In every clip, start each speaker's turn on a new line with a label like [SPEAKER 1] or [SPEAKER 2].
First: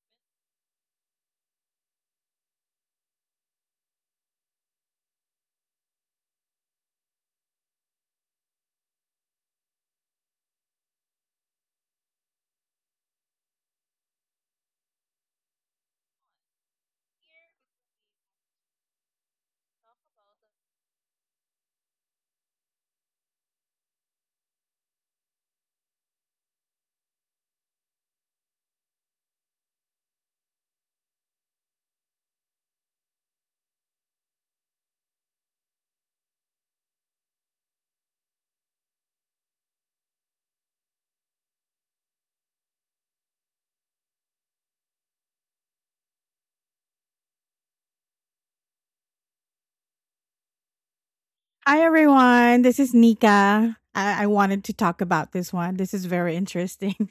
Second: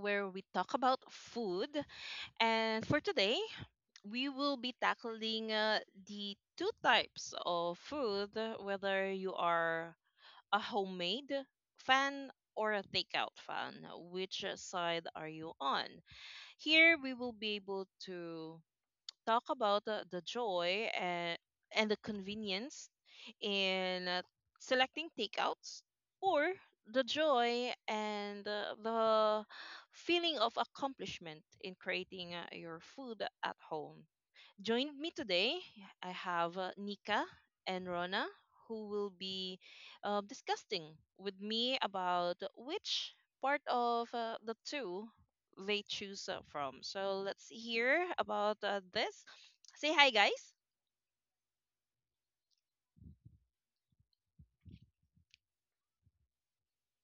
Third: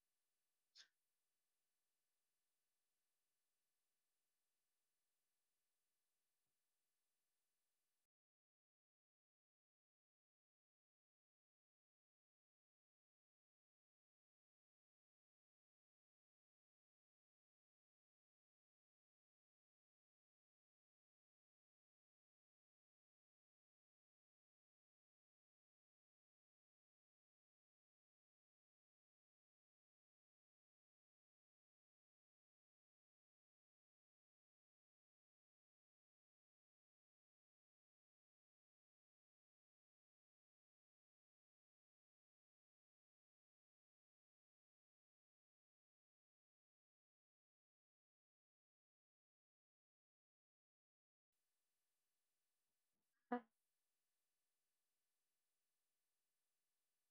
[SPEAKER 1] where we talk about food. And for today, we will be tackling the two types of food, whether you are a homemade fan or a takeout fan. Which side are you on? Here, we will be able to talk about the joy and the convenience in selecting takeouts or the joy and the feeling of accomplishment in creating your food at home. Joined me today, I have Nika and Rona who will be discussing with me about which part of the two they choose from. So let's hear about this. Say hi, guys.
[SPEAKER 2] Hi, everyone. This is Nika. I wanted to talk about this one. This is very interesting.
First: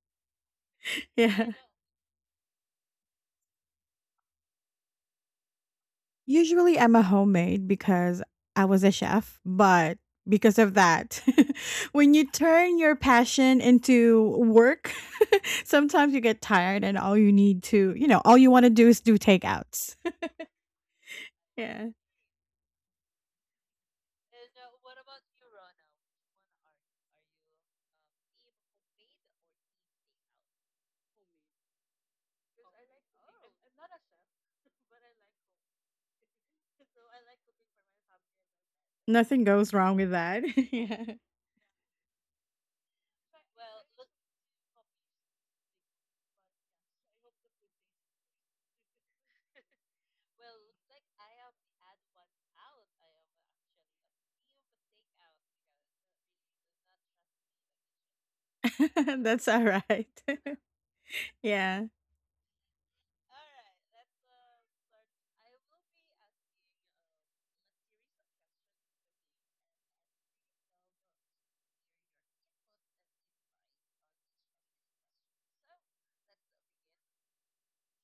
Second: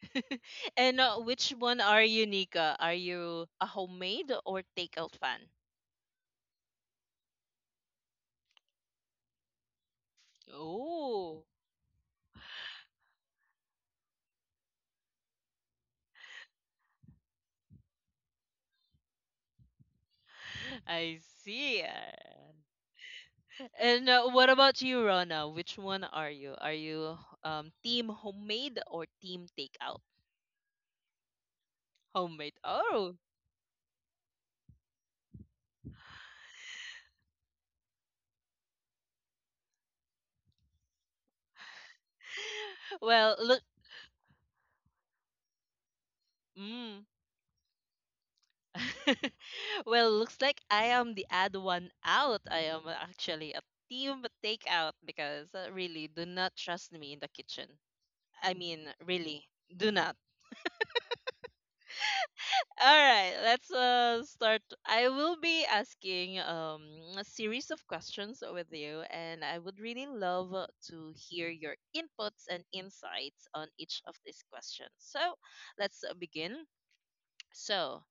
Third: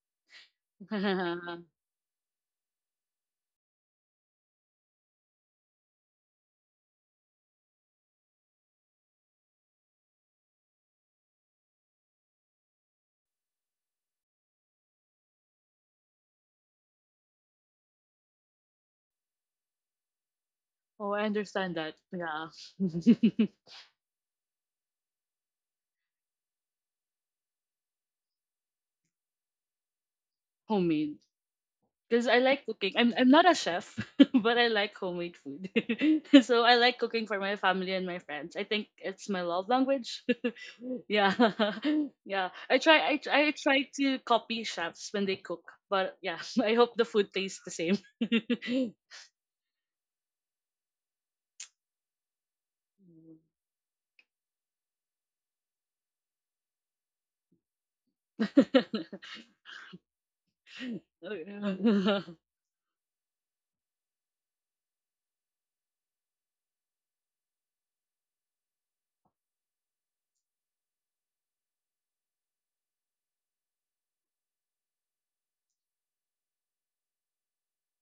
[SPEAKER 1] and uh, which
[SPEAKER 2] Yeah.
[SPEAKER 1] one are you, Nika? Are you a homemade or takeout fan?
[SPEAKER 2] Usually, I'm a homemade because I was a chef, but because of that,
[SPEAKER 1] Oh,
[SPEAKER 2] when you turn your passion into work, sometimes you get tired and all you need to, you know, all you want to do is do takeouts.
[SPEAKER 3] Oh,
[SPEAKER 1] I
[SPEAKER 3] I understand
[SPEAKER 1] see.
[SPEAKER 2] Yeah.
[SPEAKER 3] that. Yeah.
[SPEAKER 1] And what about you, Rona? Which one are you? Are you team homemade or team takeout?
[SPEAKER 3] Homemade. Because I
[SPEAKER 1] Homemade.
[SPEAKER 3] like cooking.
[SPEAKER 1] Oh,
[SPEAKER 3] I'm not a chef, but I like homemade food. So I like cooking for my family and my friends. I think it's
[SPEAKER 2] Nothing
[SPEAKER 3] my love
[SPEAKER 2] goes wrong with
[SPEAKER 3] language.
[SPEAKER 2] that. Yeah.
[SPEAKER 3] Yeah. Yeah. I try I
[SPEAKER 1] well,
[SPEAKER 3] tr- I
[SPEAKER 1] look.
[SPEAKER 3] try to copy chefs when they cook. But yeah, I hope
[SPEAKER 1] Mm.
[SPEAKER 3] the food tastes the same.
[SPEAKER 1] Well, looks like I am the odd one out. I am actually a team takeout because really do not trust me in the kitchen. I mean, really
[SPEAKER 2] That's all
[SPEAKER 1] do
[SPEAKER 2] right.
[SPEAKER 1] not.
[SPEAKER 2] Yeah.
[SPEAKER 1] All right, let's start. I will be asking a series of questions with you, and I would really love to hear your inputs and insights on each of these questions. So let's begin. So,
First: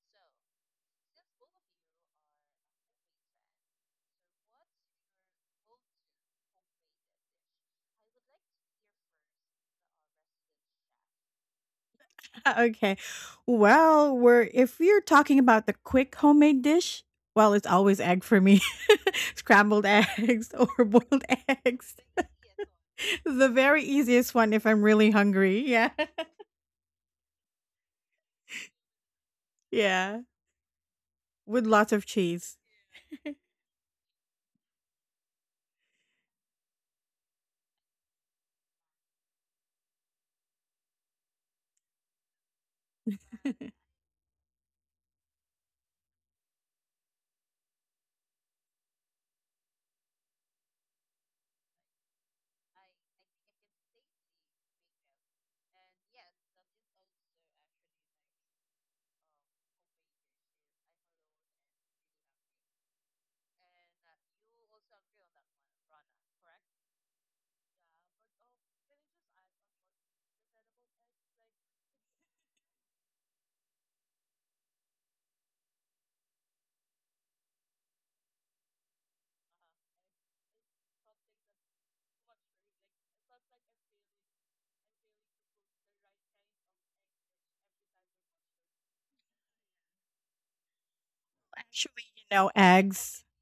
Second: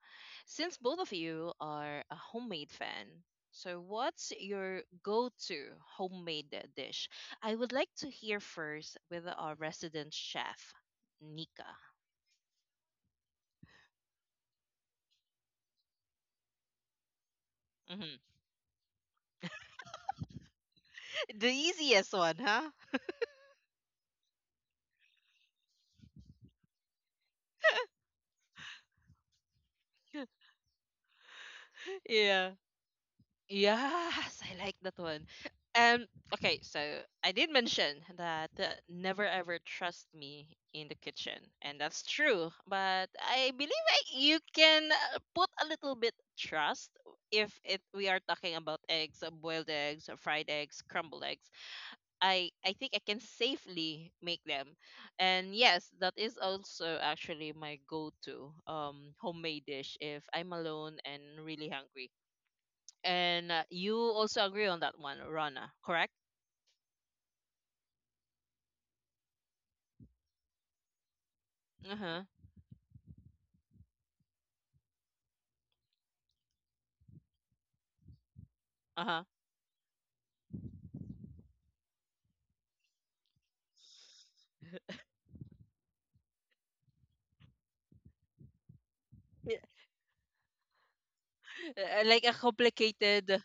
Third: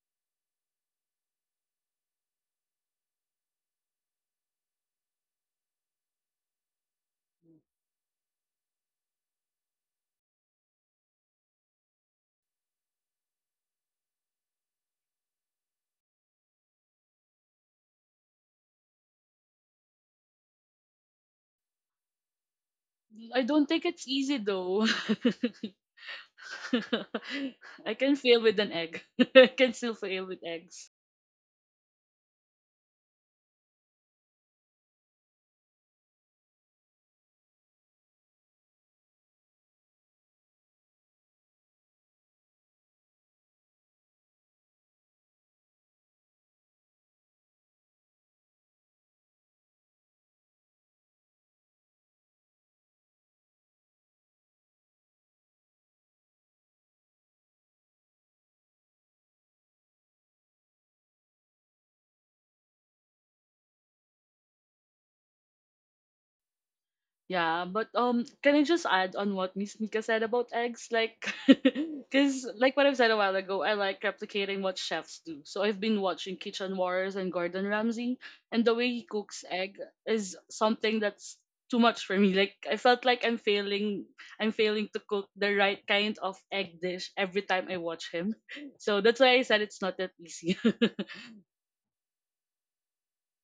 [SPEAKER 1] since both of you are a homemade fan, so what's your go to homemade dish? I would like to hear first with our resident chef, Nika.
[SPEAKER 2] Okay. Well, we're if you're talking about the quick homemade dish, well, it's always
[SPEAKER 1] Mhm.
[SPEAKER 2] egg for me. Scrambled eggs or boiled
[SPEAKER 1] The
[SPEAKER 2] eggs.
[SPEAKER 1] easiest one, huh?
[SPEAKER 3] I
[SPEAKER 2] The
[SPEAKER 3] don't
[SPEAKER 2] very
[SPEAKER 3] think it's
[SPEAKER 2] easiest
[SPEAKER 3] easy
[SPEAKER 2] one if I'm
[SPEAKER 3] though.
[SPEAKER 2] really hungry. Yeah.
[SPEAKER 3] I can fail with an egg. I can still
[SPEAKER 2] Yeah.
[SPEAKER 3] fail with eggs.
[SPEAKER 2] With lots of
[SPEAKER 1] Yeah.
[SPEAKER 2] cheese.
[SPEAKER 1] Yes, I like that one. Um, okay, so I did mention that never ever trust me in the kitchen, and that's true. But I
[SPEAKER 2] Actually,
[SPEAKER 1] believe you can put a little bit trust if it we are talking about eggs, boiled eggs, fried eggs, crumbled eggs. I think I can safely make them, and yes, that is also actually my go-to homemade dish if I'm alone and really hungry, and you also agree on that one, Rana, correct?
[SPEAKER 3] Yeah, but can I just add on what Miss Nika said about eggs? Like,
[SPEAKER 1] Uh-huh.
[SPEAKER 3] because like what I've said a while ago, I like replicating what chefs do. So I've been watching Kitchen Wars and Gordon Ramsay, and the way he
[SPEAKER 1] Uh-huh.
[SPEAKER 3] cooks egg is something that's too much for me. Like I felt like I'm failing to cook the right kind of egg dish every time I watch him. So that's why I
[SPEAKER 1] Yeah.
[SPEAKER 3] said it's not that easy.
[SPEAKER 2] you
[SPEAKER 1] Like a
[SPEAKER 2] know, eggs
[SPEAKER 1] complicated.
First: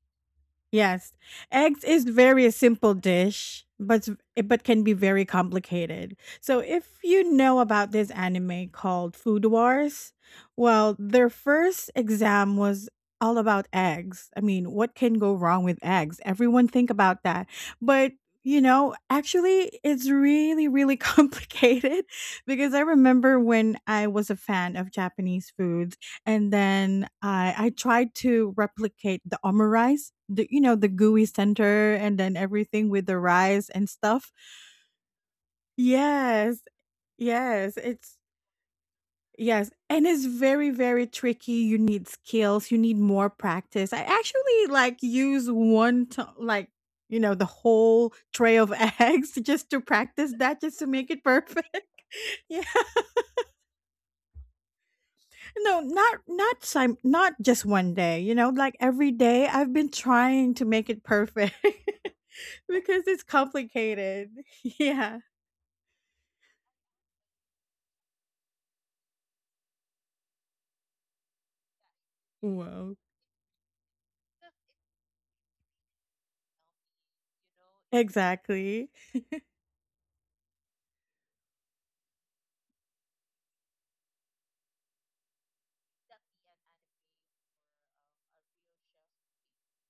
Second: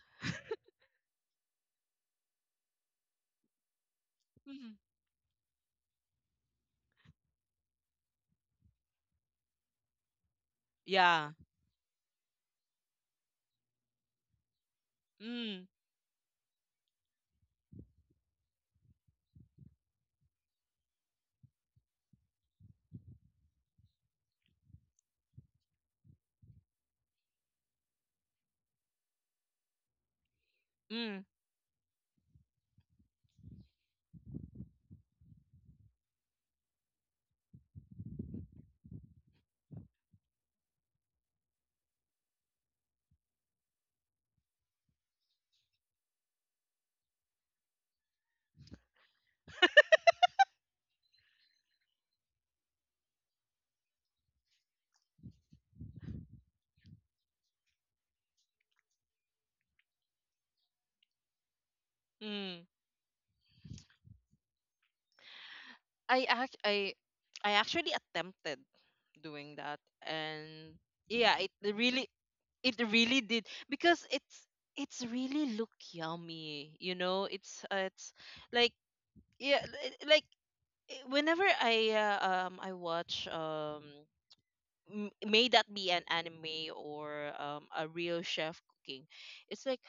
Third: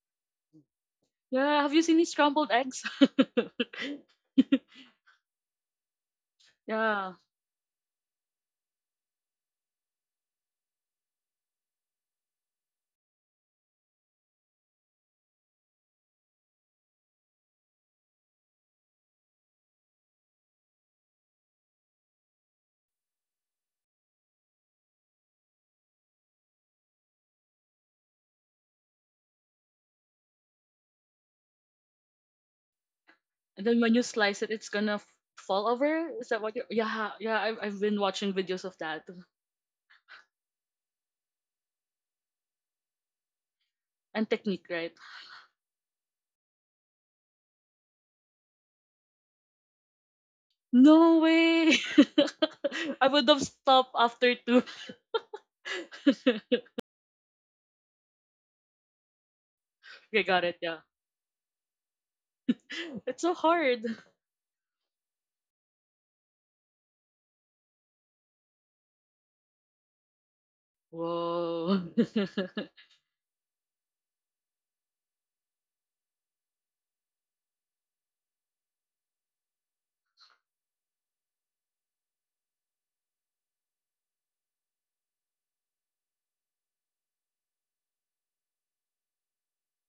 [SPEAKER 2] Yes.
[SPEAKER 3] Yeah, have you
[SPEAKER 2] Eggs
[SPEAKER 3] seen
[SPEAKER 2] is
[SPEAKER 3] these
[SPEAKER 2] very
[SPEAKER 3] scrambled eggs?
[SPEAKER 2] simple dish, but s- but
[SPEAKER 1] Mhm.
[SPEAKER 2] can be very complicated. So if
[SPEAKER 3] Yeah.
[SPEAKER 2] you know about this anime called Food Wars, well, their
[SPEAKER 1] Yeah.
[SPEAKER 2] first exam was all about eggs. I mean, what can go wrong
[SPEAKER 1] Mm.
[SPEAKER 2] with eggs? Everyone think about that. But you know, actually, it's really, really complicated because I remember when I was a fan of Japanese foods. And then I tried to replicate the omurice, rice, the you know, the gooey
[SPEAKER 1] Mm.
[SPEAKER 2] center and then everything with the
[SPEAKER 3] And
[SPEAKER 2] rice
[SPEAKER 3] then
[SPEAKER 2] and
[SPEAKER 3] when you
[SPEAKER 2] stuff.
[SPEAKER 3] slice it, it's gonna fall over. Is that what
[SPEAKER 2] Yes,
[SPEAKER 3] you— Yeah, yeah, I've,
[SPEAKER 2] yes,
[SPEAKER 3] I've been
[SPEAKER 2] it's
[SPEAKER 3] watching videos of that.
[SPEAKER 2] yes, and it's very, very tricky. You need skills, you need more practice. I
[SPEAKER 3] And technique,
[SPEAKER 2] actually
[SPEAKER 3] right?
[SPEAKER 2] like use one to, like you know the whole tray of eggs just to practice that just to make
[SPEAKER 3] No
[SPEAKER 2] it
[SPEAKER 3] way!
[SPEAKER 2] perfect. Yeah.
[SPEAKER 3] I would have stopped after two.
[SPEAKER 2] No, not not sim not just one day, you know, like every day I've been
[SPEAKER 3] Okay, got
[SPEAKER 2] trying
[SPEAKER 3] it,
[SPEAKER 2] to
[SPEAKER 3] yeah.
[SPEAKER 2] make it perfect.
[SPEAKER 1] Mm.
[SPEAKER 2] Because
[SPEAKER 3] It's
[SPEAKER 2] it's
[SPEAKER 3] so hard.
[SPEAKER 2] complicated. Yeah.
[SPEAKER 1] I act I I actually attempted doing that, and yeah, it
[SPEAKER 3] Whoa.
[SPEAKER 1] really, it
[SPEAKER 2] Wow.
[SPEAKER 1] really did because it's really look yummy, you know? It's like,
[SPEAKER 2] Exactly.
[SPEAKER 1] yeah, like, whenever I watch, may that be an anime or a real chef cooking, it's like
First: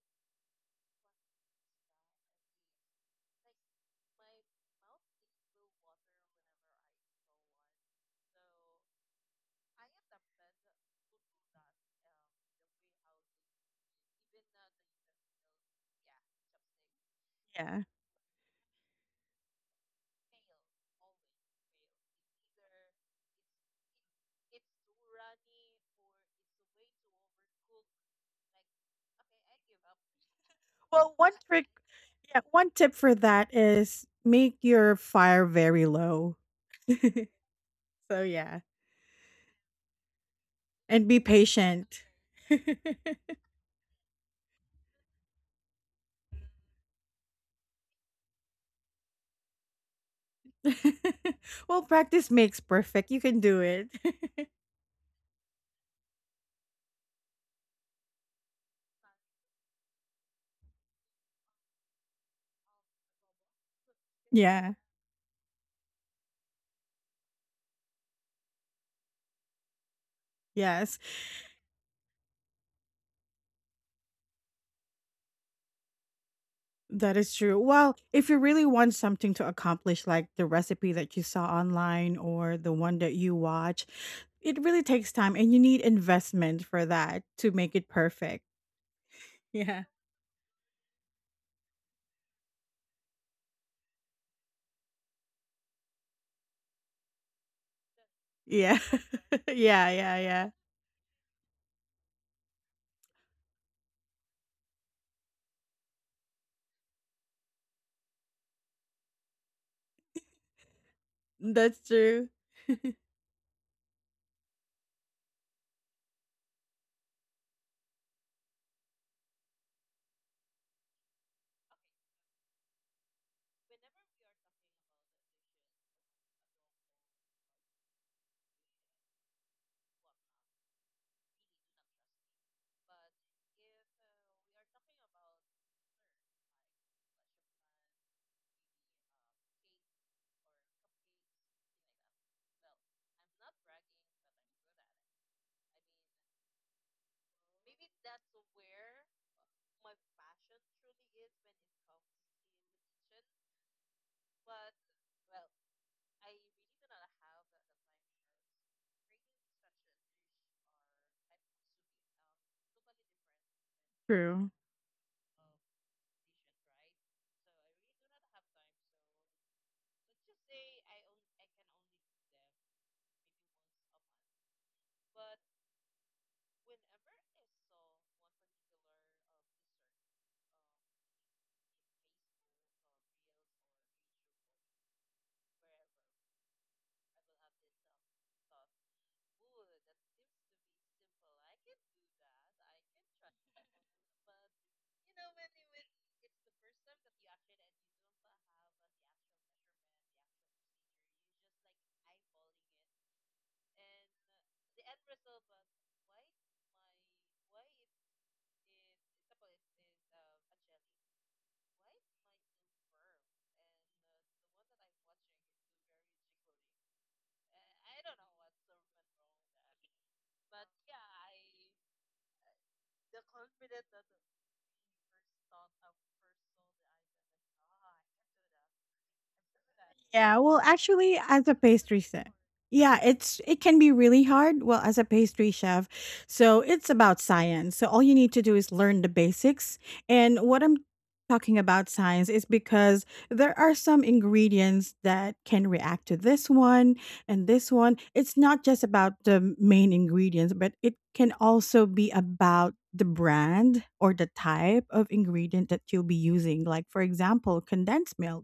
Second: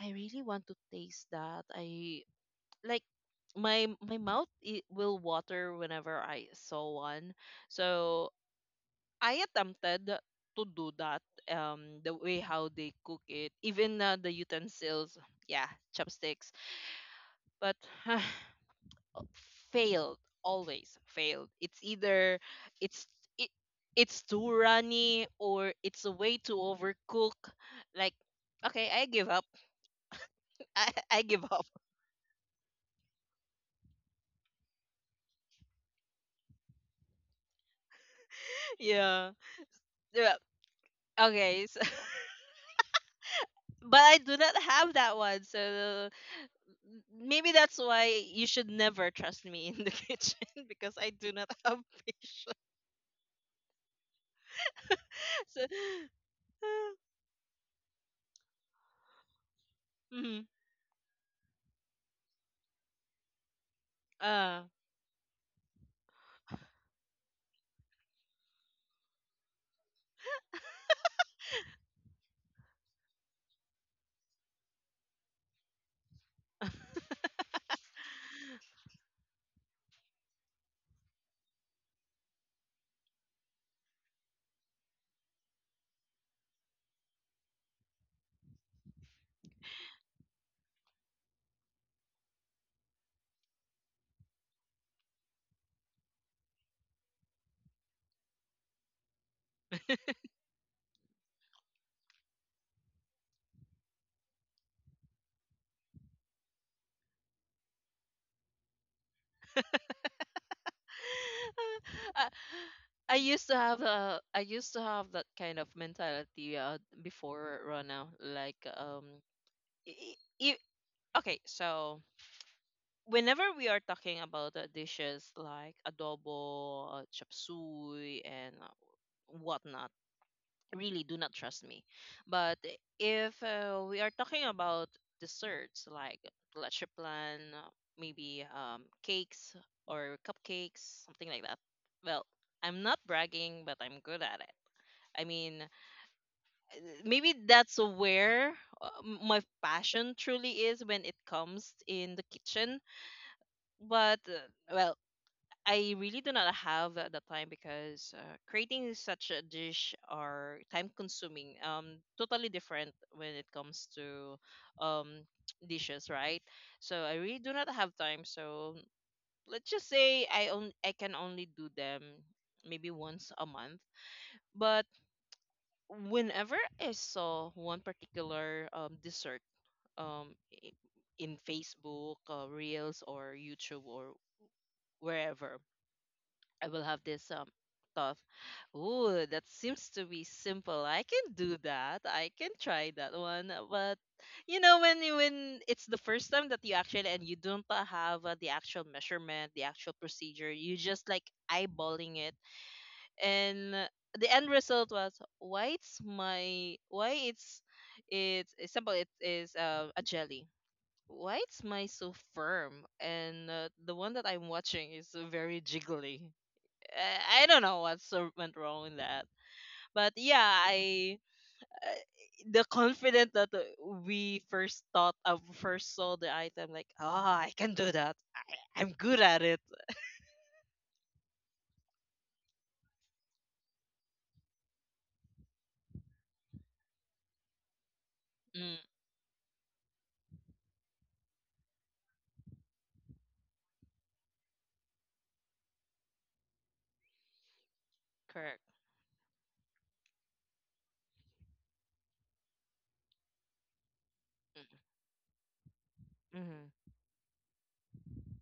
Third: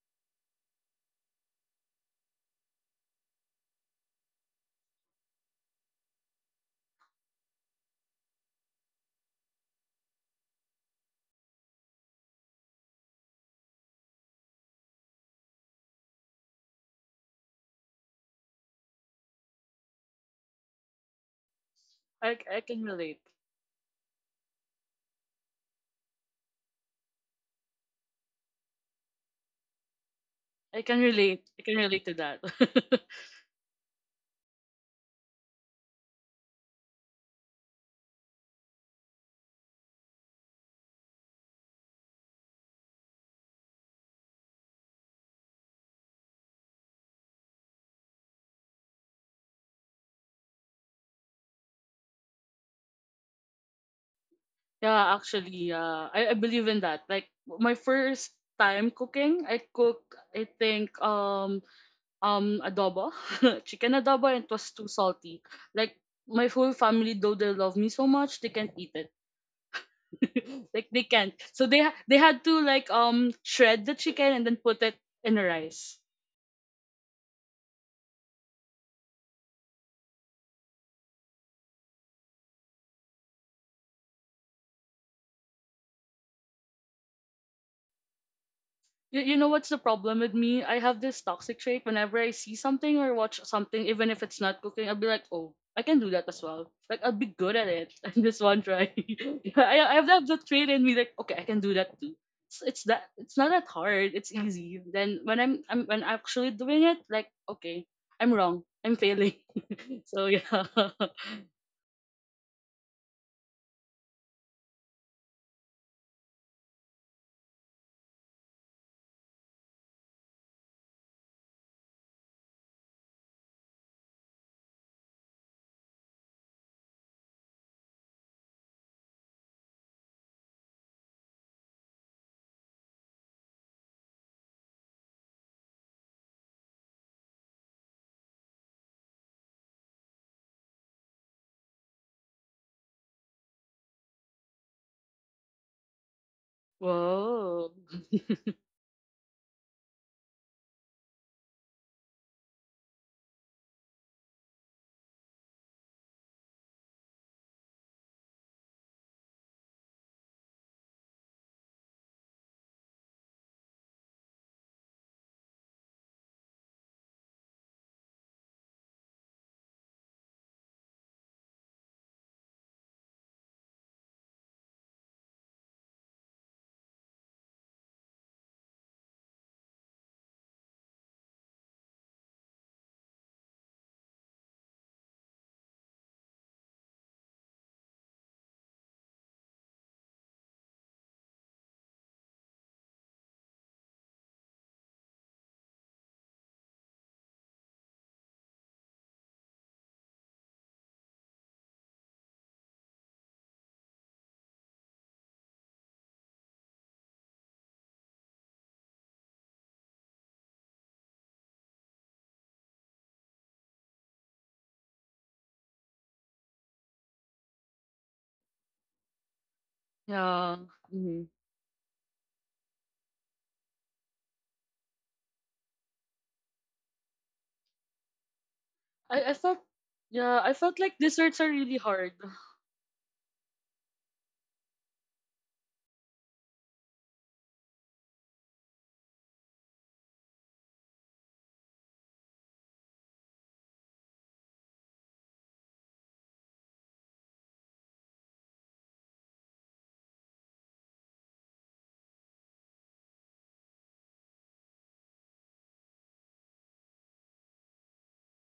[SPEAKER 1] I really want to taste that. I like, my mouth it will water whenever I saw one. So I attempted to do that, the way how they cook it, even the utensils, yeah, chopsticks, but
[SPEAKER 2] Yeah.
[SPEAKER 1] failed, always failed. It's
[SPEAKER 3] I,
[SPEAKER 1] either
[SPEAKER 3] I can
[SPEAKER 1] it's
[SPEAKER 3] relate.
[SPEAKER 1] it, it's too runny or it's a way to overcook. Like, okay, I give up.
[SPEAKER 3] I
[SPEAKER 1] i,
[SPEAKER 3] can
[SPEAKER 2] Well,
[SPEAKER 1] I
[SPEAKER 2] one
[SPEAKER 1] give
[SPEAKER 3] relate. I
[SPEAKER 2] trick
[SPEAKER 1] up.
[SPEAKER 3] can relate to that.
[SPEAKER 2] yeah, one tip for that is make your fire very low. So yeah,
[SPEAKER 1] yeah, yeah,
[SPEAKER 2] and be
[SPEAKER 1] okay, so
[SPEAKER 2] patient.
[SPEAKER 1] but I do not have that one, so maybe that's why you should never trust me in the kitchen because I do not have
[SPEAKER 2] Well, practice
[SPEAKER 1] patience.
[SPEAKER 2] makes perfect. You can do it.
[SPEAKER 3] Yeah,
[SPEAKER 1] so,
[SPEAKER 3] actually, yeah. I believe in that. Like my first time cooking, I cook I
[SPEAKER 1] mhm,
[SPEAKER 3] think adobo, chicken adobo, and it
[SPEAKER 1] uh,
[SPEAKER 3] was
[SPEAKER 2] Yeah.
[SPEAKER 3] too salty. Like my whole family, though they love me so much, they can't eat it.
[SPEAKER 2] Yeah.
[SPEAKER 3] Like they can't. So they had to like shred the chicken and then put it in the rice.
[SPEAKER 2] That is true. Well, if you really want something to accomplish, like the recipe that you saw online or the one that you watch, it really takes time and you need investment for that to make it perfect.
[SPEAKER 3] You know what's the
[SPEAKER 2] Yeah.
[SPEAKER 3] problem with me? I have this toxic trait. Whenever I see something or watch something, even if it's not cooking, I'll be like, oh, I can do that as well. Like I'll be good at it. And this one
[SPEAKER 2] Yeah.
[SPEAKER 3] try. Yeah, I
[SPEAKER 2] Yeah.
[SPEAKER 3] I have
[SPEAKER 2] Yeah.
[SPEAKER 3] that
[SPEAKER 2] Yeah.
[SPEAKER 3] that trait in me. Like okay, I can do that too. It's that it's not that hard. It's easy. Then when I'm actually doing it, like okay, I'm wrong. I'm failing. So yeah.
[SPEAKER 2] That's true.
[SPEAKER 1] I, I used to have that kind of mentality before Rona. Like, I okay, so whenever we are talking about dishes like adobo, chop suey, and whatnot, really do not trust me. But if we are talking about desserts like leche plan, maybe cakes or cupcakes, something like that. Well, I'm not bragging, but I'm good at it. I mean, maybe
[SPEAKER 3] Whoa.
[SPEAKER 1] that's where my passion truly is when it comes in the kitchen. But well, I really do not have the time because creating such a dish are time consuming. Totally different when it comes to
[SPEAKER 2] True.
[SPEAKER 1] um dishes, right? So I really do not have time. So let's just say I can only do them maybe once a month. But whenever I saw one particular dessert, um i- in Facebook, Reels, or YouTube, or wherever, I will have this thought. Ooh, that seems to be simple. I can do that. I can try that one. But, you know, when when it's the first time that you actually, and you don't have the actual measurement, the actual procedure, you just like eyeballing it, and the end result was why it's my why it's simple. It is a jelly. Why it's my so firm, and the one that I'm watching is very jiggly. I don't know what went wrong in that, but yeah,
[SPEAKER 3] Yeah.
[SPEAKER 1] I
[SPEAKER 3] Mhm.
[SPEAKER 1] uh, the confident that we first thought of first saw the item like, oh, I can do that. I'm
[SPEAKER 3] I
[SPEAKER 1] good
[SPEAKER 3] I
[SPEAKER 1] at
[SPEAKER 3] felt
[SPEAKER 1] it.
[SPEAKER 2] Yeah,
[SPEAKER 3] yeah I
[SPEAKER 2] well,
[SPEAKER 3] felt like
[SPEAKER 2] actually,
[SPEAKER 3] desserts
[SPEAKER 2] as
[SPEAKER 3] are
[SPEAKER 2] a
[SPEAKER 3] really
[SPEAKER 2] pastry
[SPEAKER 3] hard.
[SPEAKER 2] chef, yeah, it's it can be really hard. Well, as a pastry chef, so it's about science. So all you need to do is
[SPEAKER 1] Mm,
[SPEAKER 2] learn the basics. And what I'm talking about science is because there are some ingredients that can react to this one and this one. It's
[SPEAKER 1] correct.
[SPEAKER 2] not just about the main ingredients, but it can also be about the brand or the type of ingredient that you'll be using. Like
[SPEAKER 1] Mm-hmm.
[SPEAKER 2] for example, condensed milk,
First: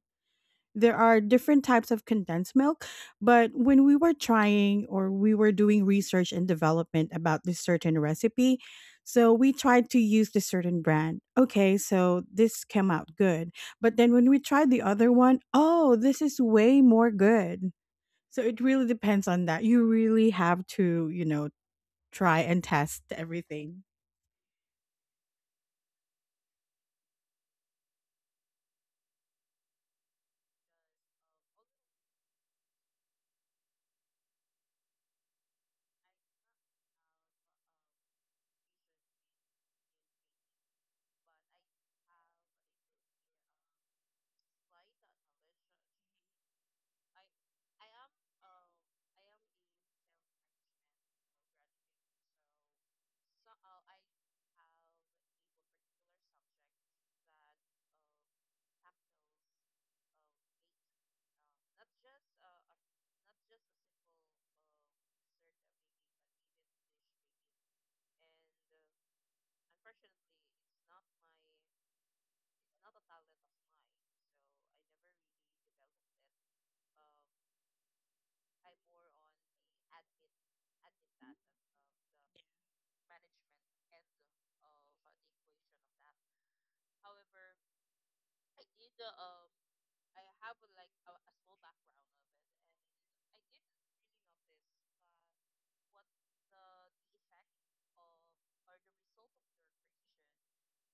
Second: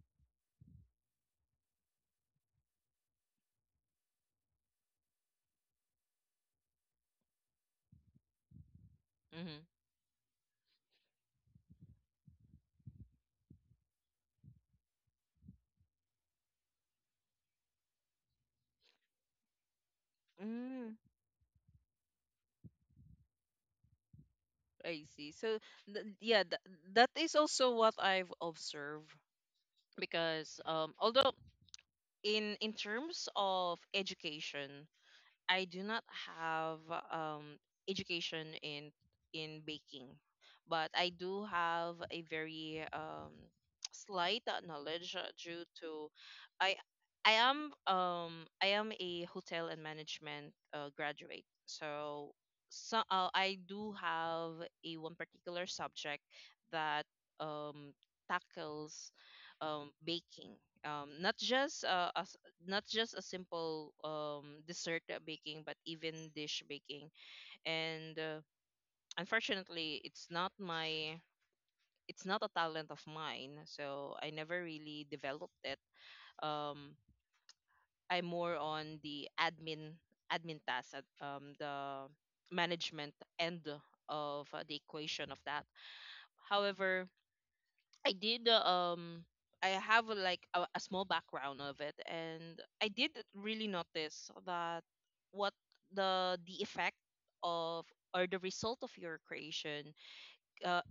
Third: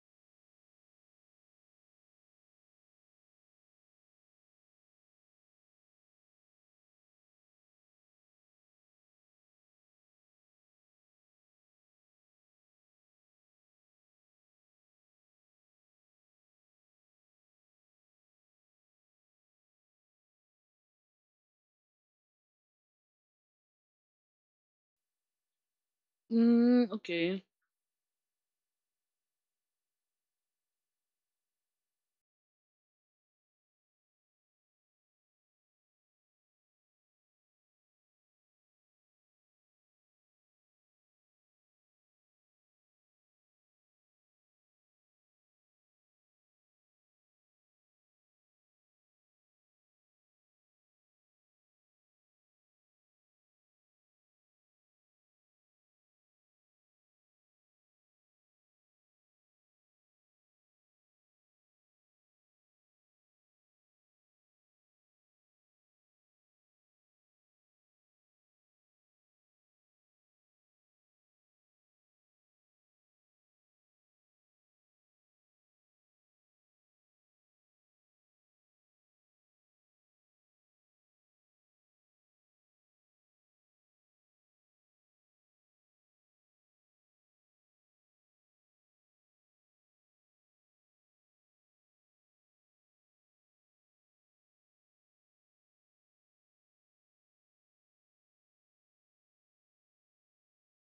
[SPEAKER 2] there are different types of condensed milk, but when we were trying or we were doing research and development about this certain recipe, so we
[SPEAKER 1] Mm-hmm.
[SPEAKER 2] tried to use the certain brand. Okay, so this came out good. But then when we tried the other one, oh, this is way more good. So it really depends on that. You really have
[SPEAKER 1] Mm,
[SPEAKER 2] to, you know, try and test everything.
[SPEAKER 1] I see. So, yeah,
[SPEAKER 3] Mm,
[SPEAKER 1] that is
[SPEAKER 3] okay.
[SPEAKER 1] also what I've observed. Because although in terms of education, I do not have um, education in baking, but I do have a very slight knowledge due to I I am a hotel and management graduate. So I do have a one particular subject that um tackles baking, not just a not just a simple dessert baking, but even dish baking. And unfortunately, it's not a talent of mine, so I never really developed it. Um, I'm more on the admin task, at, the management end of the equation of that. However, I did uh, um I have like a small background of it, and I did really notice that what the effect of, or the result of your creation, uh,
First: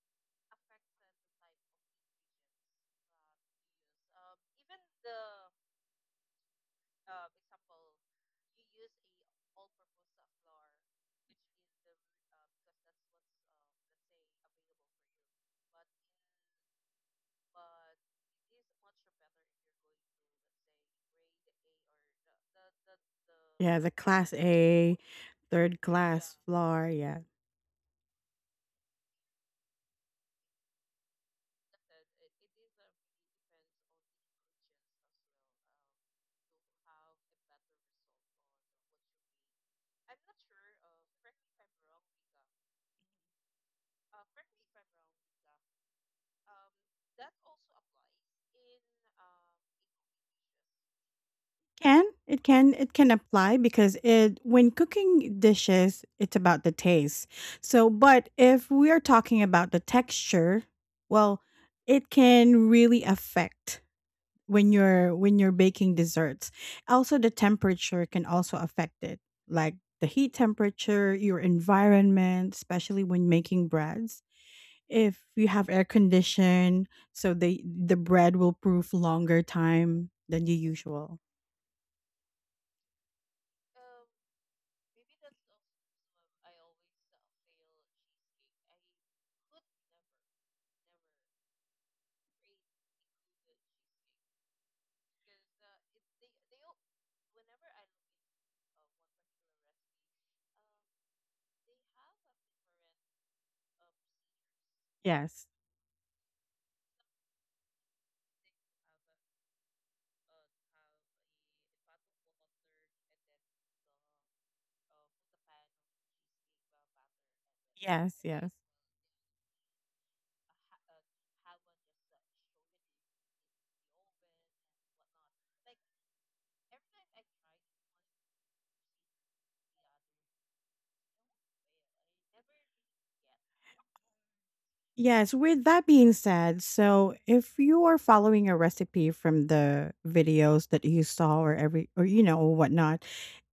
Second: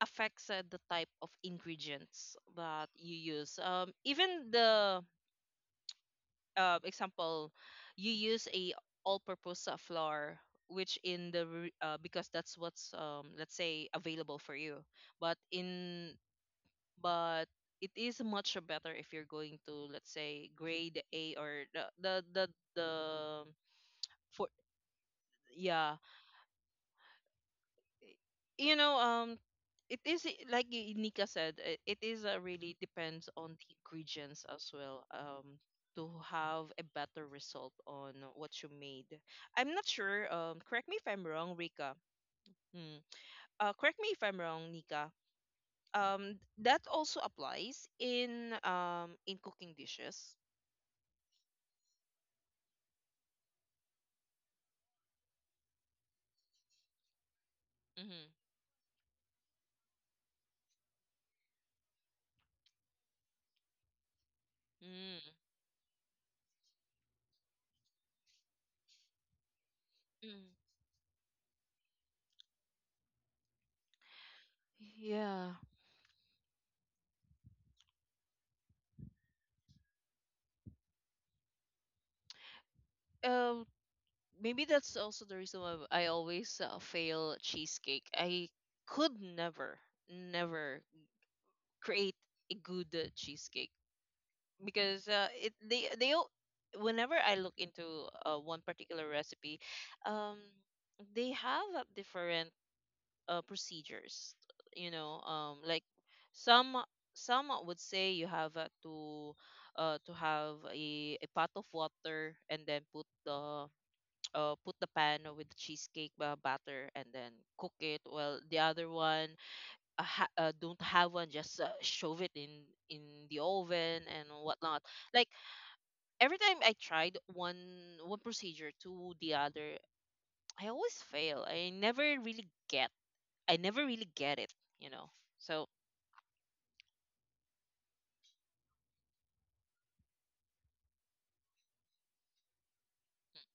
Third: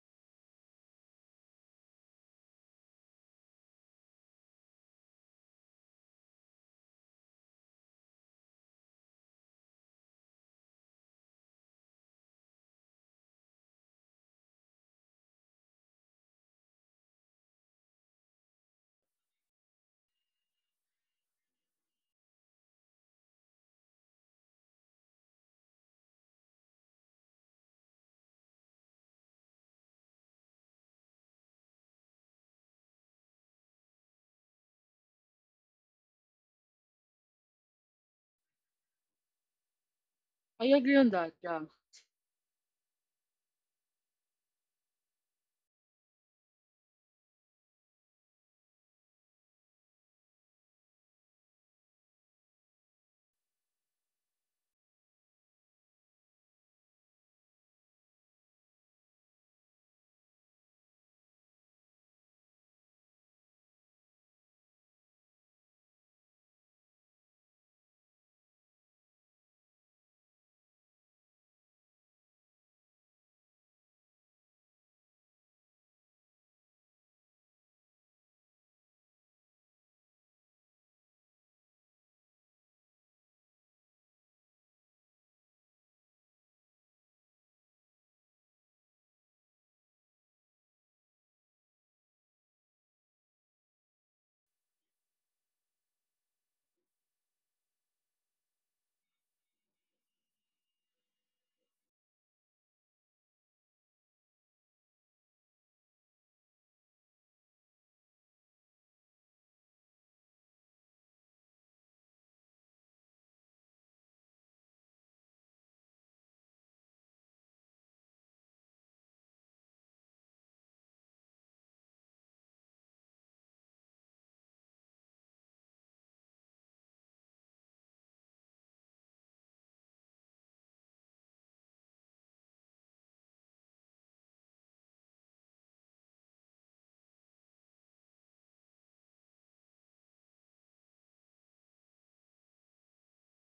[SPEAKER 1] affects the type of ingredients that you use. Even the example, you use a all-purpose flour, which in the because that's what's let's say available for you, but in but it is much better if you're going to, let's say, grade A or the
[SPEAKER 2] Yeah, the class
[SPEAKER 1] for,
[SPEAKER 2] A, third
[SPEAKER 1] yeah.
[SPEAKER 2] class flour. Yeah.
[SPEAKER 1] You know, it is like, Nika said, it is really depends on the ingredients as well, to have a better result on what you made. I'm not sure,
[SPEAKER 3] I
[SPEAKER 1] correct
[SPEAKER 3] agree
[SPEAKER 1] me if
[SPEAKER 3] on
[SPEAKER 1] I'm
[SPEAKER 3] that.
[SPEAKER 1] wrong,
[SPEAKER 3] Yeah.
[SPEAKER 1] Rika. Mm. Correct me if I'm wrong, Nika, that also applies in cooking dishes.
[SPEAKER 2] Can it can it can apply because it when cooking dishes it's about the taste. So but
[SPEAKER 1] Mm-hmm.
[SPEAKER 2] if we are talking about the texture, well, it can really affect
[SPEAKER 1] Mm,
[SPEAKER 2] when you're baking desserts. Also the temperature can also affect it. Like the heat
[SPEAKER 1] mm.
[SPEAKER 2] temperature, your environment, especially when making breads if you
[SPEAKER 1] Yeah.
[SPEAKER 2] have air condition so the bread will proof longer time than the usual.
[SPEAKER 1] Um, maybe that's also the reason why I always fail cheesecake. I could never, never create a good cheesecake because it whenever I look into one particular recipe, um, they have a different procedures, you know,
[SPEAKER 2] Yes.
[SPEAKER 1] like, some some would say you have to have a pot of water, and then put the put the pan with the cheesecake batter, and then cook it.
[SPEAKER 2] Yes,
[SPEAKER 1] Well,
[SPEAKER 2] yes.
[SPEAKER 1] the other one don't have one, just shove it in in the oven and whatnot. Like, every time I tried one procedure to the other, I always fail. I never really get it, you know.
[SPEAKER 2] Yes,
[SPEAKER 1] So,
[SPEAKER 2] with that being said, so if you are following a recipe from the videos that you saw or every or you know whatnot,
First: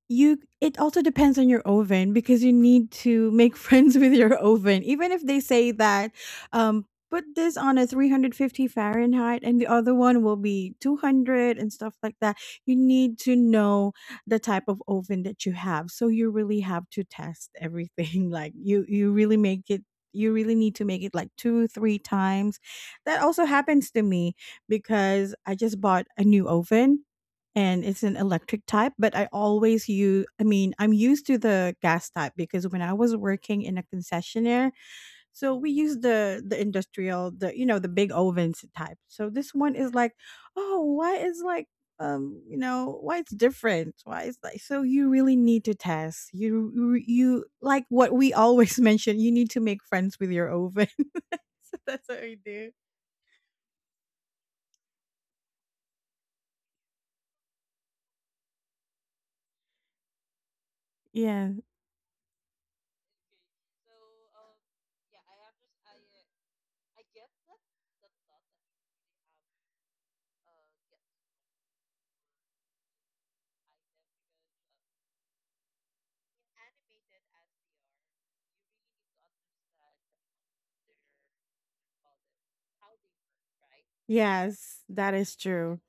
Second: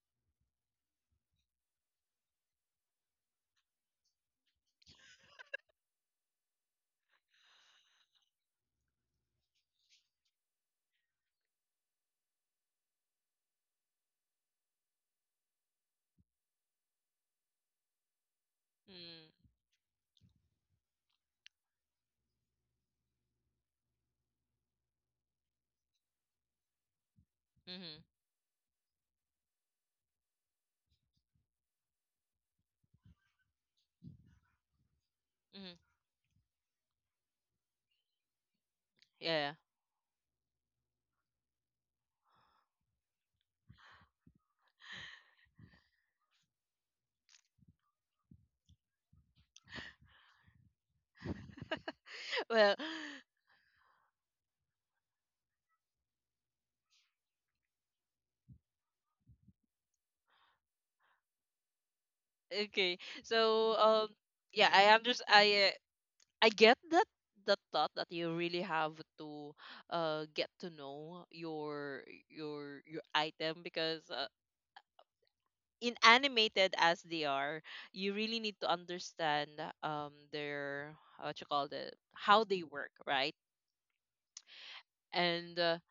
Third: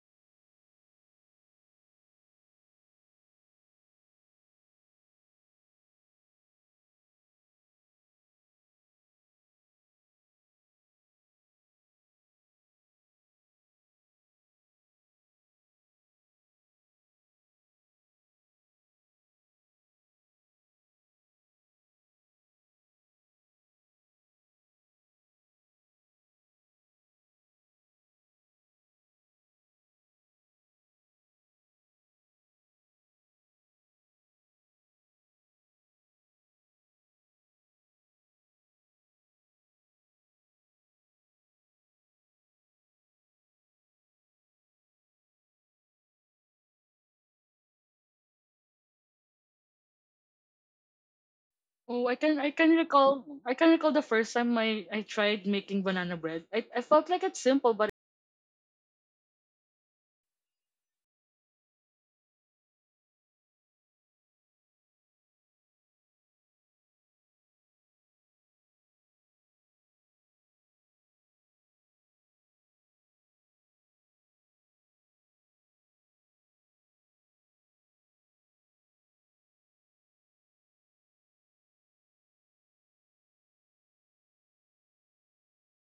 [SPEAKER 2] you it also depends on your oven because you need to make friends with your oven. Even if they say that, um, put this on a 350°F Fahrenheit and the other one will be 200 and stuff like that. You need to know the type of oven that you have. So you really have to test everything. Like you really
[SPEAKER 1] mm,
[SPEAKER 2] make it, you really need to make it like two, three times. That also happens to me because I just bought a new oven and
[SPEAKER 1] hmm
[SPEAKER 2] it's an electric type, but I always use I mean, I'm used to the gas type because when I was working in a concessionaire, so we
[SPEAKER 1] hmm,
[SPEAKER 2] use the industrial, the you know, the big ovens type. So
[SPEAKER 1] yeah.
[SPEAKER 2] this one is like, oh, why is like you know, why it's different? Why it's like so you really need to test. Like what we always mention, you need to make friends with your oven. That's
[SPEAKER 3] Oh, I
[SPEAKER 2] what we
[SPEAKER 3] can I
[SPEAKER 2] do.
[SPEAKER 3] can
[SPEAKER 1] Well,
[SPEAKER 3] recall I can recall the first time I tried making banana bread. I felt like it's simple, but
[SPEAKER 2] Yeah.
[SPEAKER 1] okay. So, yeah, I understand. I get that that thought that you really have to get to know your item because, in animated as they are, you really need to understand their, what you call it, how they work, right?
[SPEAKER 2] Yes, that is
[SPEAKER 1] And uh,
[SPEAKER 2] true.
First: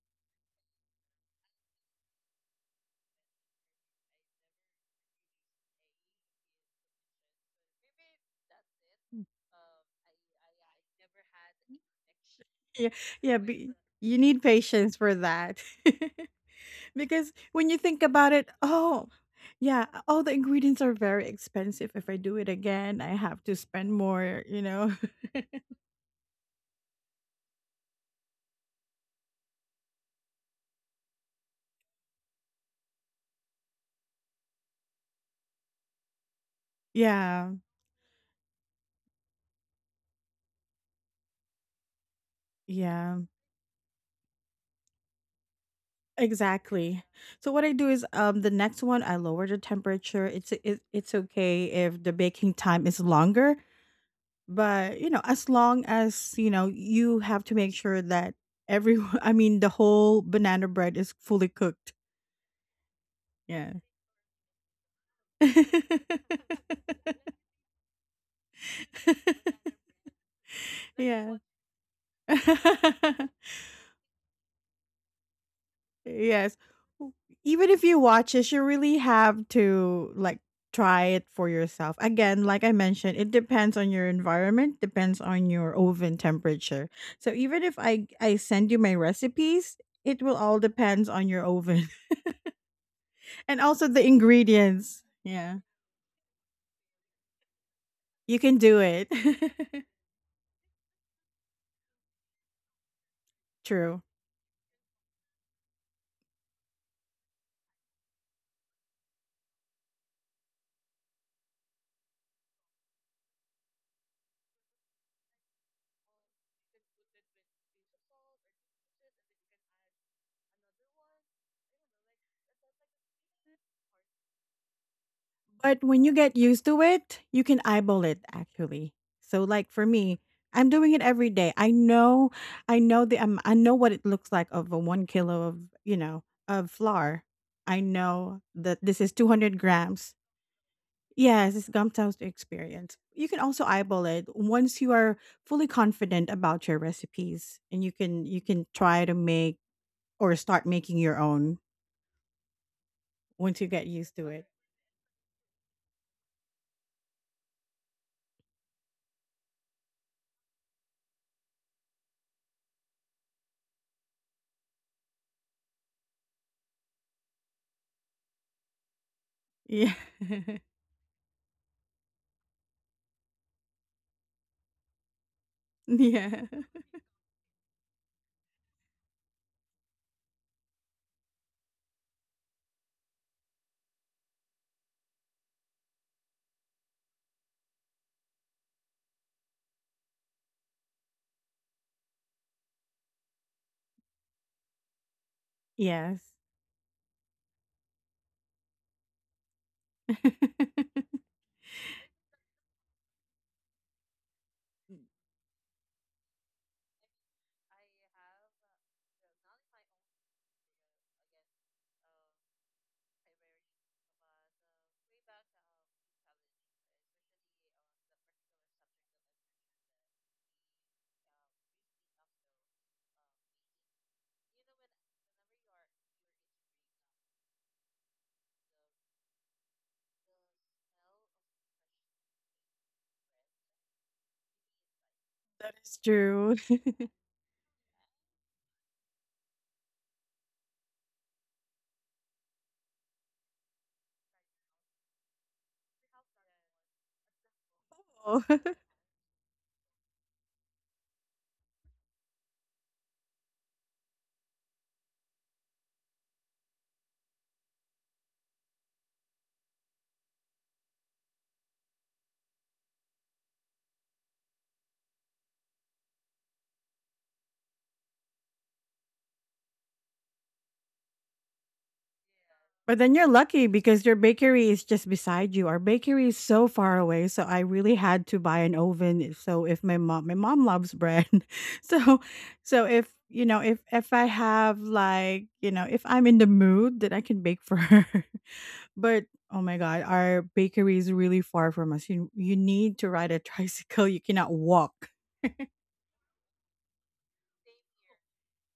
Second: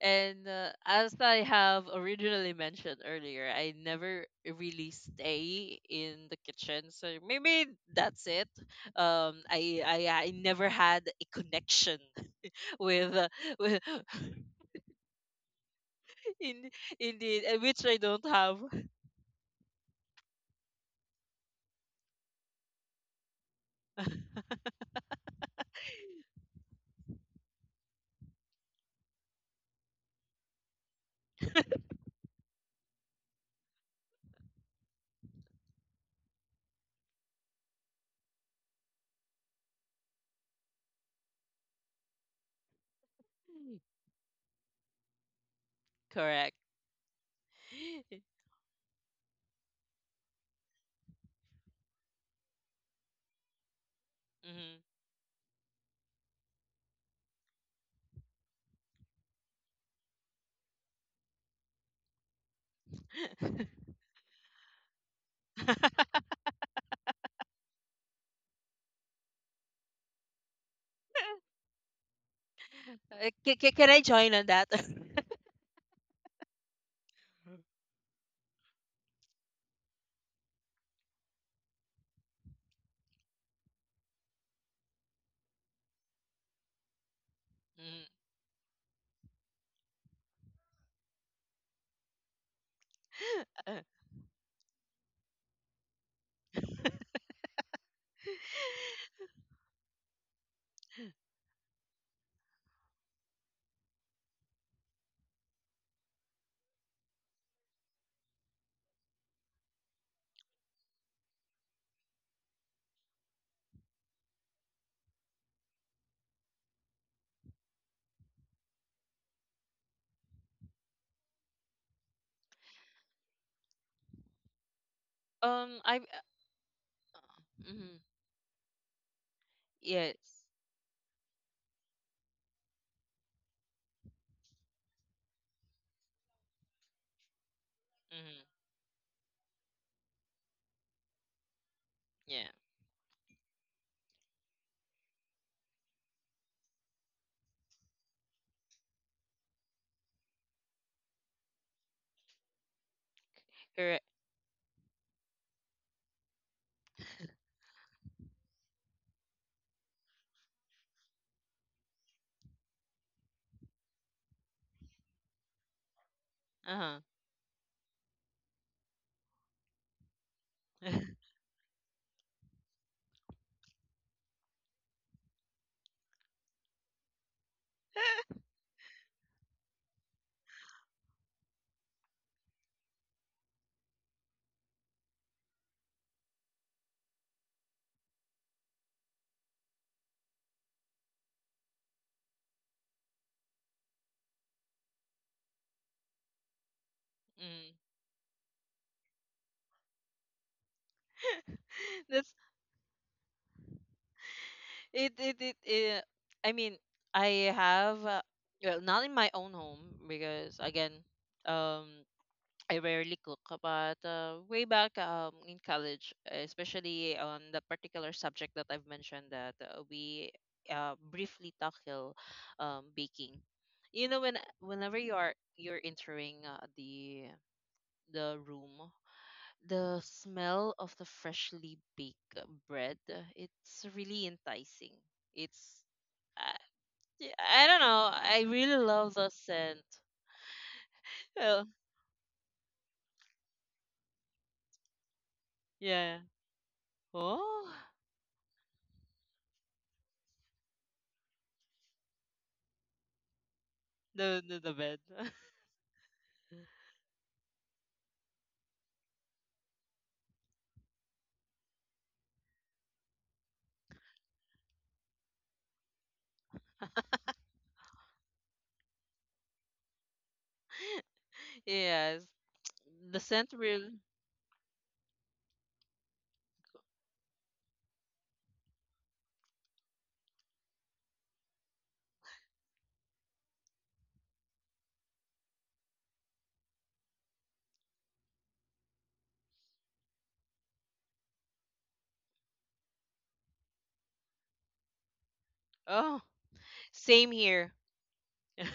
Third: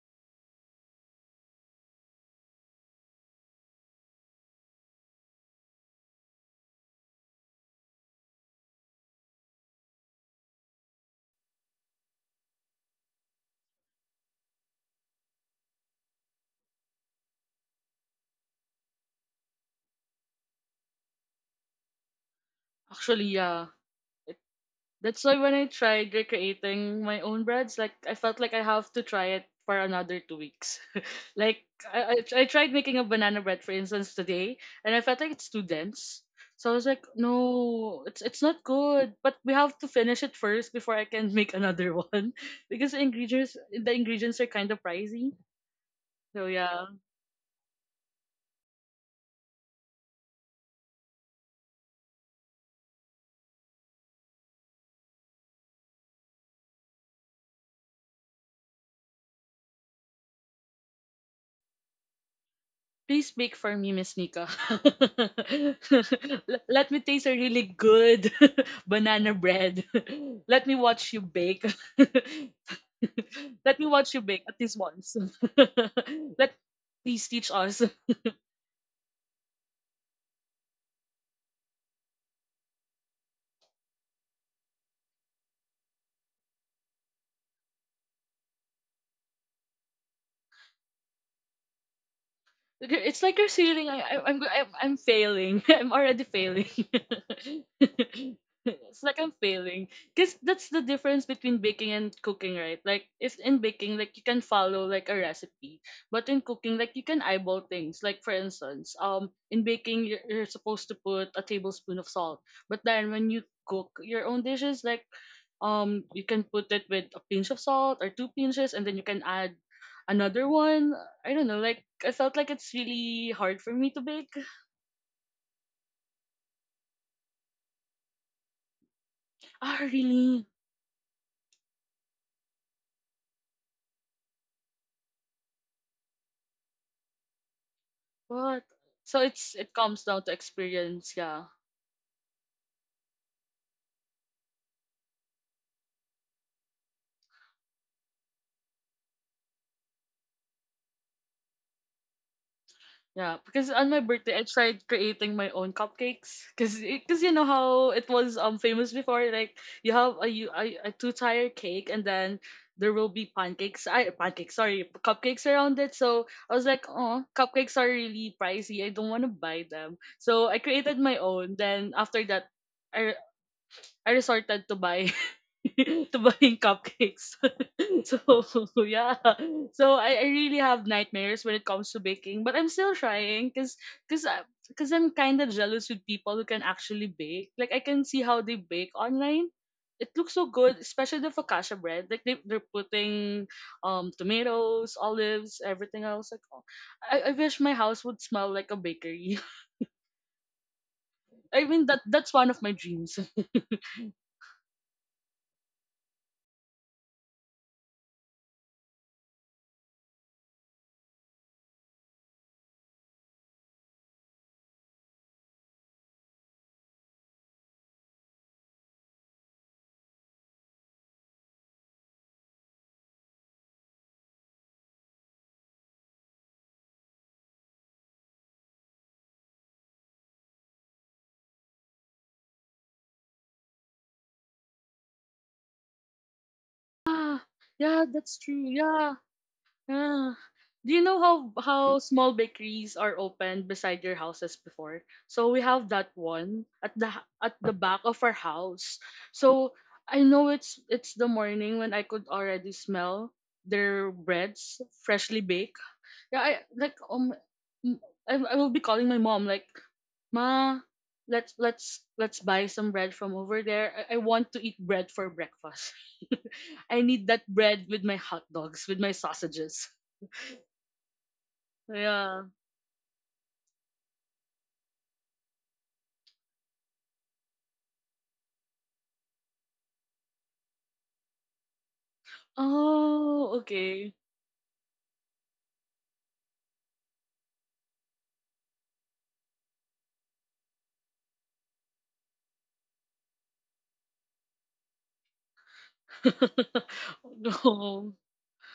[SPEAKER 1] And as I have originally mentioned earlier, I never really stay in the kitchen. So maybe that's it. I never had a connection
[SPEAKER 2] Yeah,
[SPEAKER 1] with, uh,
[SPEAKER 2] yeah, be
[SPEAKER 1] with
[SPEAKER 2] you need patience for that.
[SPEAKER 1] in
[SPEAKER 2] Because
[SPEAKER 1] indeed,
[SPEAKER 2] when you
[SPEAKER 1] which I
[SPEAKER 2] think
[SPEAKER 1] don't
[SPEAKER 2] about it,
[SPEAKER 1] have.
[SPEAKER 2] oh, yeah, all the ingredients are very expensive. If I do it again, I
[SPEAKER 3] actually,
[SPEAKER 2] have to
[SPEAKER 3] yeah.
[SPEAKER 2] spend
[SPEAKER 3] It,
[SPEAKER 2] more, you know?
[SPEAKER 3] that's why when I tried recreating my own breads, like I felt like I have to try it for another 2 weeks. Like I tried making a banana bread, for instance, today, and I felt like it's too dense. So I was like,
[SPEAKER 2] Yeah,
[SPEAKER 3] no, it's not good. But we have to finish it first before I can make another one, because the
[SPEAKER 2] yeah,
[SPEAKER 3] ingredients the ingredients are kind of pricey. So
[SPEAKER 1] Correct.
[SPEAKER 3] yeah,
[SPEAKER 2] exactly. So what I do is the next one I lower the temperature. It's okay if the baking time is longer,
[SPEAKER 1] Mhm.
[SPEAKER 2] but you know, as long as, you know, you have to make sure that every I mean the whole banana bread is fully cooked.
[SPEAKER 3] please bake
[SPEAKER 2] Yeah.
[SPEAKER 3] for me, Miss Nika. Let me taste a really good banana bread. Let me watch you
[SPEAKER 2] Yeah.
[SPEAKER 3] bake.
[SPEAKER 1] Can ca-
[SPEAKER 3] Let me
[SPEAKER 1] Can I
[SPEAKER 3] watch you
[SPEAKER 1] join
[SPEAKER 3] bake
[SPEAKER 1] on
[SPEAKER 3] at
[SPEAKER 1] that?
[SPEAKER 3] least once.
[SPEAKER 2] Yes.
[SPEAKER 3] Let
[SPEAKER 2] W
[SPEAKER 3] please teach
[SPEAKER 2] even if
[SPEAKER 3] us.
[SPEAKER 2] you watch it, you really have to, like, try it for yourself. Again, like I mentioned, it depends on your environment, depends on your oven temperature. So even if I
[SPEAKER 1] Mhm.
[SPEAKER 2] I send you my recipes, it will all depends on your oven
[SPEAKER 3] It's like they're
[SPEAKER 2] and also
[SPEAKER 3] ceiling. I,
[SPEAKER 2] the
[SPEAKER 3] I, I'm, go- I'm, I'm
[SPEAKER 2] ingredients. Yeah.
[SPEAKER 3] failing. I'm already failing.
[SPEAKER 2] You can do
[SPEAKER 3] It's
[SPEAKER 2] it.
[SPEAKER 3] like I'm failing. Because that's the difference between baking and cooking, right? Like, if in baking,
[SPEAKER 2] True.
[SPEAKER 3] like, you can follow, like, a recipe. But in cooking, like, you can eyeball things. Like, for instance, in baking, you're supposed to put a tablespoon of salt. But then when you cook your own dishes, like, you can put it with a pinch of salt or two pinches and then you can add another one. I don't know, like I felt like it's really hard for me to bake.
[SPEAKER 2] But
[SPEAKER 1] I.
[SPEAKER 2] when you get used to it, you can
[SPEAKER 1] Mm.
[SPEAKER 2] eyeball it actually. So like
[SPEAKER 3] Ah,
[SPEAKER 2] for me,
[SPEAKER 1] Yes.
[SPEAKER 3] really?
[SPEAKER 2] I'm doing it every day. I know the I know what it looks like of a 1 kilo of you know of flour. I know
[SPEAKER 1] Hmm.
[SPEAKER 3] What?
[SPEAKER 2] that this is
[SPEAKER 3] So
[SPEAKER 2] 200
[SPEAKER 3] it comes
[SPEAKER 2] grams.
[SPEAKER 3] down to experience, yeah.
[SPEAKER 2] Yes, it's gum toast
[SPEAKER 1] Yeah.
[SPEAKER 2] experience. You can also eyeball it once you are fully confident about your recipes, and you can try to make or start making your own
[SPEAKER 3] Yeah,
[SPEAKER 2] once you
[SPEAKER 3] because
[SPEAKER 2] get
[SPEAKER 3] on
[SPEAKER 1] Correct.
[SPEAKER 3] my
[SPEAKER 2] used to
[SPEAKER 3] birthday
[SPEAKER 2] it.
[SPEAKER 3] I tried creating my own cupcakes because you know how it was famous before, like you have a two tire cake, and then there will be pancakes, I, pancakes, sorry, cupcakes around it. So I was like,
[SPEAKER 1] Uh-huh.
[SPEAKER 3] oh, cupcakes are really pricey, I don't want to buy
[SPEAKER 2] Yeah.
[SPEAKER 3] them, so I created my own. Then after that, I I resorted to buy to
[SPEAKER 2] Yeah.
[SPEAKER 3] buying cupcakes. So yeah, so I really have nightmares when it comes to baking, but I'm still trying because because I'm kind of jealous with people who can actually bake. Like I can see how they bake online. It looks so good, especially the focaccia bread. Like they're putting tomatoes, olives, everything
[SPEAKER 2] Yes.
[SPEAKER 3] else. Like oh, I wish my
[SPEAKER 1] mm.
[SPEAKER 3] house would smell like a bakery.
[SPEAKER 2] That
[SPEAKER 3] I mean that that's
[SPEAKER 1] That's
[SPEAKER 3] one of my dreams.
[SPEAKER 1] it it it, it I mean, I have, well, not in my own home because, again, um I rarely cook, but way back in college, especially on the particular subject that I've mentioned, that we briefly tackle baking. You know, whenever you are, you're entering the room, the smell of the freshly baked bread, it's really enticing. it's
[SPEAKER 2] is
[SPEAKER 1] i
[SPEAKER 2] true.
[SPEAKER 3] Ah,
[SPEAKER 1] I don't
[SPEAKER 3] yeah,
[SPEAKER 1] know,
[SPEAKER 3] that's
[SPEAKER 1] I
[SPEAKER 3] true.
[SPEAKER 1] really
[SPEAKER 3] Yeah.
[SPEAKER 1] love the scent.
[SPEAKER 3] Yeah. Do you know how
[SPEAKER 1] Oh,
[SPEAKER 3] how small bakeries are opened beside your houses before? So we have that
[SPEAKER 1] yeah,
[SPEAKER 3] one at the
[SPEAKER 1] oh,
[SPEAKER 3] back of our
[SPEAKER 2] Oh.
[SPEAKER 3] house. So I know it's the morning when I could already smell their
[SPEAKER 1] the
[SPEAKER 3] breads
[SPEAKER 1] bed.
[SPEAKER 3] freshly baked. Yeah, I like m- I will be calling my mom like, "Ma, let's buy some bread from over there. I want to eat bread for breakfast. I need that bread with my hot dogs, with my sausages."
[SPEAKER 1] yes,
[SPEAKER 3] Yeah.
[SPEAKER 2] But then
[SPEAKER 1] the
[SPEAKER 2] you're
[SPEAKER 1] scent
[SPEAKER 2] lucky
[SPEAKER 1] really.
[SPEAKER 2] because your bakery is just beside you. Our bakery is so far away, so I really had to buy an oven. So if my mom, my mom loves bread, so so if you know
[SPEAKER 3] Oh,
[SPEAKER 2] if
[SPEAKER 3] okay.
[SPEAKER 2] I have like you know if I'm in the mood, then I can bake for her. But oh my god, our bakery is really far from us. You need to ride a tricycle. You cannot walk.
[SPEAKER 1] Oh, same here.
[SPEAKER 3] No.
[SPEAKER 1] all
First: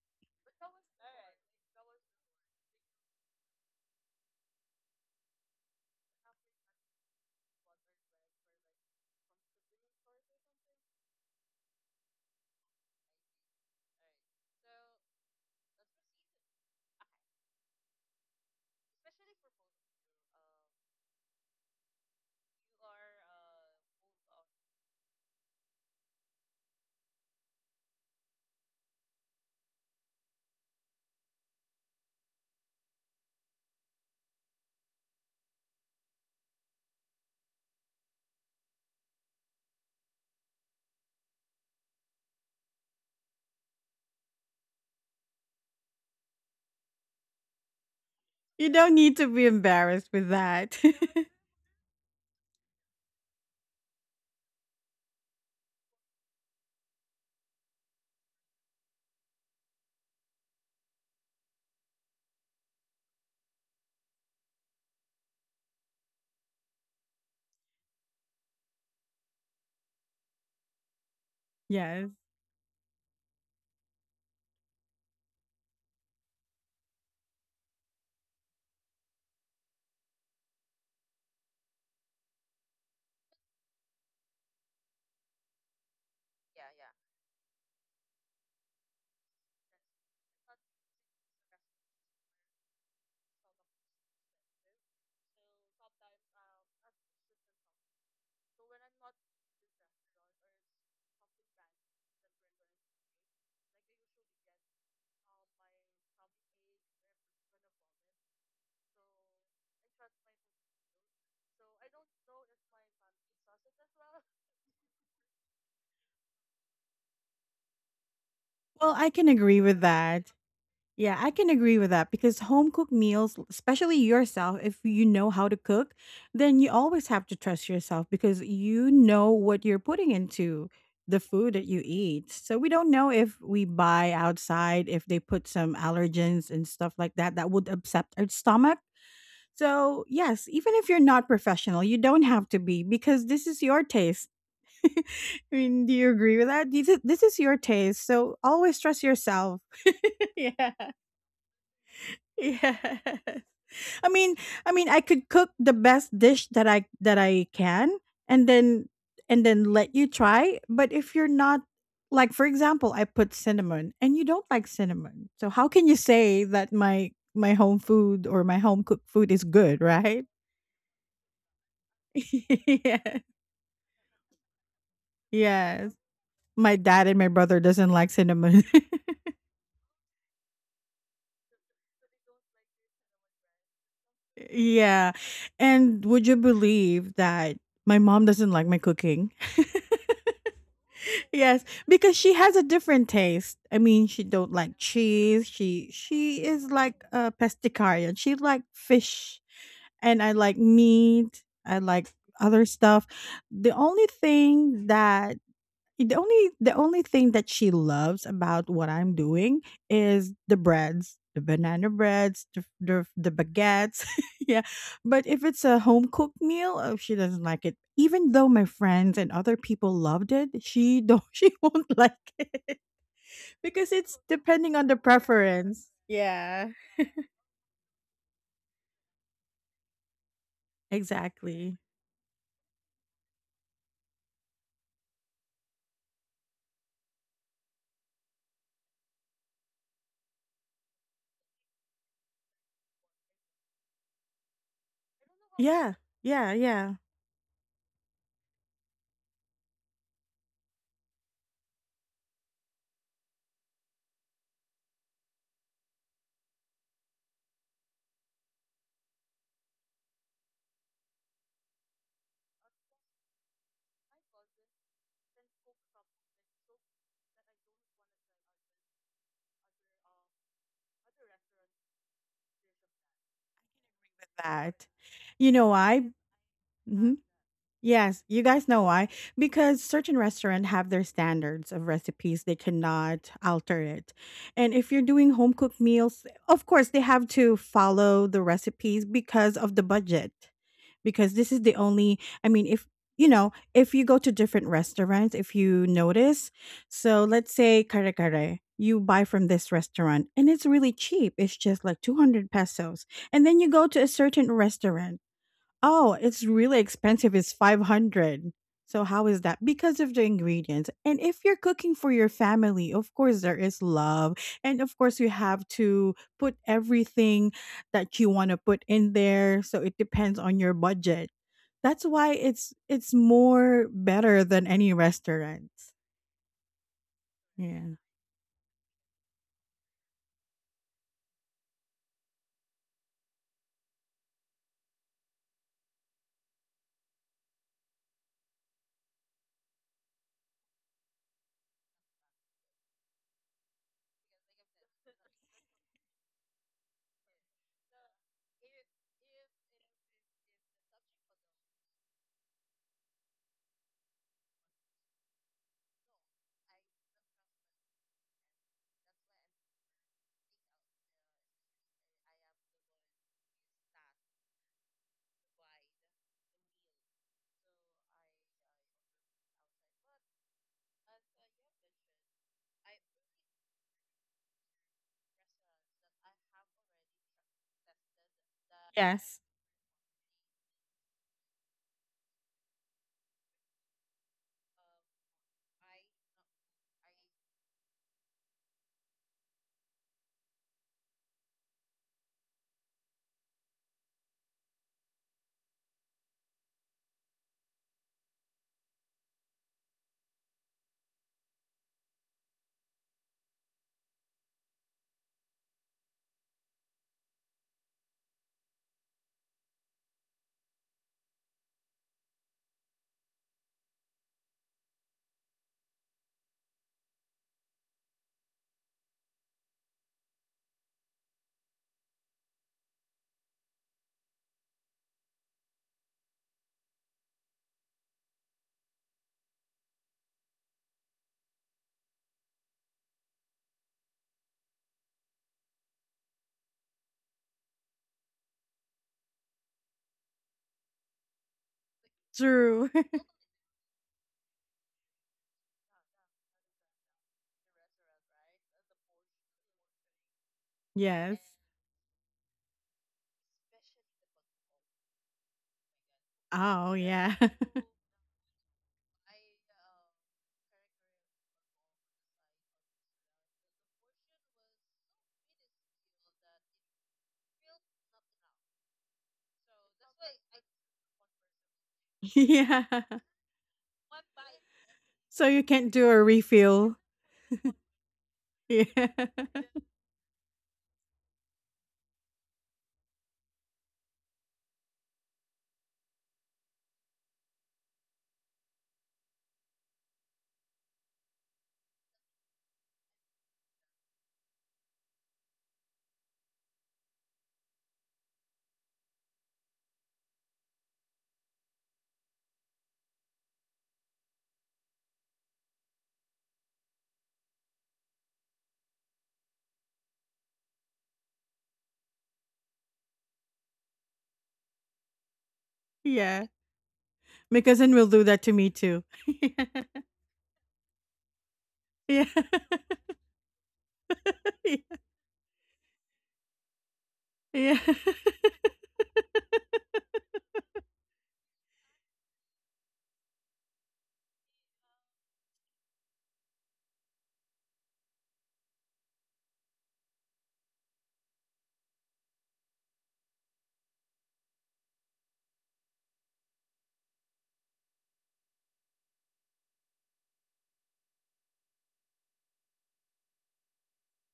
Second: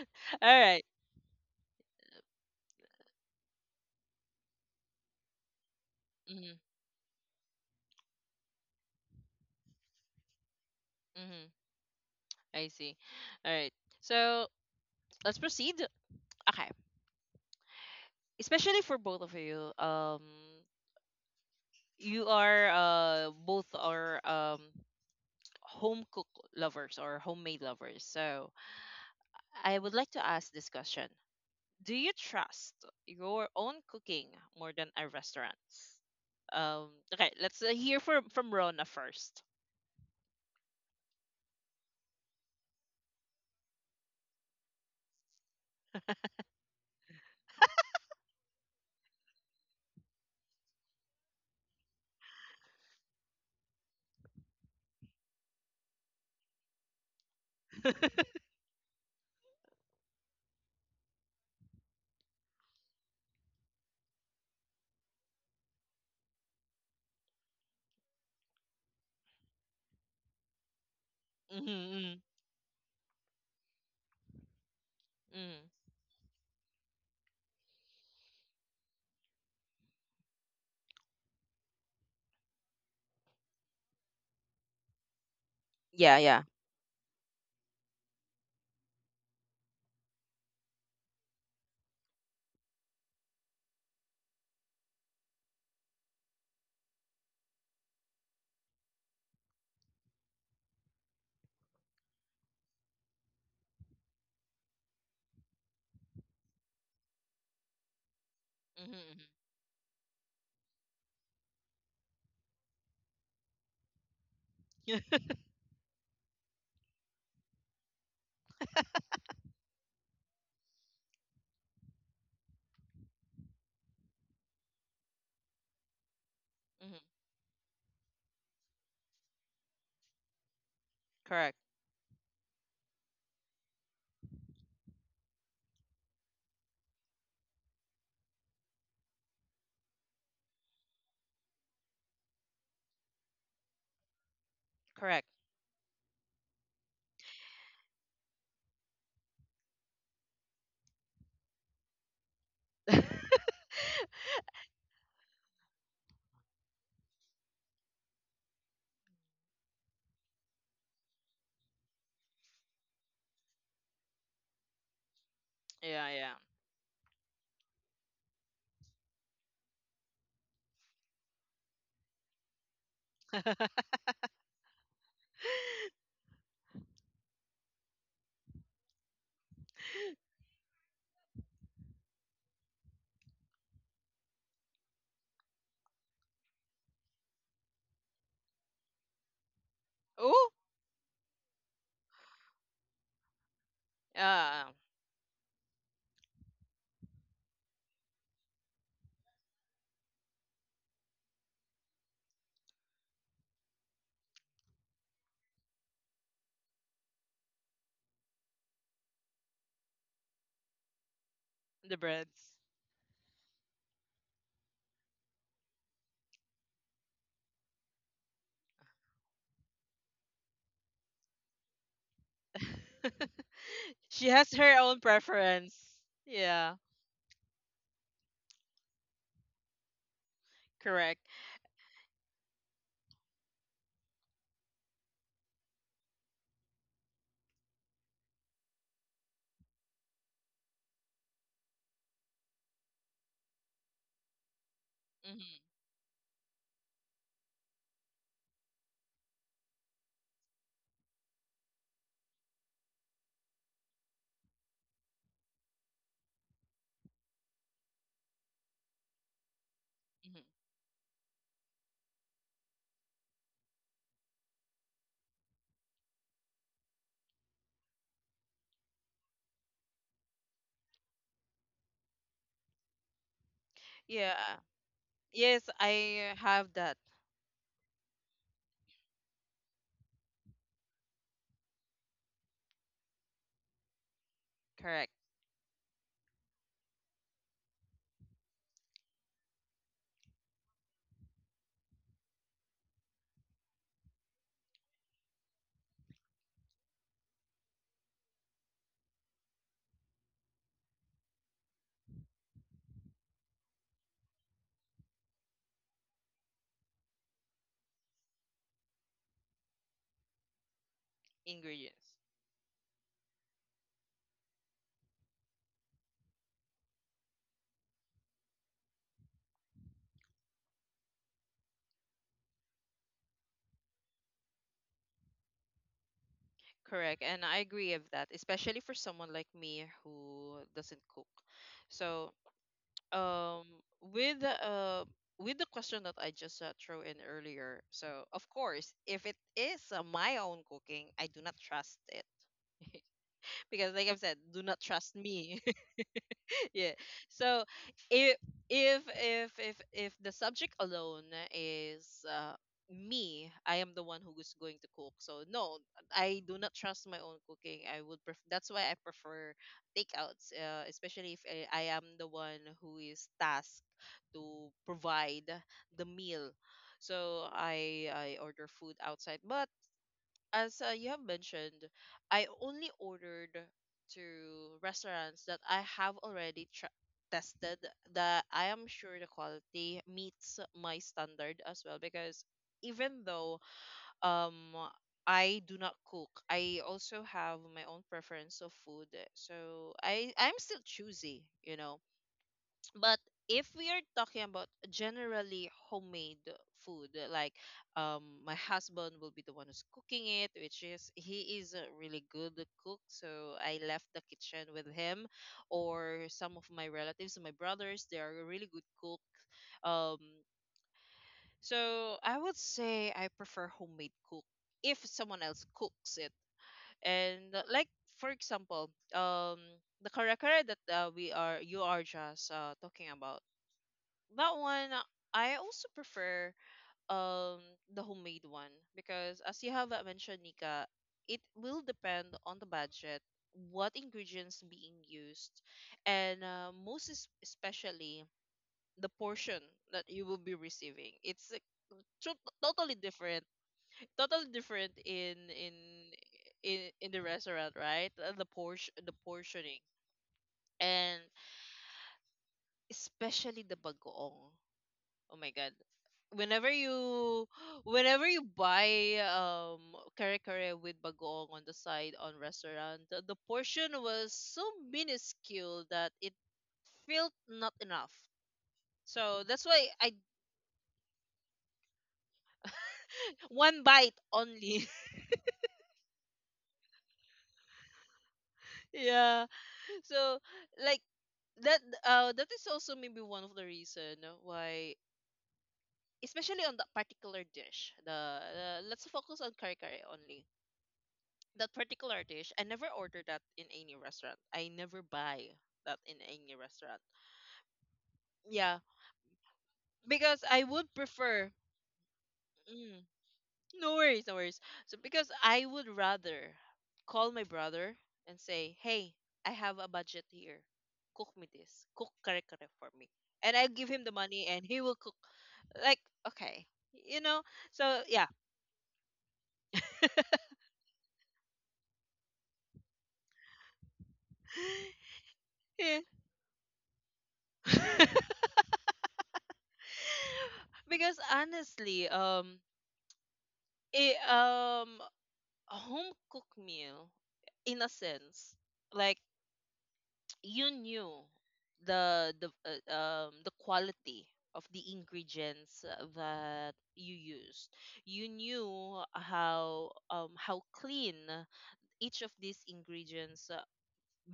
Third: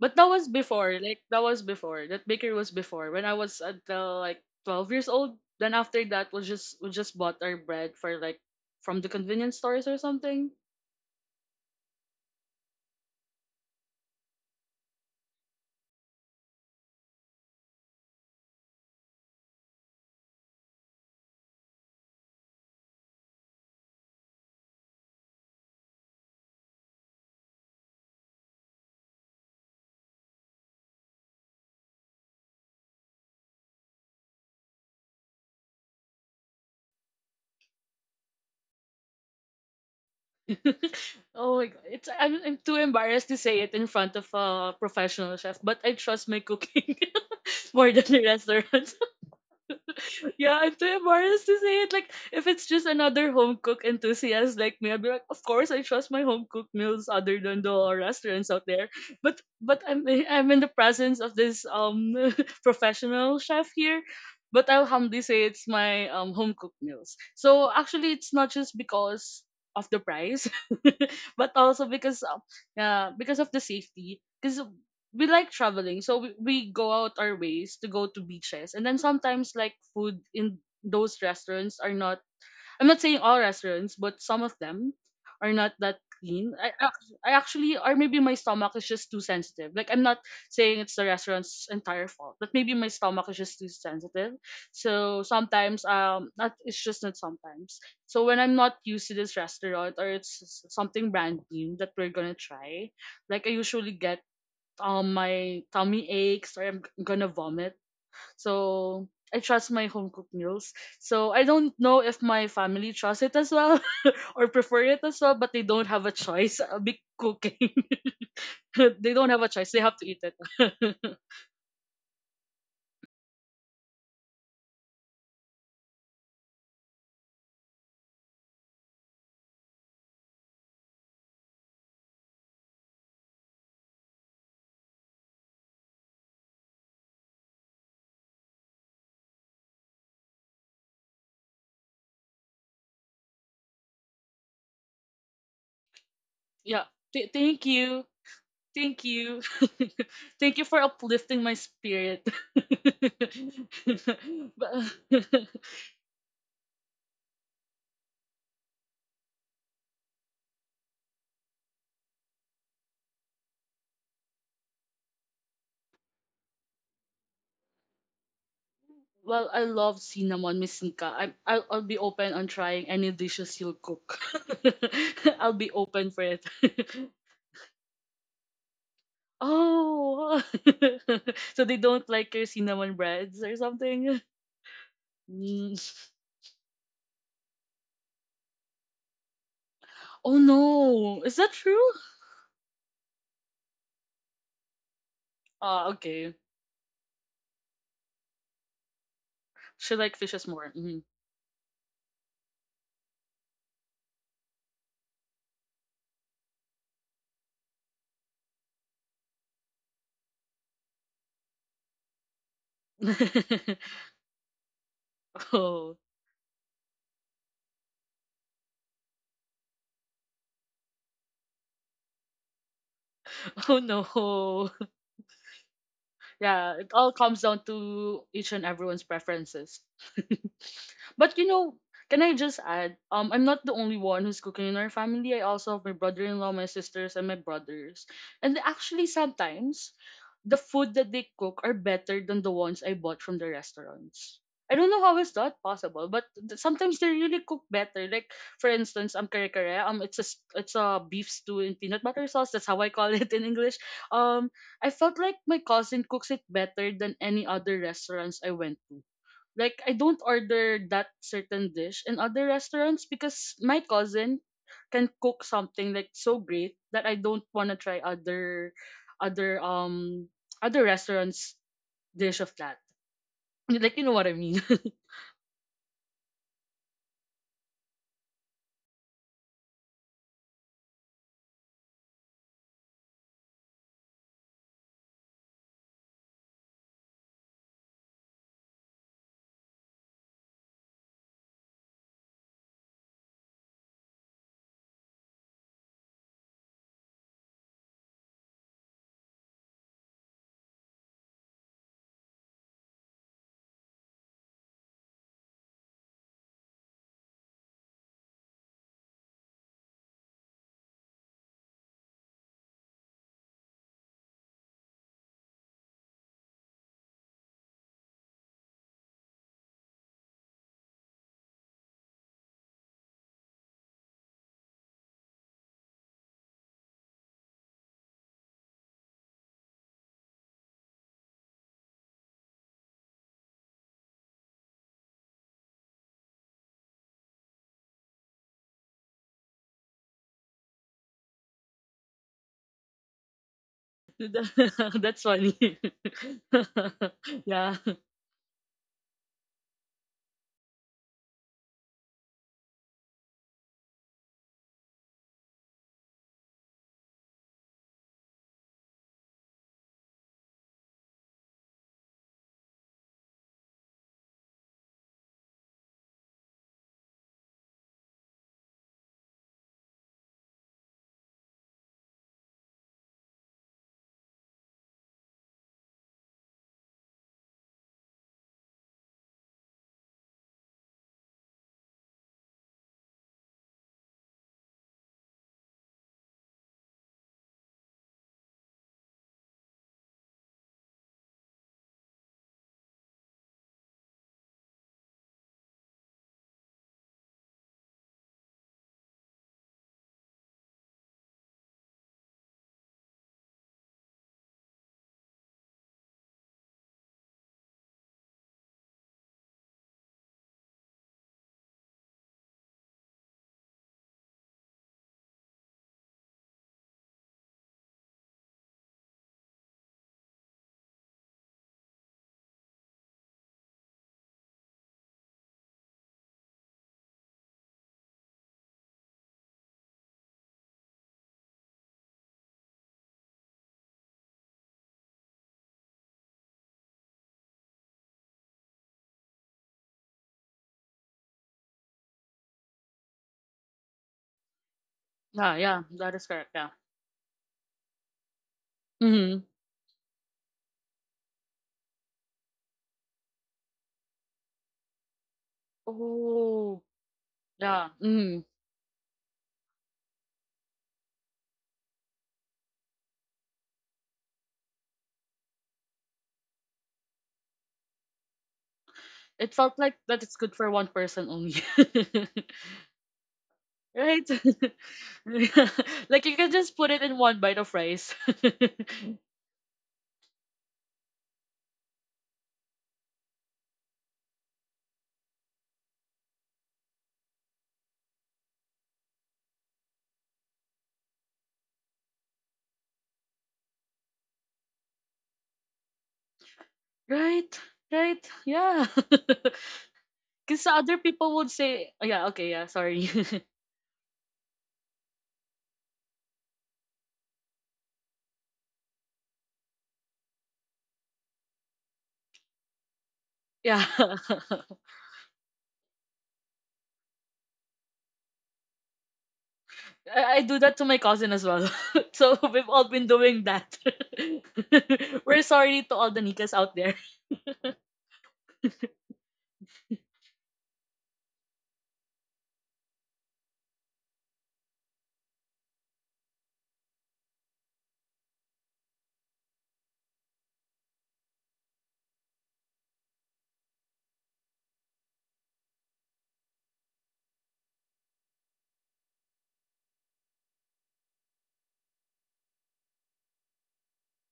[SPEAKER 3] But that was
[SPEAKER 1] right,
[SPEAKER 3] before, like that was before. That bakery was before. When I was until like 12 years old, then after that we
[SPEAKER 1] mm-hmm,
[SPEAKER 3] just we just bought our bread for like from the convenience stores or something.
[SPEAKER 1] mm-hmm. I see. All right, so let's proceed. Okay, especially for both of you, you are, both are, home cook lovers or homemade lovers. So I would like to ask this question. Do you trust your own cooking more than a restaurant's? Um okay, let's hear from Rona first.
[SPEAKER 3] Oh my god. I'm too embarrassed to say it in front of a professional chef, but I trust my cooking more than the
[SPEAKER 2] You don't
[SPEAKER 3] restaurant.
[SPEAKER 2] need to be embarrassed with
[SPEAKER 3] Yeah, I'm
[SPEAKER 2] that.
[SPEAKER 3] too embarrassed to say it. Like, if it's just another home cook enthusiast like me, I'd be like, of course, I trust my home cooked meals other than the restaurants out there. But I'm in the presence of this professional chef here. But I'll humbly say it's my home cooked meals. So actually, it's not just because of the price, but also
[SPEAKER 2] Yes.
[SPEAKER 1] Mm-hmm,
[SPEAKER 3] because of the safety. Because we like
[SPEAKER 1] mm-hmm,
[SPEAKER 3] traveling, so we go out our ways to go to beaches, and then sometimes like food in those restaurants are not. I'm not saying all restaurants, but some of them are not that
[SPEAKER 1] yeah, yeah.
[SPEAKER 3] clean. I actually, or maybe my stomach is just too sensitive. Like I'm not saying it's the restaurant's entire fault, but maybe my stomach is just too sensitive. So sometimes not, it's just not sometimes. So when I'm not used to this restaurant or it's something brand new that we're gonna try, like I usually get my tummy aches or I'm gonna vomit. So
[SPEAKER 1] Mm-hmm.
[SPEAKER 3] I trust my home cooked meals. So I don't know if my family trusts it as well or prefer it as well, but they don't have a choice. I'll be cooking.
[SPEAKER 2] Well, I
[SPEAKER 3] They
[SPEAKER 2] can
[SPEAKER 3] don't have a
[SPEAKER 2] agree
[SPEAKER 3] choice.
[SPEAKER 2] with
[SPEAKER 3] They have to eat
[SPEAKER 2] that.
[SPEAKER 3] it.
[SPEAKER 2] Yeah, I can agree with that because home cooked meals, especially yourself, if you know how to cook, then you
[SPEAKER 1] Hmm.
[SPEAKER 2] always have to trust yourself because you know what you're putting into the food
[SPEAKER 1] Correct.
[SPEAKER 2] that you eat. So we don't know if we buy outside, if they put some allergens and stuff like that that would upset our stomach. So, yes, even if you're not professional, you don't have to be because this is your taste. I
[SPEAKER 1] Correct.
[SPEAKER 2] mean, do you agree with that?
[SPEAKER 3] Yeah.
[SPEAKER 2] This
[SPEAKER 3] Th-
[SPEAKER 2] is your
[SPEAKER 3] thank you.
[SPEAKER 2] taste. So always trust
[SPEAKER 3] Thank you.
[SPEAKER 2] yourself.
[SPEAKER 3] Thank you
[SPEAKER 2] Yeah
[SPEAKER 3] for uplifting my spirit.
[SPEAKER 2] yeah.
[SPEAKER 1] yeah,
[SPEAKER 2] I mean, I mean, I
[SPEAKER 3] But-
[SPEAKER 2] could cook the best dish that I can, and then let you try. But if you're not like, for example, I put cinnamon, and you don't like cinnamon, so how can you
[SPEAKER 1] yeah.
[SPEAKER 2] say that my home food or my home cooked food is
[SPEAKER 3] Well, I
[SPEAKER 2] good,
[SPEAKER 3] love
[SPEAKER 2] right?
[SPEAKER 3] cinnamon, Miss Nika. I'll be open on trying any
[SPEAKER 2] Yeah.
[SPEAKER 3] dishes you'll cook. I'll be
[SPEAKER 2] Yes.
[SPEAKER 3] open for it.
[SPEAKER 2] My dad and my brother doesn't like cinnamon.
[SPEAKER 3] Oh, so they don't like your cinnamon breads or something?
[SPEAKER 2] Yeah.
[SPEAKER 3] Mm.
[SPEAKER 2] And would you believe that my mom doesn't like my cooking?
[SPEAKER 3] Oh
[SPEAKER 1] Oh,
[SPEAKER 3] no, is that
[SPEAKER 2] Yes,
[SPEAKER 3] true?
[SPEAKER 2] because she has a different taste. I mean, she don't
[SPEAKER 1] yeah,
[SPEAKER 2] like cheese.
[SPEAKER 3] Ah, okay.
[SPEAKER 2] She is like a pescatarian. She like fish,
[SPEAKER 3] She like
[SPEAKER 2] and I
[SPEAKER 3] fishes
[SPEAKER 2] like
[SPEAKER 3] more. Mhm.
[SPEAKER 2] meat. I like other stuff. The only thing that the only thing that she loves about what I'm doing is the breads, the banana
[SPEAKER 1] the
[SPEAKER 2] breads,
[SPEAKER 1] breads.
[SPEAKER 2] the baguettes. Yeah. But if it's a
[SPEAKER 3] Oh,
[SPEAKER 2] home cooked meal, oh, she doesn't like it. Even though my friends and other people loved it, she don't she won't like it
[SPEAKER 3] oh
[SPEAKER 2] because
[SPEAKER 3] no.
[SPEAKER 2] it's
[SPEAKER 1] she has
[SPEAKER 2] depending
[SPEAKER 1] her
[SPEAKER 2] on the
[SPEAKER 1] own
[SPEAKER 2] preference.
[SPEAKER 1] preference.
[SPEAKER 2] Yeah.
[SPEAKER 1] Yeah.
[SPEAKER 3] Yeah, it all comes down to each and everyone's preferences.
[SPEAKER 1] Correct.
[SPEAKER 3] But
[SPEAKER 2] Exactly.
[SPEAKER 3] can I just add? I'm not the only one who's cooking in our family. I also have my brother-in-law, my sisters, and my brothers. And actually, sometimes the food that they cook are better than the ones I bought from the restaurants. I don't know how is that
[SPEAKER 1] Hmm,
[SPEAKER 2] Yeah.
[SPEAKER 3] possible, but
[SPEAKER 2] Yeah, yeah.
[SPEAKER 3] sometimes they really cook better. Like for instance, kare kare, it's a beef stew in peanut butter sauce. That's how I call it in English. Um, I felt like my cousin cooks it better than any other restaurants I went to. Like I don't
[SPEAKER 1] hmm.
[SPEAKER 3] order that certain dish in other restaurants because my cousin can cook something like so great that I don't want to try other um other restaurants dish of that. Like you know what I
[SPEAKER 1] Yeah.
[SPEAKER 3] mean.
[SPEAKER 2] That. You
[SPEAKER 1] Yes,
[SPEAKER 2] know why?
[SPEAKER 1] I have that.
[SPEAKER 2] Yes, you guys know why? Because certain restaurants have their standards of recipes. They cannot alter it. And if you're
[SPEAKER 1] Correct.
[SPEAKER 2] doing home cooked meals, of course, they have to follow the recipes because of the budget. Because this is the only, I mean, if you know, if you go to different restaurants, if you notice, so let's say kare kare, you buy from this restaurant and it's really cheap. It's just like 200 pesos. And then you go to a certain restaurant oh, it's really expensive. It's 500. So how is that? Because of the ingredients. And if you're cooking for
[SPEAKER 1] Ingredients.
[SPEAKER 2] your family, of course there is love. And of course you have to put everything that you want to put in there. So it depends on your budget. That's why it's more better than any restaurant.
[SPEAKER 1] Correct. And I agree
[SPEAKER 2] Yeah.
[SPEAKER 1] with that, especially for someone like me who doesn't cook. So, um, with with the question that I just threw in earlier, so of course, if it is my own cooking, I do not trust it because, like I've said, do not trust
[SPEAKER 3] That's
[SPEAKER 1] me.
[SPEAKER 3] funny.
[SPEAKER 1] yeah. So
[SPEAKER 3] Yeah.
[SPEAKER 1] if if the subject alone is me, I am the one who is going to cook. So no, I do not trust my own cooking. That's why I prefer takeouts, especially if I am the one who is tasked to provide the meal. So I order food outside, but as you have mentioned, I only ordered to restaurants that I have already tested, that I am sure the quality meets my standard as well because even though um I do not cook, I also have my own preference of food. So I'm still choosy. But if we are talking about generally homemade food, like my husband will be the one who's cooking it, which is he is a really good cook, so I left the kitchen with him. Or some of my relatives, my brothers, they are a really good cook. Um, so I would say I prefer homemade cook if someone else cooks it. And like for example, the kare kare that we are you are just talking about, that one, I also prefer um the homemade one because as you have mentioned, Nika, it will depend on the budget, what ingredients being used, and most especially the portion that you will be receiving. It's like,
[SPEAKER 2] True.
[SPEAKER 1] totally different in
[SPEAKER 3] Yeah, yeah, that is correct. Yeah.
[SPEAKER 1] the restaurant, right? The portion, the
[SPEAKER 3] Mm-hmm.
[SPEAKER 1] portioning, and
[SPEAKER 2] Yes.
[SPEAKER 1] especially the bagoong. Oh my god, whenever
[SPEAKER 3] Oh,
[SPEAKER 2] Oh, yeah.
[SPEAKER 1] you
[SPEAKER 3] yeah.
[SPEAKER 1] whenever you
[SPEAKER 3] Mm.
[SPEAKER 1] buy kare kare with bagoong on the side on restaurant, the portion was so minuscule that it felt not enough, so
[SPEAKER 3] It
[SPEAKER 1] that's
[SPEAKER 3] felt
[SPEAKER 1] why
[SPEAKER 3] like
[SPEAKER 1] I.
[SPEAKER 3] that it's good for one person only.
[SPEAKER 2] Yeah.
[SPEAKER 1] One bite
[SPEAKER 3] Right?
[SPEAKER 1] only.
[SPEAKER 2] So you can't do a
[SPEAKER 3] Like you can just put
[SPEAKER 2] refill.
[SPEAKER 3] it in one bite of rice.
[SPEAKER 2] Yeah.
[SPEAKER 1] yeah. So like that, that is also maybe one of the reason why, especially on that particular dish. The Let's focus on kare kare only. That particular dish, I never order that in any restaurant. I never buy that in any restaurant.
[SPEAKER 3] Right? Right?
[SPEAKER 1] Yeah,
[SPEAKER 3] Yeah.
[SPEAKER 1] because I
[SPEAKER 3] Because
[SPEAKER 1] would
[SPEAKER 3] other people would
[SPEAKER 1] prefer.
[SPEAKER 3] say, oh, yeah, okay, yeah,
[SPEAKER 1] Mm,
[SPEAKER 3] sorry.
[SPEAKER 1] no worries, no worries. So because I would rather call my brother and say, hey, I have a budget here, cook me this cook kare kare for me, and I'll
[SPEAKER 3] yeah.
[SPEAKER 1] give him the money and he will cook, like
[SPEAKER 2] Yeah.
[SPEAKER 1] okay, you know
[SPEAKER 2] My cousin
[SPEAKER 1] so
[SPEAKER 2] will do
[SPEAKER 1] yeah.
[SPEAKER 2] that to me too.
[SPEAKER 3] I do that to my cousin as well.
[SPEAKER 2] Yeah.
[SPEAKER 3] So we've all been doing that.
[SPEAKER 2] Yeah.
[SPEAKER 3] We're sorry to
[SPEAKER 1] Yeah.
[SPEAKER 3] all the Nikas out there.
[SPEAKER 2] Yeah.
[SPEAKER 1] Because honestly, it, um a home cooked meal, in a sense, like you knew the quality of the ingredients that you used. You knew how clean each of these ingredients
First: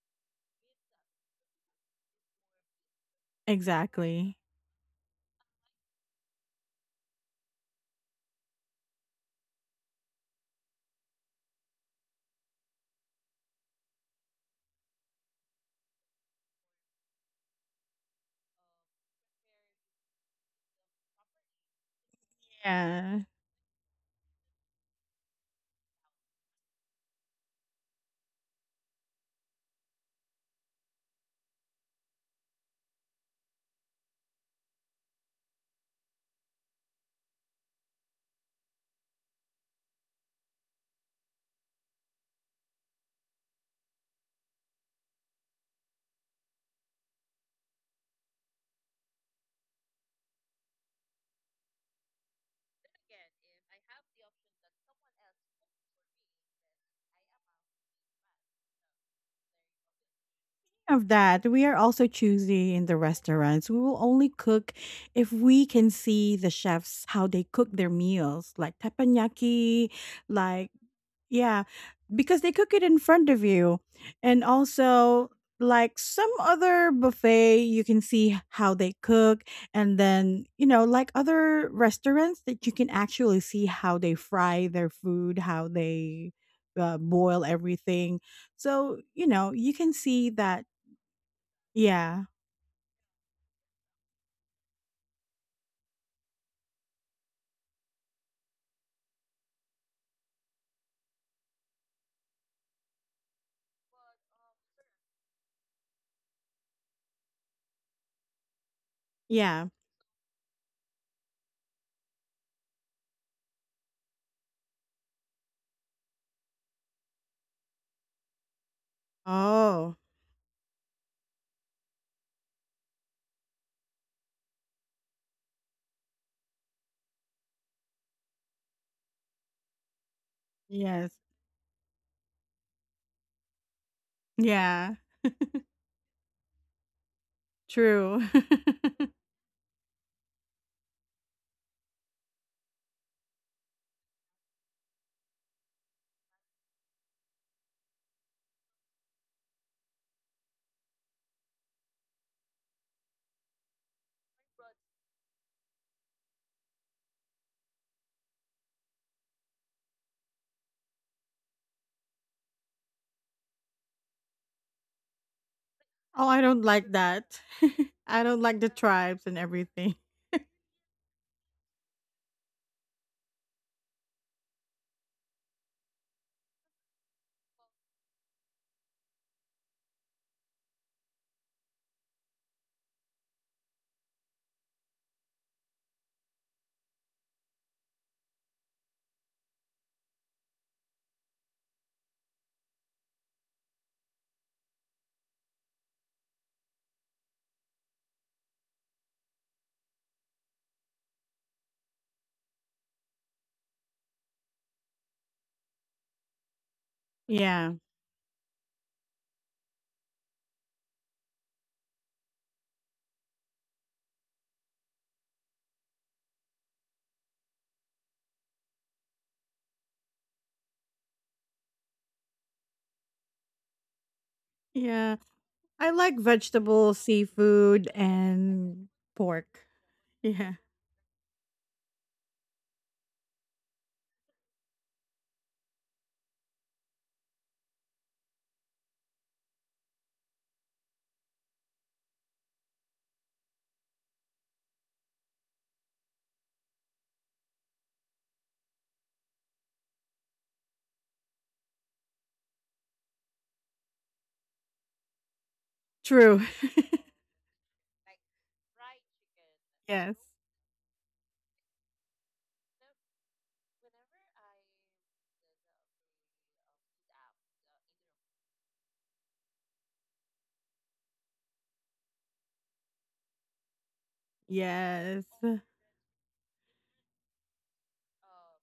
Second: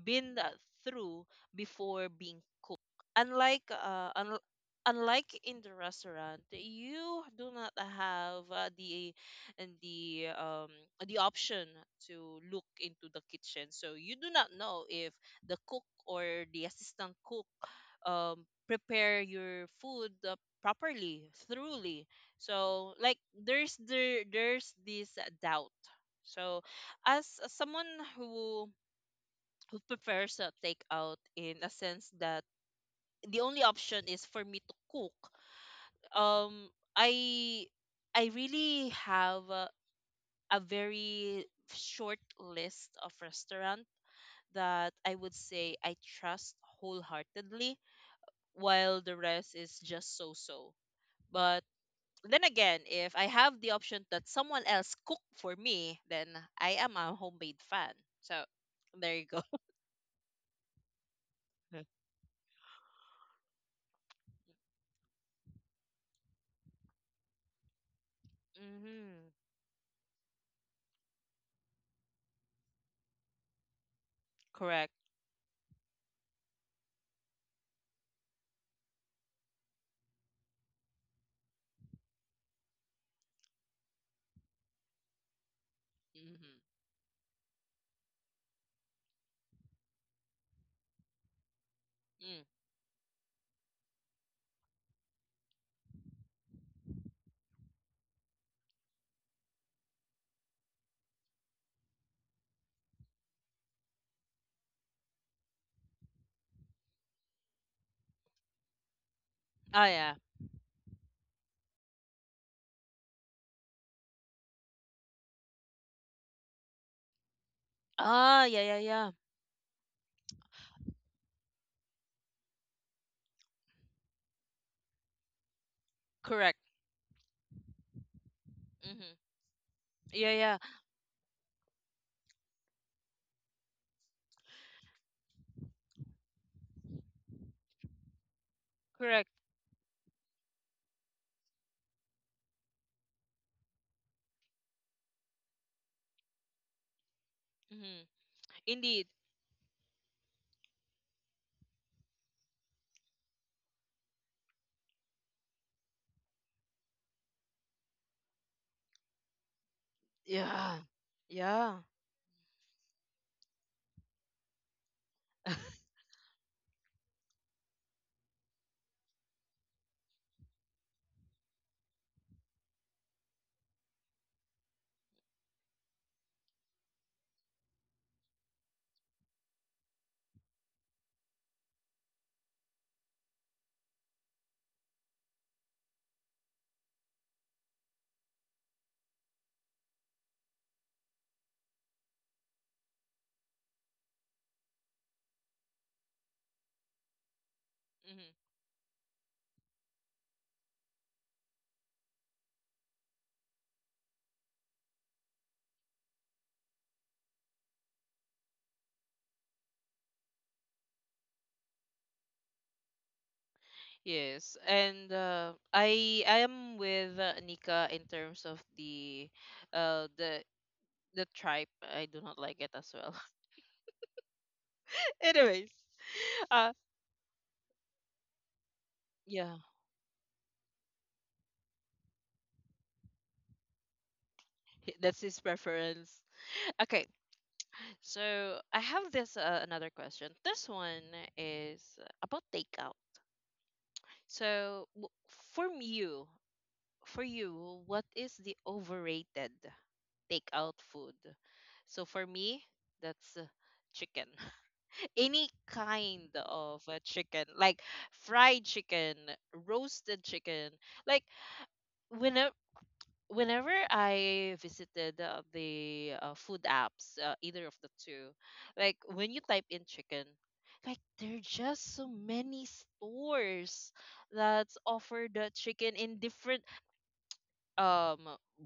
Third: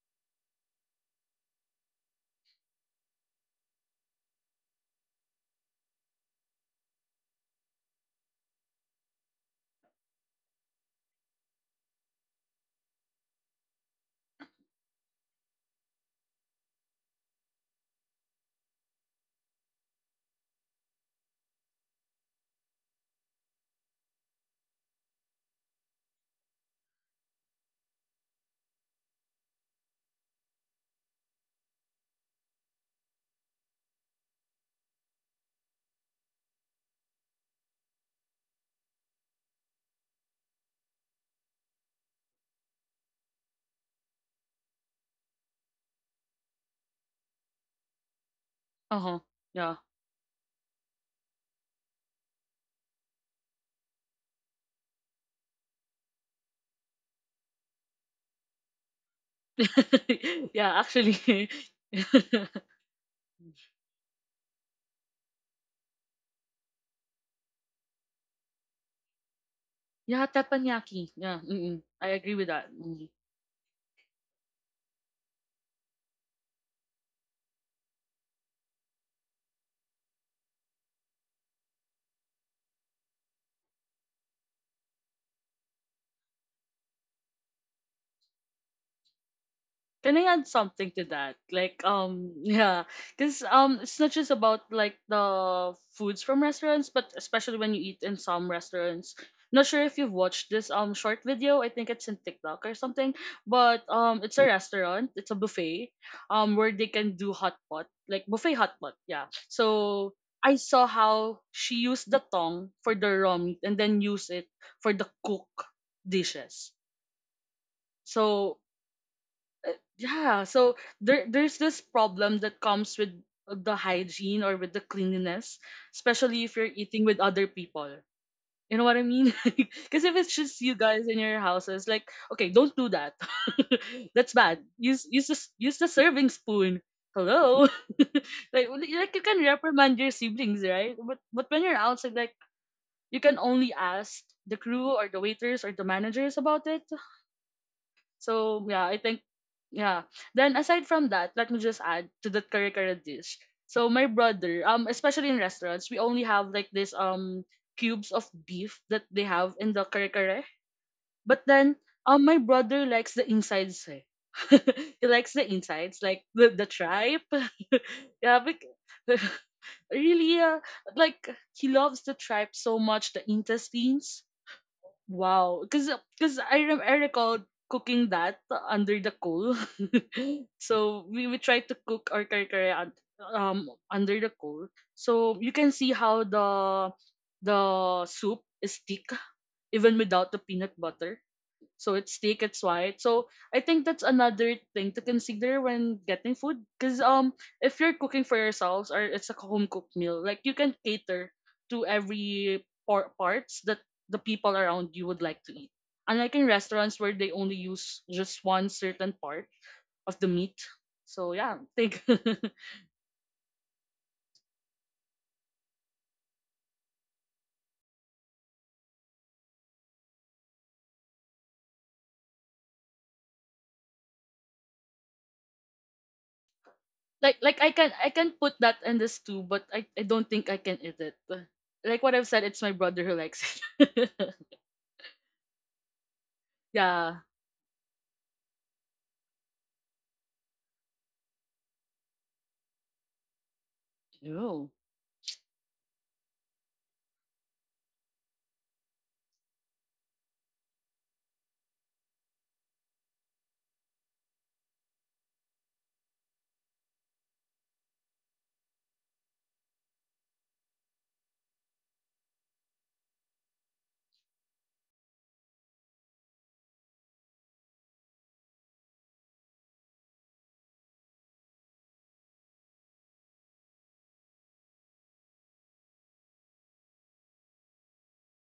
[SPEAKER 1] been through before being cooked. Unlike uh,
[SPEAKER 2] Exactly.
[SPEAKER 1] un- unlike in the restaurant, you do not have the and the the option to look into the kitchen, so you do not know if the cook or the assistant cook um prepare your food properly, thoroughly. So like
[SPEAKER 2] Yeah.
[SPEAKER 1] there's this doubt. So as someone who who prefers a takeout, in a sense that the only option is for me to cook. Um, I I really have a very short list of restaurant that I would say I trust wholeheartedly,
[SPEAKER 3] Uh
[SPEAKER 1] while the
[SPEAKER 3] huh.
[SPEAKER 1] rest
[SPEAKER 3] Yeah.
[SPEAKER 1] is just so-so. But then again, if I have the option that someone else cook for me, then I am a homemade fan. So there you go.
[SPEAKER 3] yeah,
[SPEAKER 2] Of that,
[SPEAKER 3] actually.
[SPEAKER 2] we are also choosy in the restaurants. We will only cook if we can see the chefs how they cook their meals, like
[SPEAKER 1] Hmm.
[SPEAKER 2] teppanyaki,
[SPEAKER 3] Yeah,
[SPEAKER 2] like
[SPEAKER 3] teppanyaki. Yeah,
[SPEAKER 2] yeah,
[SPEAKER 3] mm-mm. I agree
[SPEAKER 2] because
[SPEAKER 3] with
[SPEAKER 2] they
[SPEAKER 3] that.
[SPEAKER 2] cook it in
[SPEAKER 3] Mm.
[SPEAKER 2] front of you. And
[SPEAKER 1] Correct.
[SPEAKER 2] also, like some other buffet, you can see how they cook. And then, you know, like other restaurants that you can actually see how they fry their food, how they
[SPEAKER 1] Hmm.
[SPEAKER 2] boil everything. So, you know, you can
[SPEAKER 3] Can I
[SPEAKER 2] see
[SPEAKER 3] add
[SPEAKER 2] that.
[SPEAKER 3] something to that? Like,
[SPEAKER 2] Yeah.
[SPEAKER 3] yeah, because it's not just about like the foods from restaurants, but especially when you eat in some restaurants. Not sure if you've watched this short video. I think it's in TikTok or something. But it's a restaurant. It's a buffet, where they can do hot pot, like buffet hot pot. Yeah.
[SPEAKER 2] Yeah.
[SPEAKER 1] Ah, yeah.
[SPEAKER 3] So I saw how she used the tongue for the raw meat and then use it for the cook dishes.
[SPEAKER 1] Ah,
[SPEAKER 3] So
[SPEAKER 1] yeah, yeah, yeah.
[SPEAKER 2] Oh,
[SPEAKER 3] yeah, so there's this problem that comes with the hygiene or with the cleanliness, especially
[SPEAKER 1] Correct.
[SPEAKER 3] if you're eating with other people, you know what I
[SPEAKER 1] Mm-hmm.
[SPEAKER 3] mean? Because if
[SPEAKER 1] Yeah,
[SPEAKER 3] it's
[SPEAKER 1] yeah.
[SPEAKER 3] just you guys
[SPEAKER 2] yes.
[SPEAKER 3] in your houses, like, okay, don't do that. That's bad.
[SPEAKER 2] Yeah.
[SPEAKER 3] Use the serving spoon. Hello.
[SPEAKER 2] True.
[SPEAKER 3] Like, well, like, you
[SPEAKER 1] Correct.
[SPEAKER 3] can reprimand your siblings, right? But when you're outside, like, you can only ask the crew or the waiters or the managers about it.
[SPEAKER 1] Mm-hmm.
[SPEAKER 3] So yeah, I
[SPEAKER 1] Indeed.
[SPEAKER 3] think yeah. Then aside from that, let me just add to that curry curry dish. So my brother, especially in restaurants, we only have like this cubes of beef that they have in the curry curry.
[SPEAKER 1] Yeah.
[SPEAKER 3] But then
[SPEAKER 1] Yeah.
[SPEAKER 3] my brother likes the insides. Eh. He likes the insides, like
[SPEAKER 2] Oh, I
[SPEAKER 3] the
[SPEAKER 2] don't
[SPEAKER 3] the
[SPEAKER 2] like
[SPEAKER 3] tripe.
[SPEAKER 2] that. I
[SPEAKER 3] yeah,
[SPEAKER 2] don't like the tribes and everything.
[SPEAKER 3] really, like, he loves the tripe so much, the intestines. Wow. Because I recall cooking that under the coal. So we try to cook our kare under the coal. So you can see how the soup is thick even without the peanut butter. So its thick, it's white. So I think that's another thing to consider when getting food. Cause if you're cooking for
[SPEAKER 1] Hmm.
[SPEAKER 3] yourselves or it's a home cooked meal, like, you can cater to every parts that the people around you would like to eat. Unlike in restaurants where they only
[SPEAKER 2] Yeah.
[SPEAKER 3] use just one certain part of the meat. So yeah, think.
[SPEAKER 1] Yes, and I am with Nika in terms of the uh the the tribe. I do not like it as well.
[SPEAKER 2] Yeah,
[SPEAKER 1] Anyways,
[SPEAKER 2] I like
[SPEAKER 1] uh
[SPEAKER 2] vegetable,
[SPEAKER 3] Like I
[SPEAKER 2] seafood,
[SPEAKER 3] can I can put that
[SPEAKER 2] and
[SPEAKER 3] in this too,
[SPEAKER 1] yeah,
[SPEAKER 2] pork.
[SPEAKER 3] but I don't think
[SPEAKER 2] Yeah,
[SPEAKER 3] I can eat it. Like what I've said, it's my brother who likes it.
[SPEAKER 1] that's his preference. Okay,
[SPEAKER 3] yeah.
[SPEAKER 1] so I have this another question. This one is about takeout.
[SPEAKER 3] Ew.
[SPEAKER 1] So w- from you, for you, what is the overrated takeout food? So for me, that's chicken. Any kind
[SPEAKER 2] true.
[SPEAKER 1] of chicken, like fried chicken,
[SPEAKER 2] Yes,
[SPEAKER 1] roasted chicken. Like whenever whenever I visited the food apps, either of the two, like when you type in chicken, like there are just so many stores that offer
[SPEAKER 2] yes.
[SPEAKER 1] the
[SPEAKER 2] Well,
[SPEAKER 1] chicken in different um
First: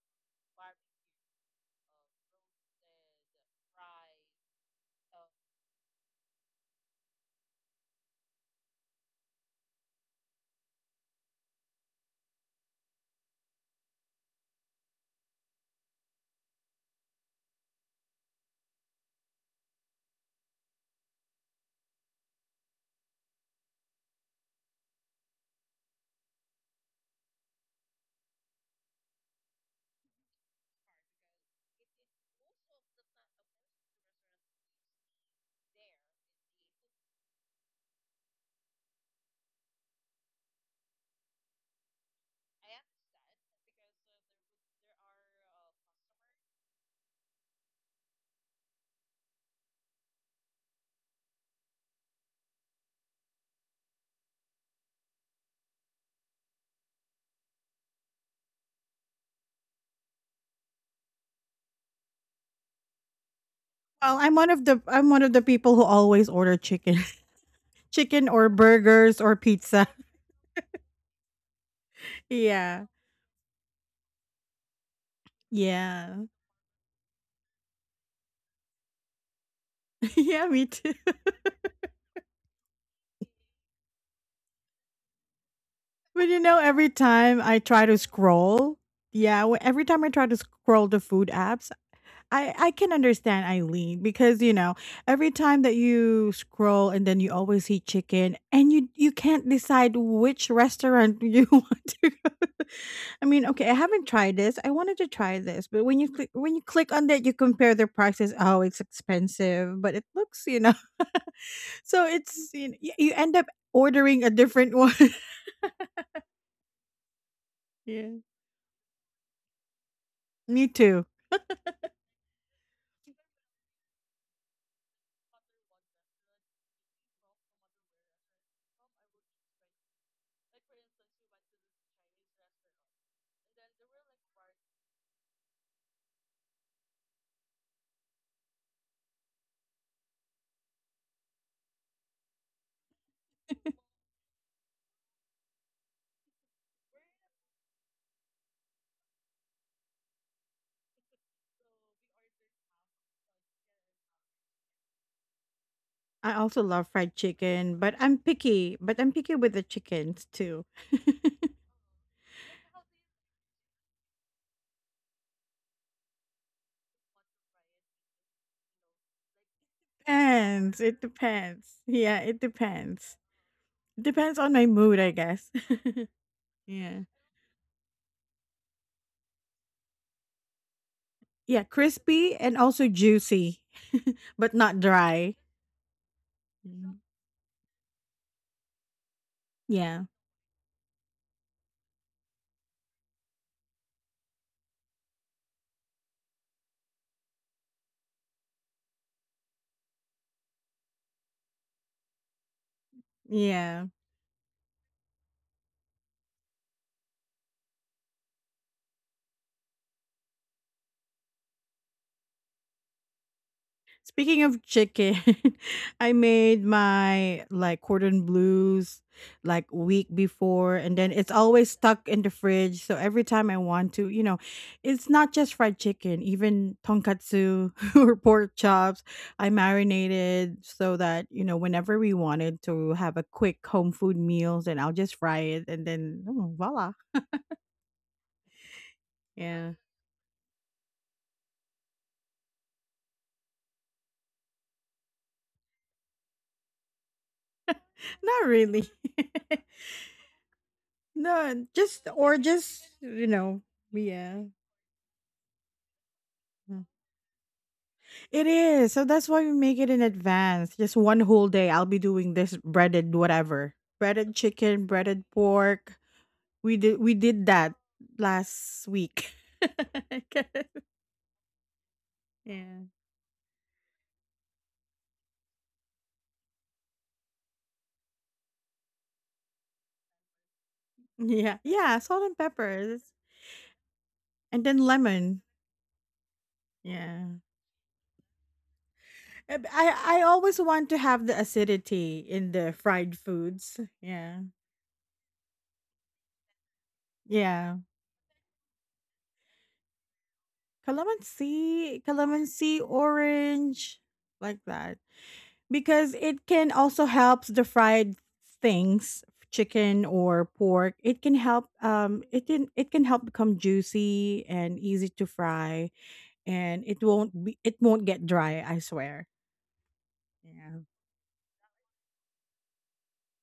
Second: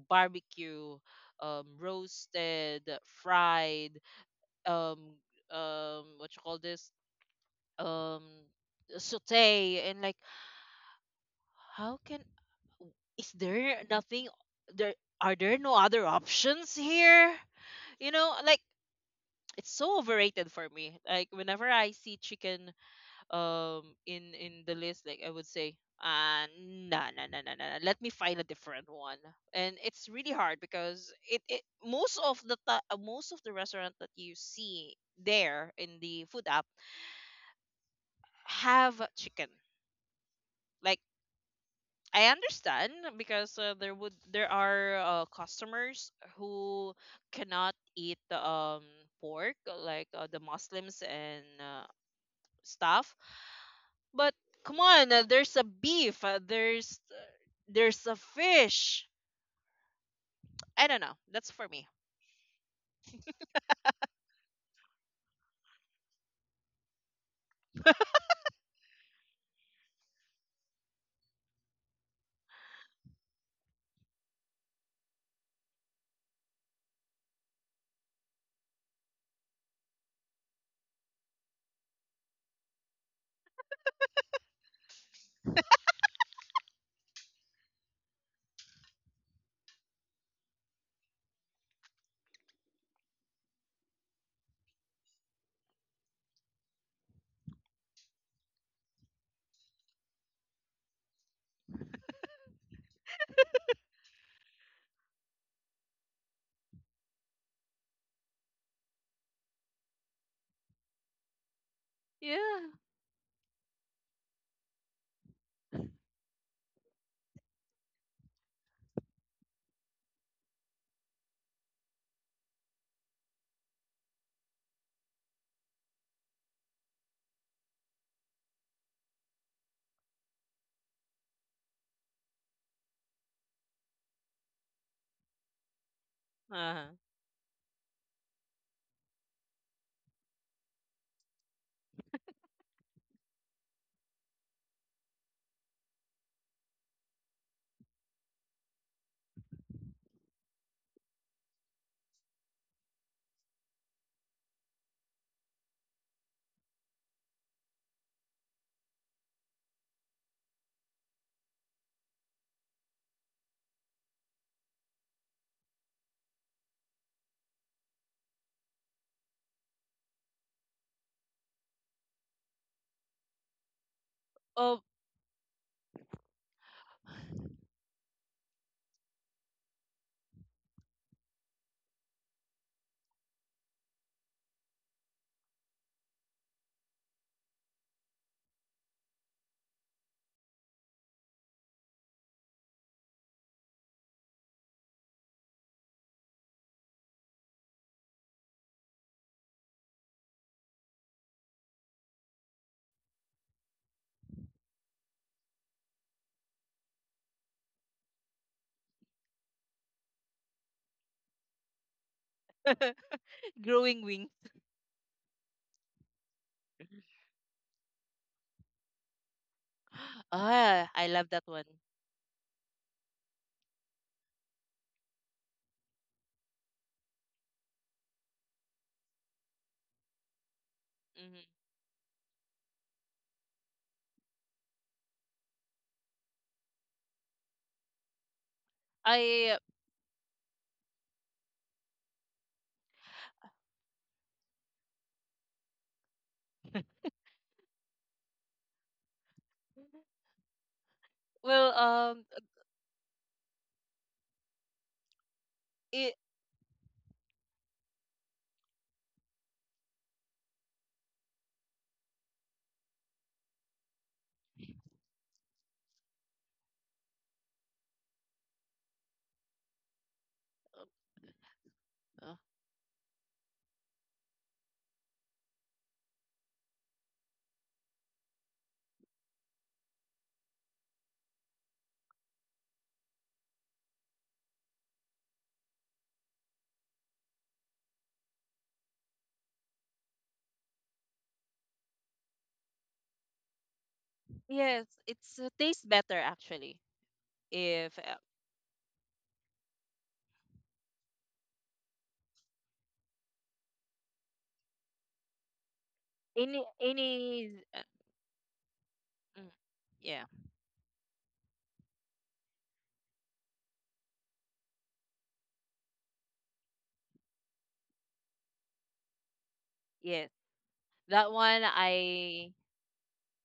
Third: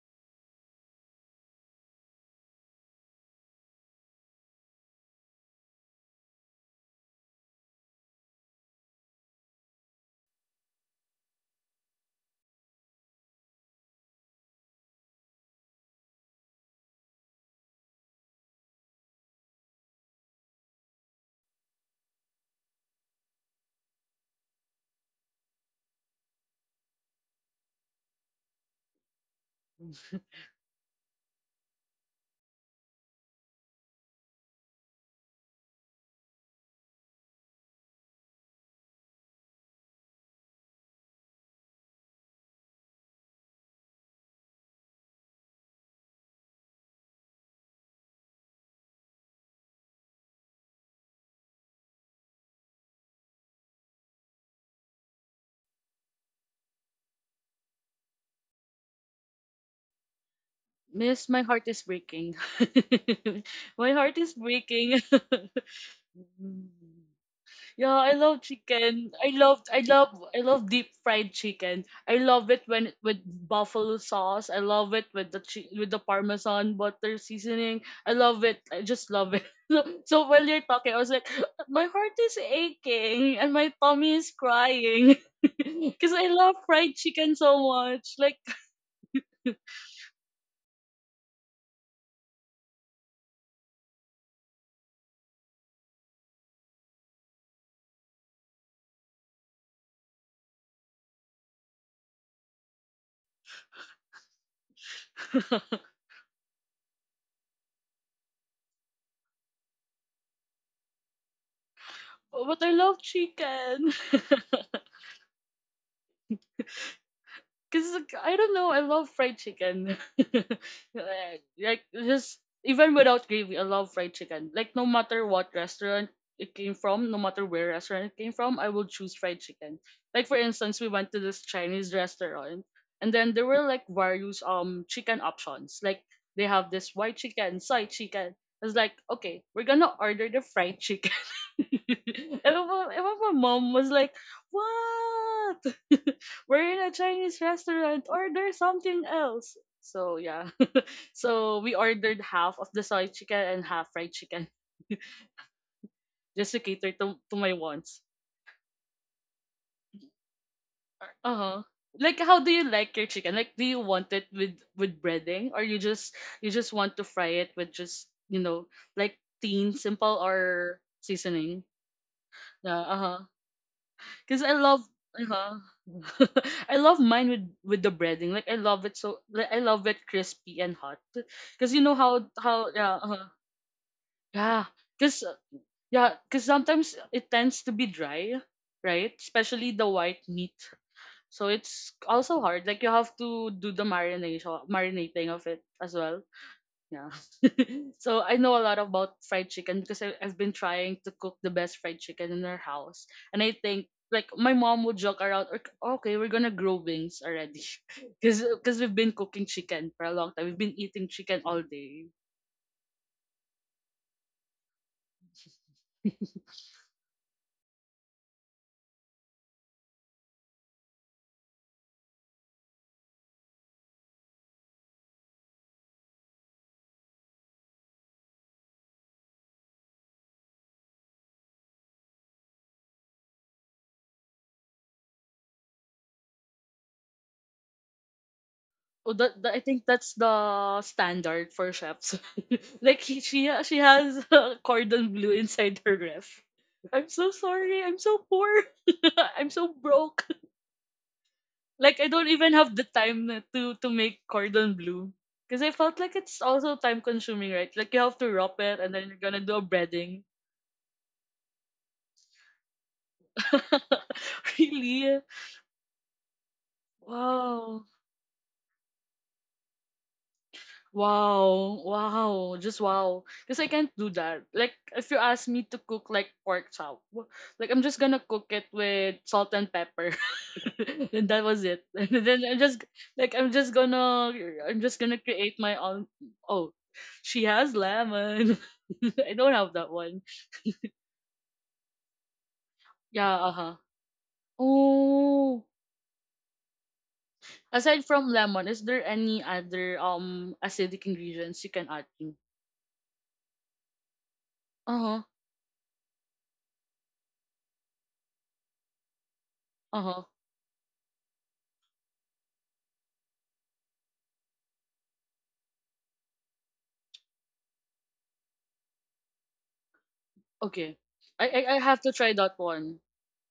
[SPEAKER 1] barbecue, roasted, fried, um what you call this, um saute, and like how can is there nothing there, are there no other options here, like it's so overrated for me. Like whenever I see chicken in the list, like I would say nah, nah, nah, nah, nah, nah, let me find a different one. And it's really hard because it most of the most of the restaurant that you see there in the food app have chicken. Like I understand because there are customers who cannot eat pork, like the Muslims and stuff. But come on, there's a beef, there's a fish. I don't know.
[SPEAKER 3] Miss, my
[SPEAKER 1] That's
[SPEAKER 3] heart
[SPEAKER 1] for
[SPEAKER 3] is
[SPEAKER 1] me.
[SPEAKER 3] breaking. My heart
[SPEAKER 2] I'm
[SPEAKER 3] is
[SPEAKER 2] one of the
[SPEAKER 3] breaking.
[SPEAKER 2] I'm one of the people who always order chicken,
[SPEAKER 3] yeah, I
[SPEAKER 2] chicken
[SPEAKER 3] love
[SPEAKER 2] or
[SPEAKER 3] chicken.
[SPEAKER 2] burgers
[SPEAKER 3] I
[SPEAKER 2] or
[SPEAKER 3] love I
[SPEAKER 2] pizza.
[SPEAKER 3] love I love deep fried chicken. I love it
[SPEAKER 2] Yeah,
[SPEAKER 3] when with buffalo sauce. I love it with with the
[SPEAKER 2] yeah,
[SPEAKER 3] parmesan butter seasoning. I love it. I just love it. So while
[SPEAKER 2] yeah.
[SPEAKER 3] you're
[SPEAKER 2] Me
[SPEAKER 3] talking, I
[SPEAKER 2] too.
[SPEAKER 3] was like, my heart is aching and my tummy is crying. Because I
[SPEAKER 2] But you
[SPEAKER 3] love
[SPEAKER 2] know, every
[SPEAKER 3] fried chicken
[SPEAKER 2] time I
[SPEAKER 3] so
[SPEAKER 2] try to
[SPEAKER 3] much. Like.
[SPEAKER 2] scroll, yeah, every time I try to scroll the food apps, I can understand Eileen because you know every time that you scroll and then you always see chicken and you can't decide which restaurant you want to go. I mean, okay, I haven't tried this. I wanted to try this, but when you click on that, you compare the prices. Oh, it's expensive, but it looks, you know. So
[SPEAKER 3] Oh,
[SPEAKER 2] it's,
[SPEAKER 3] but I
[SPEAKER 1] Yeah.
[SPEAKER 2] you know,
[SPEAKER 3] love
[SPEAKER 2] you end up
[SPEAKER 3] chicken.
[SPEAKER 2] ordering a different one.
[SPEAKER 3] Because
[SPEAKER 2] Yeah,
[SPEAKER 3] I don't know, I love fried chicken.
[SPEAKER 2] me too.
[SPEAKER 3] Like, just even without gravy, I love fried chicken. Like, no matter what restaurant it came from, no matter where restaurant it came from, I will choose fried chicken. Like, for instance, we went to this Chinese restaurant, and then there were like various chicken options. Like, they have this
[SPEAKER 1] Uh-huh.
[SPEAKER 3] white chicken, side chicken. It's like, okay, we're gonna order the fried chicken. And my mom was like, what? We're in a Chinese restaurant. Order something else. So, yeah. So, we ordered half of the soy chicken and half fried chicken
[SPEAKER 2] I
[SPEAKER 3] just to
[SPEAKER 2] also love
[SPEAKER 3] cater
[SPEAKER 2] fried
[SPEAKER 3] to my
[SPEAKER 2] chicken, but
[SPEAKER 3] wants.
[SPEAKER 2] I'm picky. But I'm picky with the chickens too.
[SPEAKER 3] Uh huh. Like, how do you like your chicken? Like, do you want it with breading, or you just want to fry it with just like, thin, simple or
[SPEAKER 2] Depends, it
[SPEAKER 3] seasoning?
[SPEAKER 2] depends. Yeah, it
[SPEAKER 3] Yeah. Uh huh.
[SPEAKER 2] depends.
[SPEAKER 3] Cause
[SPEAKER 2] Depends
[SPEAKER 3] I
[SPEAKER 2] on my
[SPEAKER 3] love,
[SPEAKER 1] Oh,
[SPEAKER 2] mood, I guess.
[SPEAKER 3] uh-huh. I love
[SPEAKER 2] Yeah.
[SPEAKER 3] mine with the breading. Like, I love it so, like, I love it crispy and hot.
[SPEAKER 2] Yeah,
[SPEAKER 3] Cause you know how
[SPEAKER 2] crispy and
[SPEAKER 3] how
[SPEAKER 2] also
[SPEAKER 3] yeah,
[SPEAKER 2] juicy, but
[SPEAKER 3] yeah.
[SPEAKER 2] not
[SPEAKER 3] Cause
[SPEAKER 2] dry.
[SPEAKER 3] yeah. Cause sometimes
[SPEAKER 2] Mm.
[SPEAKER 3] it tends to be dry, right? Especially the
[SPEAKER 2] Yeah.
[SPEAKER 3] white meat. So it's also hard. Like, you have to do the marination marinating of it as well. Yeah. So I know a lot about fried chicken because I've been trying to cook the best fried chicken in our house. And I think
[SPEAKER 2] Yeah.
[SPEAKER 3] like my mom would joke around, "Okay, we're gonna grow wings already." because we've been cooking chicken for a long time. We've been eating chicken all day.
[SPEAKER 1] growing wings.
[SPEAKER 2] Speaking of chicken, I made my like cordon blues like week before
[SPEAKER 1] Ah,
[SPEAKER 2] and
[SPEAKER 1] I
[SPEAKER 2] then
[SPEAKER 1] love
[SPEAKER 2] it's
[SPEAKER 1] that one.
[SPEAKER 2] always stuck in the fridge. So every time I want to, you know, it's not just fried chicken, even tonkatsu or pork chops, I marinated so that, you know,
[SPEAKER 1] Hmm.
[SPEAKER 2] whenever we wanted to have a quick home food meals and I'll just fry it and then oh, voila.
[SPEAKER 3] Oh, I
[SPEAKER 1] I
[SPEAKER 2] Yeah.
[SPEAKER 3] think that's the standard for chefs. Like, she has a cordon bleu inside her ref. I'm so sorry. I'm so poor.
[SPEAKER 2] Not really.
[SPEAKER 3] I'm so broke.
[SPEAKER 2] No,
[SPEAKER 1] Well,
[SPEAKER 3] Like, I
[SPEAKER 2] just
[SPEAKER 3] don't
[SPEAKER 2] or
[SPEAKER 3] even have the
[SPEAKER 2] just,
[SPEAKER 3] time
[SPEAKER 2] you know,
[SPEAKER 3] to make
[SPEAKER 2] yeah.
[SPEAKER 3] cordon bleu because I felt like
[SPEAKER 1] it
[SPEAKER 3] it's also time consuming, right? Like, you have to
[SPEAKER 2] It
[SPEAKER 3] wrap it and
[SPEAKER 2] is.
[SPEAKER 3] then
[SPEAKER 2] So
[SPEAKER 3] you're
[SPEAKER 2] that's
[SPEAKER 3] gonna
[SPEAKER 2] why
[SPEAKER 3] do
[SPEAKER 2] we
[SPEAKER 3] a
[SPEAKER 2] make it in
[SPEAKER 3] breading.
[SPEAKER 2] advance. Just one whole day I'll be doing this breaded whatever. Breaded chicken,
[SPEAKER 3] really?
[SPEAKER 2] breaded pork. We did that
[SPEAKER 3] Wow.
[SPEAKER 2] last week.
[SPEAKER 3] Wow,
[SPEAKER 1] Uh,
[SPEAKER 3] wow, just
[SPEAKER 2] Yeah.
[SPEAKER 3] wow. Because I can't do that. Like, if you ask me to cook like pork chop, like, I'm just gonna cook it with salt and pepper, and that
[SPEAKER 2] Yeah.
[SPEAKER 3] was it.
[SPEAKER 2] Yeah,
[SPEAKER 3] And
[SPEAKER 2] salt and
[SPEAKER 3] then I'm just
[SPEAKER 2] peppers
[SPEAKER 3] like
[SPEAKER 2] and then
[SPEAKER 3] I'm just gonna
[SPEAKER 2] lemon.
[SPEAKER 3] create my own. Oh,
[SPEAKER 2] Yeah.
[SPEAKER 3] she has lemon. I don't
[SPEAKER 2] Eh,
[SPEAKER 3] have that one.
[SPEAKER 2] I always want to have the acidity in the fried
[SPEAKER 3] Yeah. Uh huh.
[SPEAKER 2] foods. Yeah.
[SPEAKER 1] yes, it's
[SPEAKER 3] Oh.
[SPEAKER 1] tastes better actually.
[SPEAKER 2] Yeah.
[SPEAKER 1] If
[SPEAKER 3] Aside from lemon, is there any other acidic ingredients you can add?
[SPEAKER 2] Calamansi, calamansi, orange, like
[SPEAKER 3] Uh
[SPEAKER 2] that.
[SPEAKER 3] huh.
[SPEAKER 2] Because it
[SPEAKER 1] any
[SPEAKER 2] can also
[SPEAKER 1] any,
[SPEAKER 2] help the
[SPEAKER 1] uh,
[SPEAKER 2] fried things,
[SPEAKER 1] mm,
[SPEAKER 3] Uh
[SPEAKER 2] chicken
[SPEAKER 3] huh.
[SPEAKER 1] yeah,
[SPEAKER 2] or pork, it can help, it can, it can help become juicy and easy to fry and it won't get dry, I swear.
[SPEAKER 1] yes,
[SPEAKER 2] Yeah.
[SPEAKER 3] Okay.
[SPEAKER 1] that
[SPEAKER 3] I,
[SPEAKER 1] one
[SPEAKER 3] I I have to try
[SPEAKER 1] I
[SPEAKER 3] that one.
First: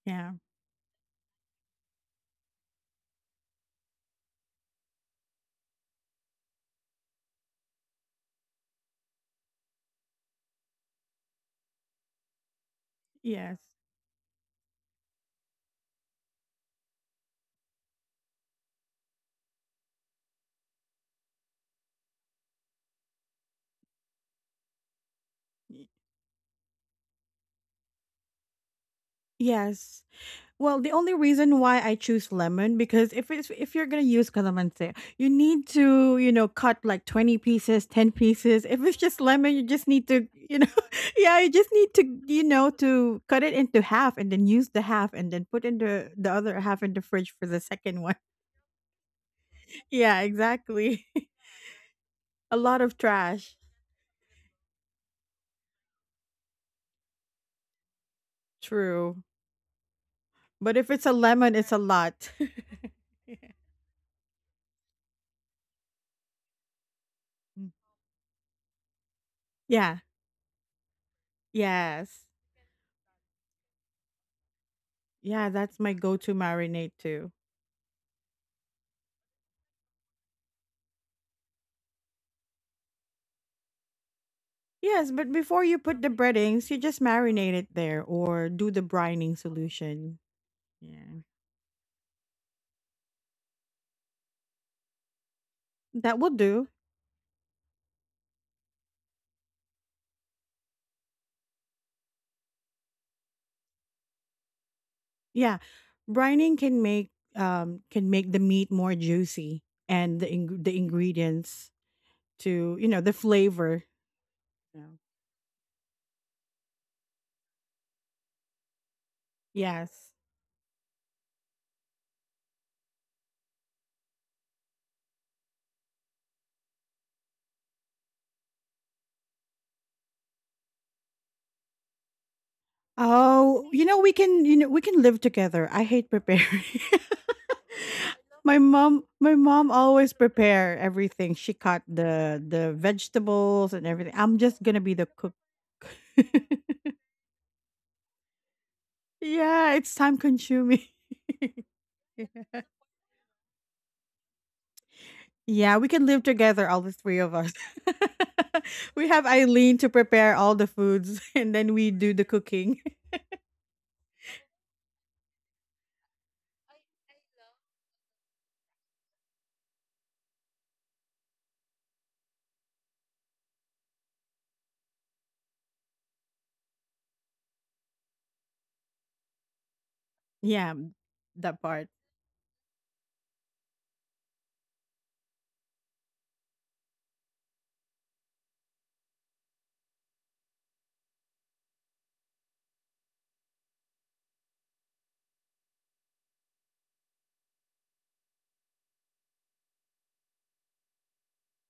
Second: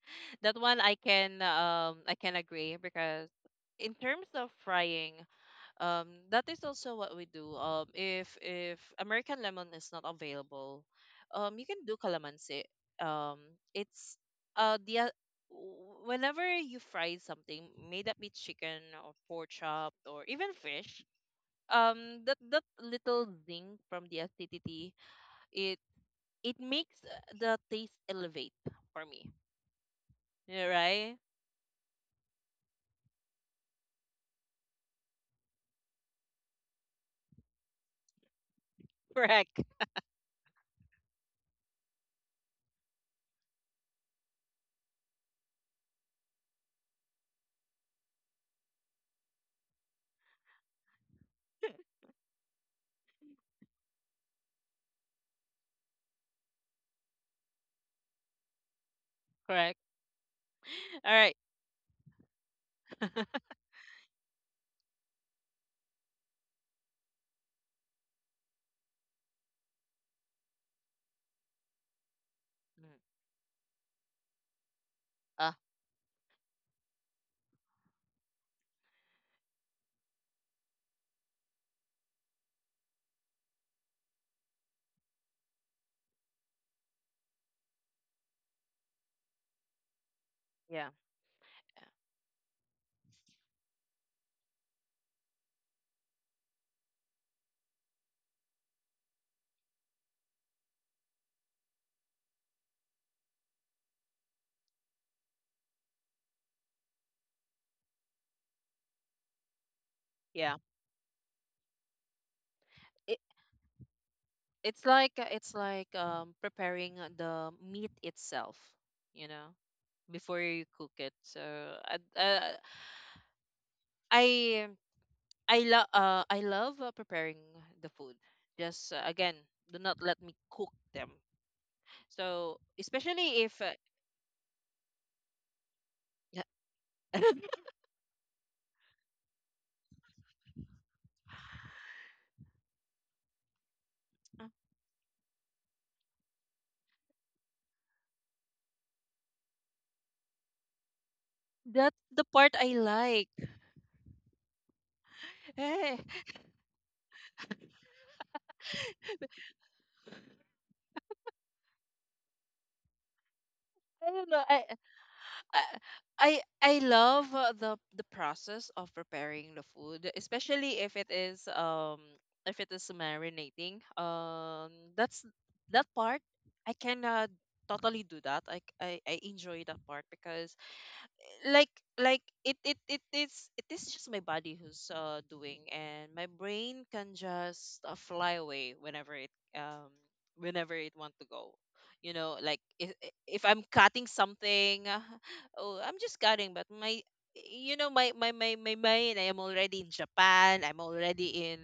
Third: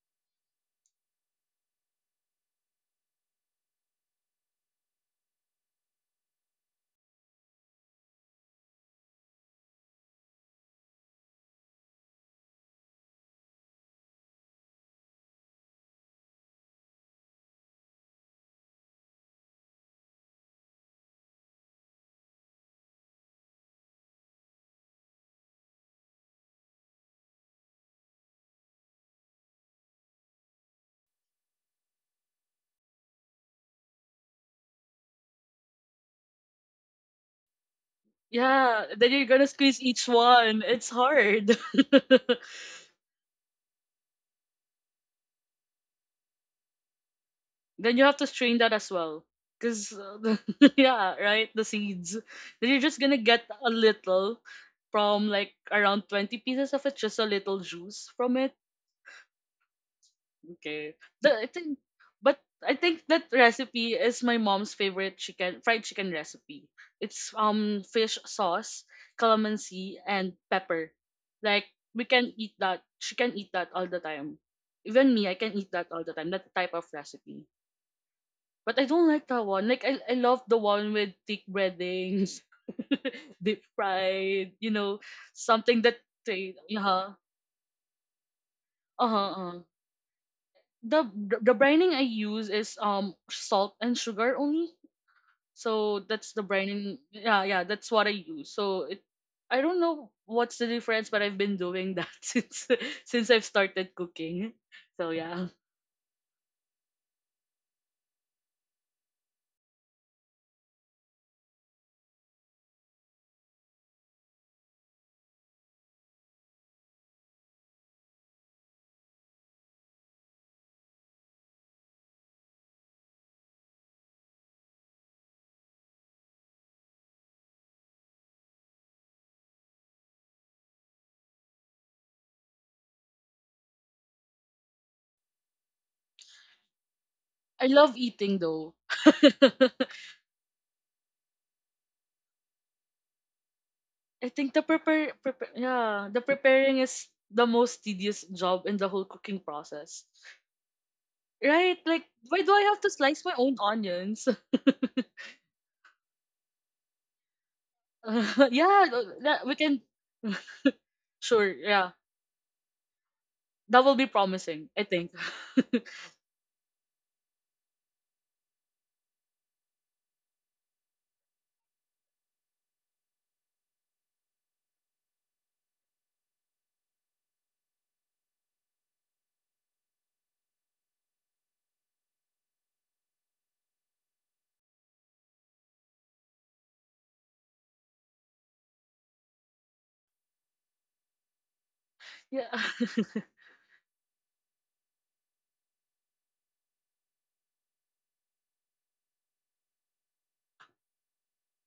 [SPEAKER 2] Yeah.
[SPEAKER 1] that one I can agree because in terms of frying, that is also what we do. If American lemon is not available, you can do calamansi. um
[SPEAKER 2] Yes.
[SPEAKER 1] it's uh the o- Whenever you fry something, may that be chicken or pork chop or even fish, that little zing from the acidity, it
[SPEAKER 2] Y-
[SPEAKER 1] it makes the taste elevate for me.
[SPEAKER 2] yes.
[SPEAKER 1] Yeah,
[SPEAKER 2] Well, the only
[SPEAKER 1] right.
[SPEAKER 2] reason why I choose lemon because if it's, if you're gonna use calamansi, you need to, you know, cut like 20 pieces, 10 pieces. If
[SPEAKER 3] Yeah,
[SPEAKER 2] it's
[SPEAKER 3] then
[SPEAKER 2] just
[SPEAKER 3] you're
[SPEAKER 2] lemon,
[SPEAKER 3] gonna
[SPEAKER 1] Correct.
[SPEAKER 2] you just
[SPEAKER 3] squeeze
[SPEAKER 2] need to,
[SPEAKER 3] each
[SPEAKER 2] you
[SPEAKER 3] one.
[SPEAKER 2] know,
[SPEAKER 3] It's
[SPEAKER 2] yeah, you
[SPEAKER 3] hard.
[SPEAKER 2] just need to, you know, to cut it into half and then use the half and then put in the other half in the fridge for the second
[SPEAKER 3] Then you
[SPEAKER 2] one.
[SPEAKER 3] have to strain that as well. Cause
[SPEAKER 2] Yeah, exactly.
[SPEAKER 3] yeah, right, the seeds.
[SPEAKER 2] A
[SPEAKER 3] Then you're
[SPEAKER 2] lot of
[SPEAKER 3] just gonna get
[SPEAKER 2] trash.
[SPEAKER 3] a little from like around 20 pieces of it, just a little juice from it.
[SPEAKER 2] True,
[SPEAKER 1] Correct.
[SPEAKER 2] but if
[SPEAKER 3] Okay.
[SPEAKER 2] it's
[SPEAKER 1] All
[SPEAKER 2] a
[SPEAKER 1] right.
[SPEAKER 3] The, I
[SPEAKER 2] lemon, it's a
[SPEAKER 3] think,
[SPEAKER 2] lot.
[SPEAKER 3] I think that
[SPEAKER 1] Mm.
[SPEAKER 3] recipe is my mom's favorite chicken fried chicken recipe. It's fish sauce,
[SPEAKER 2] Yeah.
[SPEAKER 3] calamansi, and pepper. Like, we
[SPEAKER 2] Yes.
[SPEAKER 3] can eat that. She can eat that all the time. Even me, I
[SPEAKER 2] Yeah,
[SPEAKER 3] can
[SPEAKER 1] Ah,
[SPEAKER 3] eat
[SPEAKER 2] that's my
[SPEAKER 3] that all the
[SPEAKER 2] go-to
[SPEAKER 3] time. That type of
[SPEAKER 2] marinade too.
[SPEAKER 3] recipe. But I don't like that one. Like, I love the one with thick breadings, deep fried. You know,
[SPEAKER 2] Yes, but before you
[SPEAKER 3] something that
[SPEAKER 2] put the
[SPEAKER 3] they
[SPEAKER 2] breadings, you just marinate it there or do the
[SPEAKER 3] uh
[SPEAKER 2] brining
[SPEAKER 3] huh
[SPEAKER 2] solution.
[SPEAKER 1] yeah,
[SPEAKER 3] the
[SPEAKER 2] Yeah.
[SPEAKER 3] the brining I use is salt and sugar only. So
[SPEAKER 2] That will
[SPEAKER 3] that's the
[SPEAKER 2] do.
[SPEAKER 3] brining. Yeah, yeah, that's what I use. I don't know what's the difference, but I've been doing that since I've started cooking. So
[SPEAKER 2] Yeah.
[SPEAKER 3] yeah,
[SPEAKER 2] Brining can make, can make the meat more juicy and
[SPEAKER 1] yeah.
[SPEAKER 2] the ingredients to, you know, the flavor. Yeah.
[SPEAKER 1] It's like preparing the meat itself, you know,
[SPEAKER 2] Yes.
[SPEAKER 1] before you cook it. So I uh, I I love preparing the food. Just again, do not let me cook them. So especially if
[SPEAKER 2] Oh, you know we can, you know, we can live together. I hate preparing.
[SPEAKER 3] I love eating though.
[SPEAKER 2] My mom always prepare everything. She cut the vegetables and everything. I'm
[SPEAKER 3] I
[SPEAKER 2] just
[SPEAKER 3] think the
[SPEAKER 2] gonna be the
[SPEAKER 3] prepare,
[SPEAKER 2] cook.
[SPEAKER 3] prepare yeah the preparing is the most tedious job in the whole cooking
[SPEAKER 2] Yeah, it's time
[SPEAKER 3] process.
[SPEAKER 2] consuming.
[SPEAKER 3] Right?
[SPEAKER 1] that's
[SPEAKER 3] Like,
[SPEAKER 1] the part
[SPEAKER 3] why do I
[SPEAKER 1] I
[SPEAKER 3] have to
[SPEAKER 1] like.
[SPEAKER 3] slice my own onions?
[SPEAKER 2] Yeah, we
[SPEAKER 1] Eh,
[SPEAKER 2] can live together, all the three of us.
[SPEAKER 3] Yeah,
[SPEAKER 2] We have
[SPEAKER 3] that, we
[SPEAKER 2] Eileen to
[SPEAKER 3] can.
[SPEAKER 2] prepare all the foods and
[SPEAKER 3] Sure.
[SPEAKER 2] then we
[SPEAKER 3] Yeah.
[SPEAKER 2] do the cooking.
[SPEAKER 3] That will
[SPEAKER 1] I
[SPEAKER 3] be
[SPEAKER 1] don't know.
[SPEAKER 3] promising, I think.
[SPEAKER 1] I I I love the process of preparing the food, especially if it is marinating. That's that part I can totally do that. I enjoy that part because
[SPEAKER 2] Yeah, that
[SPEAKER 1] like
[SPEAKER 2] part.
[SPEAKER 1] it is just my body who's doing, and my brain can just fly away whenever it um want to go. You know,
[SPEAKER 3] yeah.
[SPEAKER 1] like if I'm cutting something oh, I'm just cutting, but my you know my my my my mind, I am already in Japan. I'm already in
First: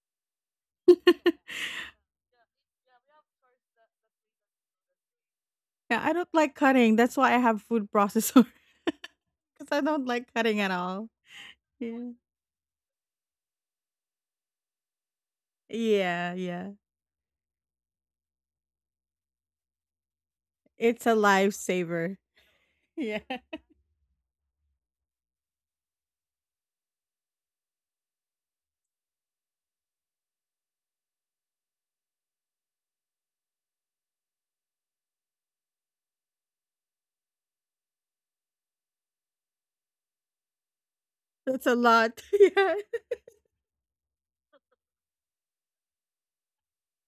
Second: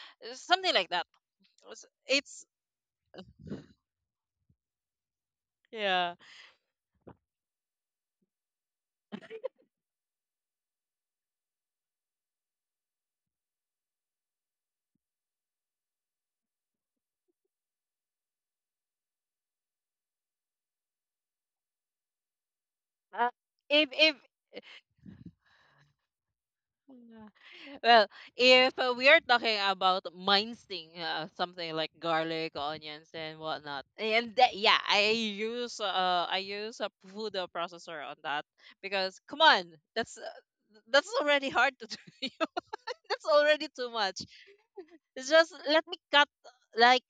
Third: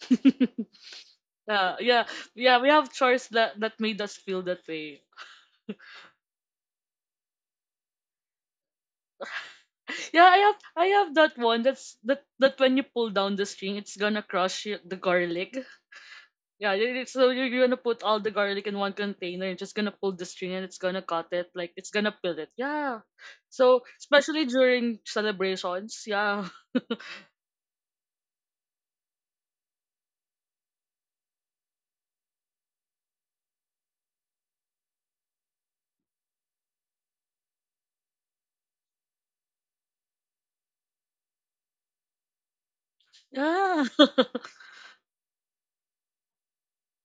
[SPEAKER 1] something like that.
[SPEAKER 3] yeah.
[SPEAKER 1] it's
[SPEAKER 3] Yeah.
[SPEAKER 1] it's-
[SPEAKER 3] Yeah. We have chores that made us feel that way.
[SPEAKER 2] Yeah, I
[SPEAKER 1] yeah.
[SPEAKER 2] don't like cutting. That's why I have food processor because I don't
[SPEAKER 3] Yeah,
[SPEAKER 2] like
[SPEAKER 3] I have
[SPEAKER 2] cutting at
[SPEAKER 3] I
[SPEAKER 2] all.
[SPEAKER 3] have that one that's
[SPEAKER 2] Yeah.
[SPEAKER 3] that that when you pull down the string, it's gonna crush the garlic.
[SPEAKER 2] Yeah, yeah.
[SPEAKER 3] Yeah, so you're gonna put all the garlic in one container. You're just gonna pull the string and it's gonna
[SPEAKER 2] It's a
[SPEAKER 3] cut it, like, it's gonna
[SPEAKER 2] lifesaver.
[SPEAKER 3] peel it. Yeah.
[SPEAKER 2] Yeah.
[SPEAKER 1] uh,
[SPEAKER 3] So
[SPEAKER 1] if
[SPEAKER 3] especially during celebrations, yeah.
[SPEAKER 1] Yeah. Well, if we are talking about mincing something like garlic, onions, and whatnot, and that, yeah, I use a food processor on that because come on, that's already
[SPEAKER 2] That's
[SPEAKER 1] hard
[SPEAKER 2] a
[SPEAKER 1] to
[SPEAKER 2] lot.
[SPEAKER 1] do. That's already too
[SPEAKER 3] Yeah.
[SPEAKER 1] much. It's just, let me cut, like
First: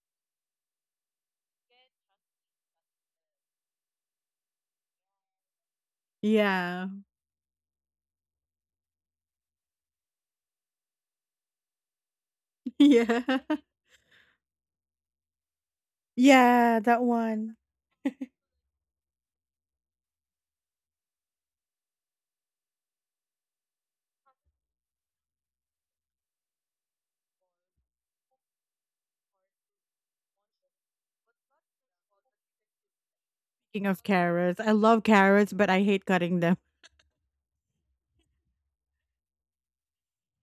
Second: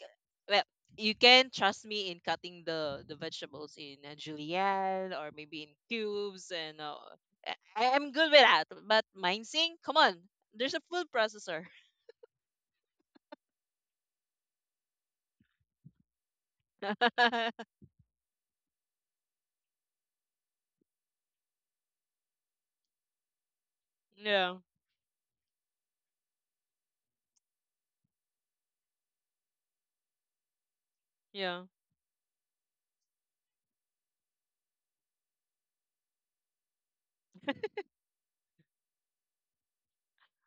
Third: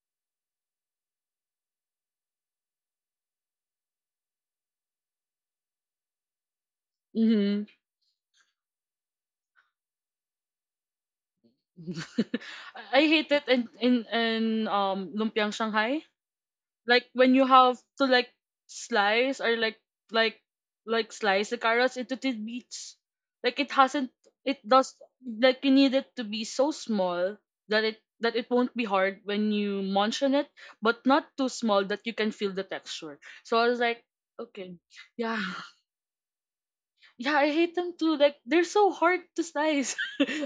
[SPEAKER 1] well, you can trust me in cutting the vegetables in a julienne or maybe in cubes, and
[SPEAKER 2] Yeah.
[SPEAKER 3] Mhm.
[SPEAKER 1] I'm good with that. But mincing, come on, there's a food processor.
[SPEAKER 3] I
[SPEAKER 2] Yeah.
[SPEAKER 3] hate it
[SPEAKER 2] Yeah.
[SPEAKER 3] in in in lumpiang Shanghai.
[SPEAKER 2] Yeah, that
[SPEAKER 3] Like, when you
[SPEAKER 2] one.
[SPEAKER 3] have to like, slice, or like like slice the carrots into tidbits. Like, it hasn't
[SPEAKER 1] Yeah,
[SPEAKER 3] it does like, you need it to be so small that it won't be hard when you munch on it, but not too
[SPEAKER 1] yeah.
[SPEAKER 3] small that you can feel the texture. So I was
[SPEAKER 2] Speaking
[SPEAKER 3] like,
[SPEAKER 2] of carrots, I
[SPEAKER 3] okay,
[SPEAKER 2] love
[SPEAKER 3] yeah.
[SPEAKER 2] carrots, but I hate cutting them.
[SPEAKER 3] Yeah, I hate them too. Like, they're so hard to slice.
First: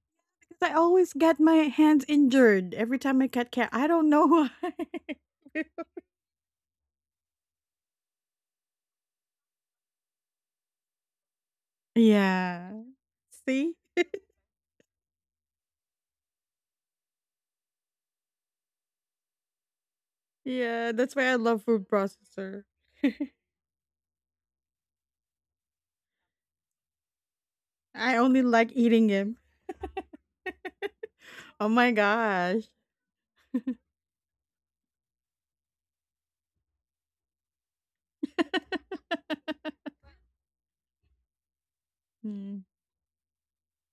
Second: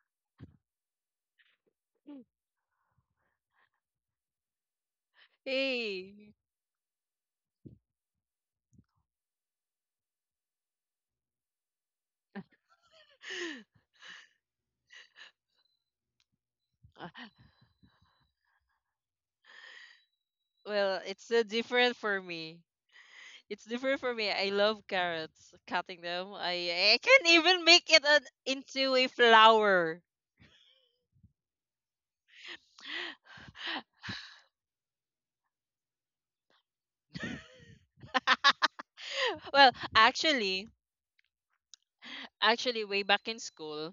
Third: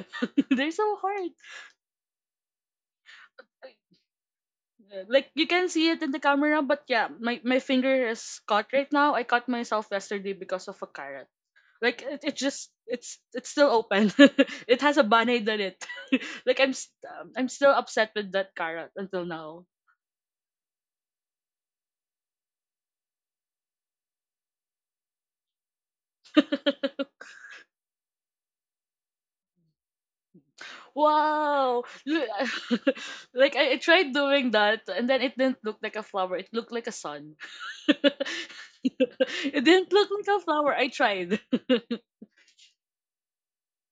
[SPEAKER 2] 'Cause
[SPEAKER 3] They're
[SPEAKER 2] I
[SPEAKER 3] so
[SPEAKER 2] always
[SPEAKER 3] hard.
[SPEAKER 2] get my hands injured every time I cut carrot. I don't know why.
[SPEAKER 3] Yeah. Like, you can see it in the
[SPEAKER 1] Hey,
[SPEAKER 3] camera, but yeah, my finger is caught right now. I cut myself yesterday because of a carrot. Like, it, it
[SPEAKER 2] Yeah.
[SPEAKER 3] just it's it's still
[SPEAKER 2] See?
[SPEAKER 3] open. It has a band-aid on it. Like, I'm st-
[SPEAKER 1] uh,
[SPEAKER 3] um, I'm still upset with that carrot until now.
[SPEAKER 2] Yeah,
[SPEAKER 1] well,
[SPEAKER 2] that's why
[SPEAKER 1] it's
[SPEAKER 2] I love food
[SPEAKER 1] different for me.
[SPEAKER 2] processor.
[SPEAKER 1] It's different for me. I love carrots, cutting them. I can even make it
[SPEAKER 2] I only like
[SPEAKER 1] into a
[SPEAKER 2] eating him.
[SPEAKER 1] flower.
[SPEAKER 2] Oh
[SPEAKER 3] wow.
[SPEAKER 2] my gosh.
[SPEAKER 3] Like, I tried doing that and then it didn't look like a flower. It looked like a sun. It
[SPEAKER 1] well,
[SPEAKER 3] didn't look like a
[SPEAKER 1] actually,
[SPEAKER 3] flower. I tried.
[SPEAKER 2] Mm.
[SPEAKER 1] Actually, way back in school,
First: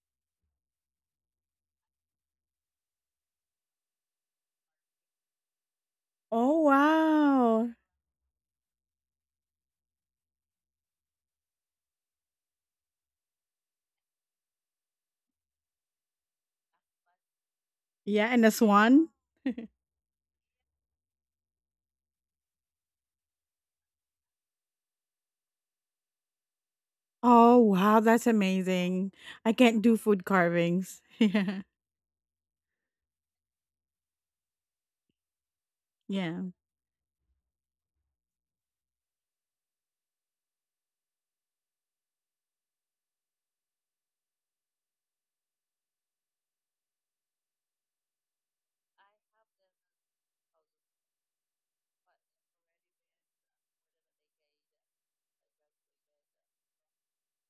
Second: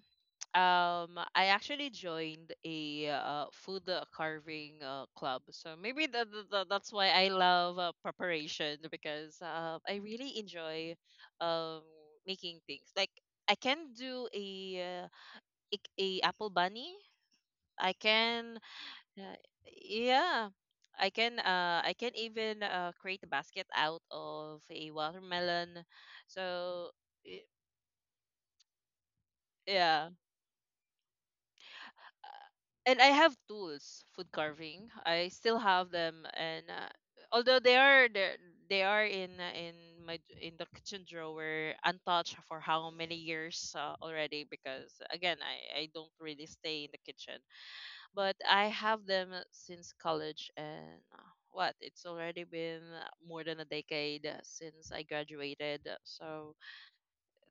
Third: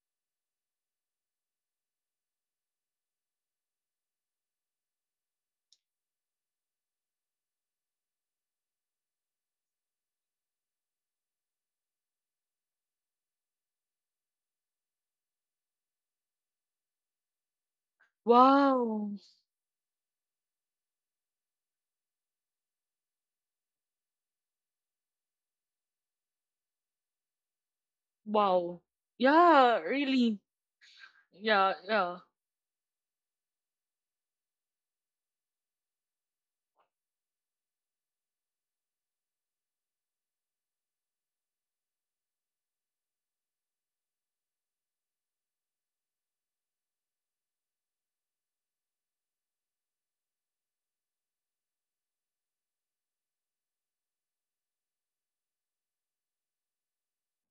[SPEAKER 1] I actually joined a food carving club. So maybe
[SPEAKER 2] Oh
[SPEAKER 1] that's why I
[SPEAKER 2] wow.
[SPEAKER 1] love preparation because I really enjoy um, making things. Like I can do a apple bunny. I
[SPEAKER 2] Yeah, and a
[SPEAKER 1] can,
[SPEAKER 2] swan.
[SPEAKER 3] wow.
[SPEAKER 1] uh, yeah. I can even create a basket out of a watermelon. So y-
[SPEAKER 2] Oh wow, that's
[SPEAKER 3] Wow.
[SPEAKER 2] amazing. I
[SPEAKER 3] Yeah,
[SPEAKER 2] can't do
[SPEAKER 1] yeah,
[SPEAKER 2] food
[SPEAKER 3] really.
[SPEAKER 2] carvings. Yeah.
[SPEAKER 3] Yeah, yeah.
[SPEAKER 1] and I have tools, food carving. I still have them,
[SPEAKER 2] Yeah.
[SPEAKER 1] and although they are in the kitchen drawer, untouched for how many years already? Because again, I don't really stay in the kitchen, but I have them since college, and what, it's already been more than a decade since I graduated, so